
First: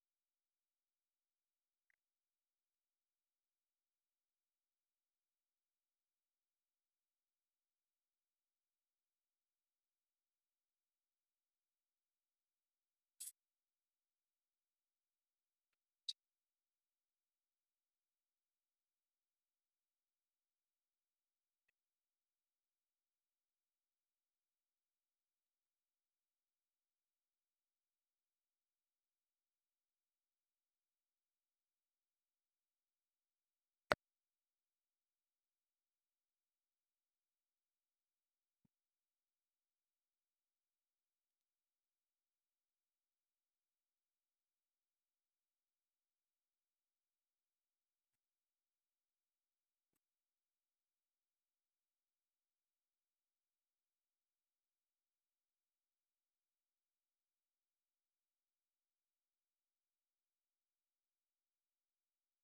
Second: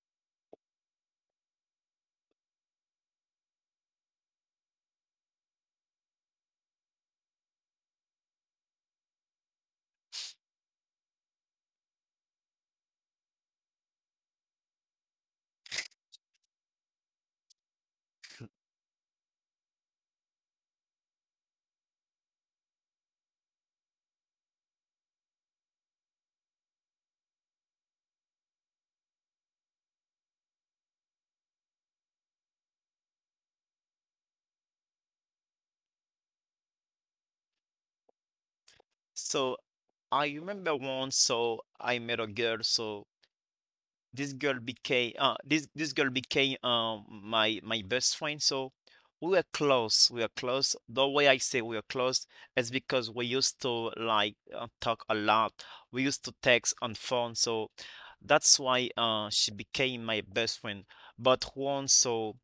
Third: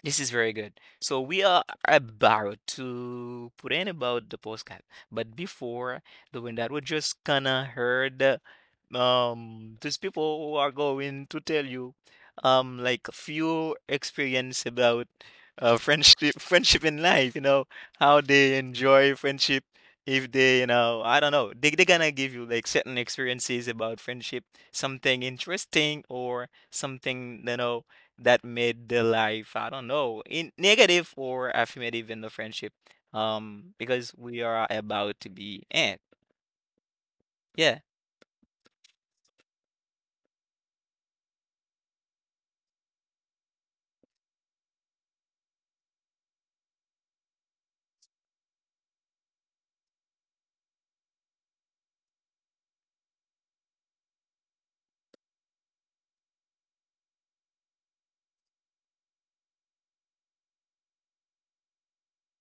[SPEAKER 1] this is very good. So we are about to put in about the postcard, but before doing that, we just kinda heard these people who are going to tell you like a few experience about friendship friendship in life, you know, how they enjoy friendship if they, you know, I don't know. They're gonna give you like certain experiences about friendship, something interesting or something, you know, that made the life, I don't know, in negative or affirmative in the friendship. Because we are about to be and yeah.
[SPEAKER 3] So I remember once, so I met a girl, so this girl became this this girl became my best friend. So we were close, we were close, the way I say we were close is because we used to like talk a lot. We used to text on phone, so that's why she became my best friend. But once, so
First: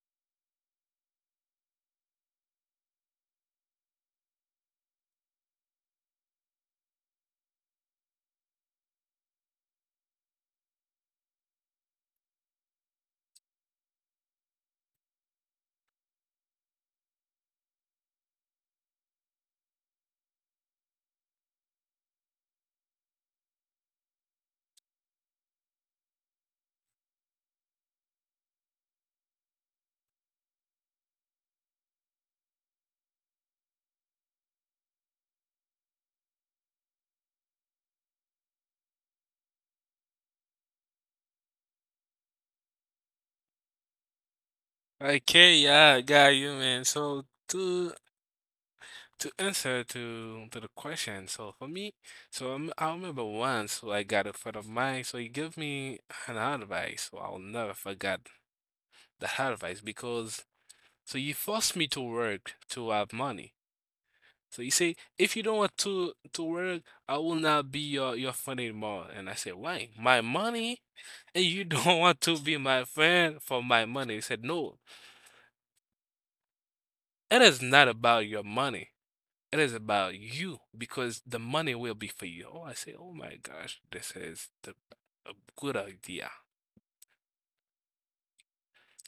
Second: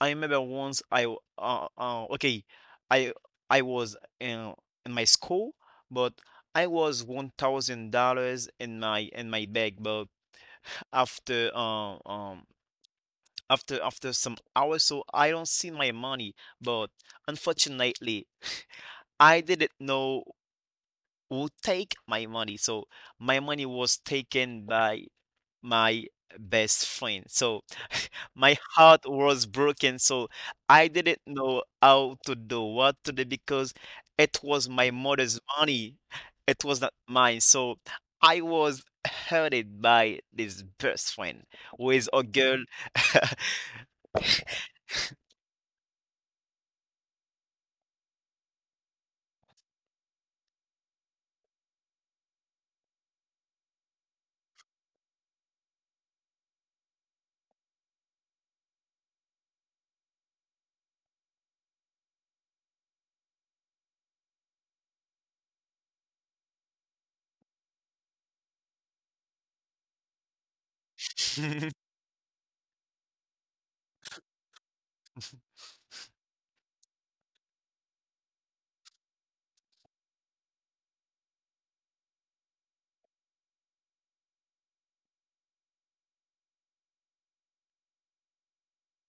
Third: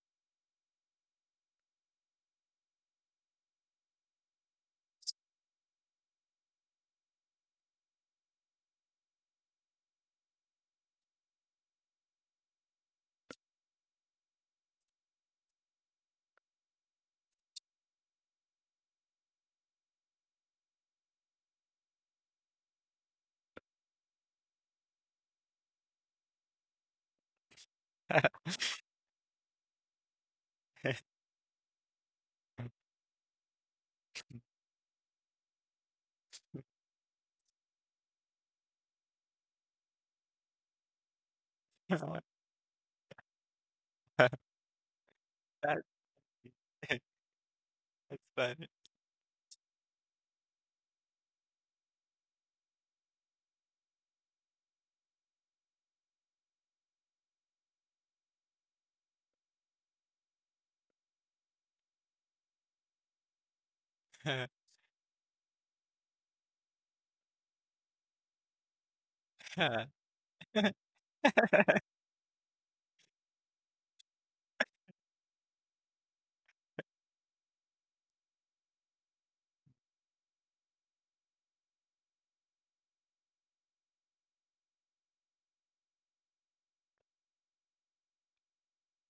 [SPEAKER 3] I remember once okay, i I was in my school, but I was $1,000 in my bag. But after after some hours, so I don't see my money, but unfortunately I didn't know who take my money. So my money was taken by my best friend. So my heart was broken. So I didn't know how to do, what to do, because it was my mother's money. It was not mine. So I was hurted by this best friend who
[SPEAKER 1] That's
[SPEAKER 3] is a girl.
[SPEAKER 2] Okay, yeah, I got you, man. So
[SPEAKER 1] that's funny.
[SPEAKER 2] to answer to the question, so for me, so I'm, I remember once so I got a friend of mine, so he gave me an advice. So I'll never forget the advice because so he forced me to work to have money. So you say, if you don't want to work, I will not be your friend anymore. And I said, why? My money? And you don't want to be my friend for my money? He said, no, it is not about your money. It is about you because the money will be for you. Oh, I say, oh my gosh, this is the a good idea.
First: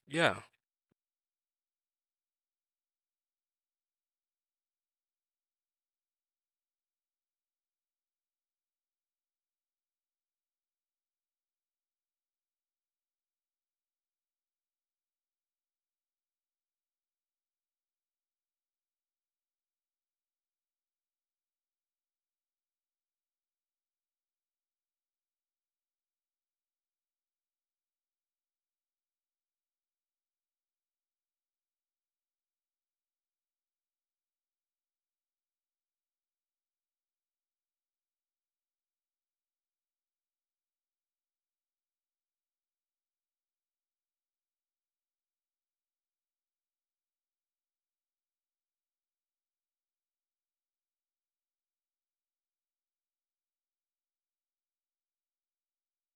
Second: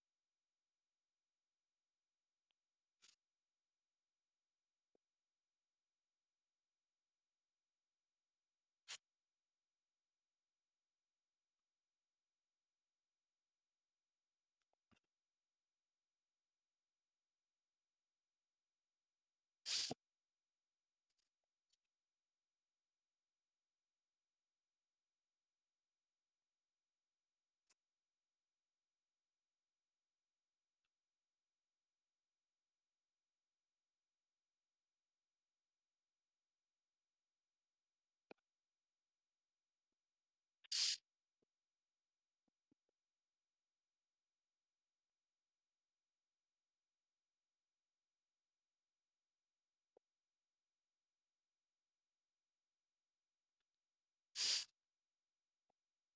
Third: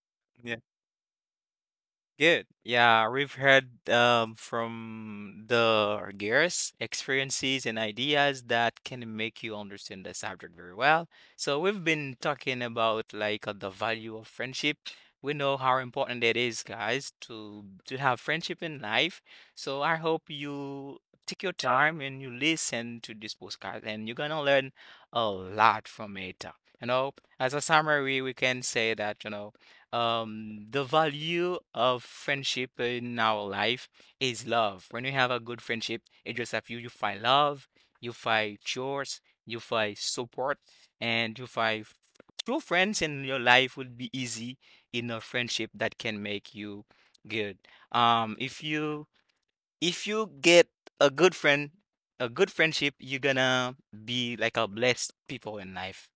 [SPEAKER 2] Yeah.
[SPEAKER 1] Good. Yeah, we've heard from the guests experiences and ideas that can make you understand the subject very well. So we've been talking about like the value of friendship. We know how important it is, guys, to have friendship in life. So I hope you take your time and you listen to this podcast, and you're gonna learn a lot from it. You know, as a summary, we can say that you know the value of friendship in our life is love. When you have a good friendship, it just have you you find love, you find chores, you find support, and you find true friends. And your life would be easy in a friendship that can make you good. Um if you if you get a good friend, a good friendship, you're gonna be like a blessed people in life.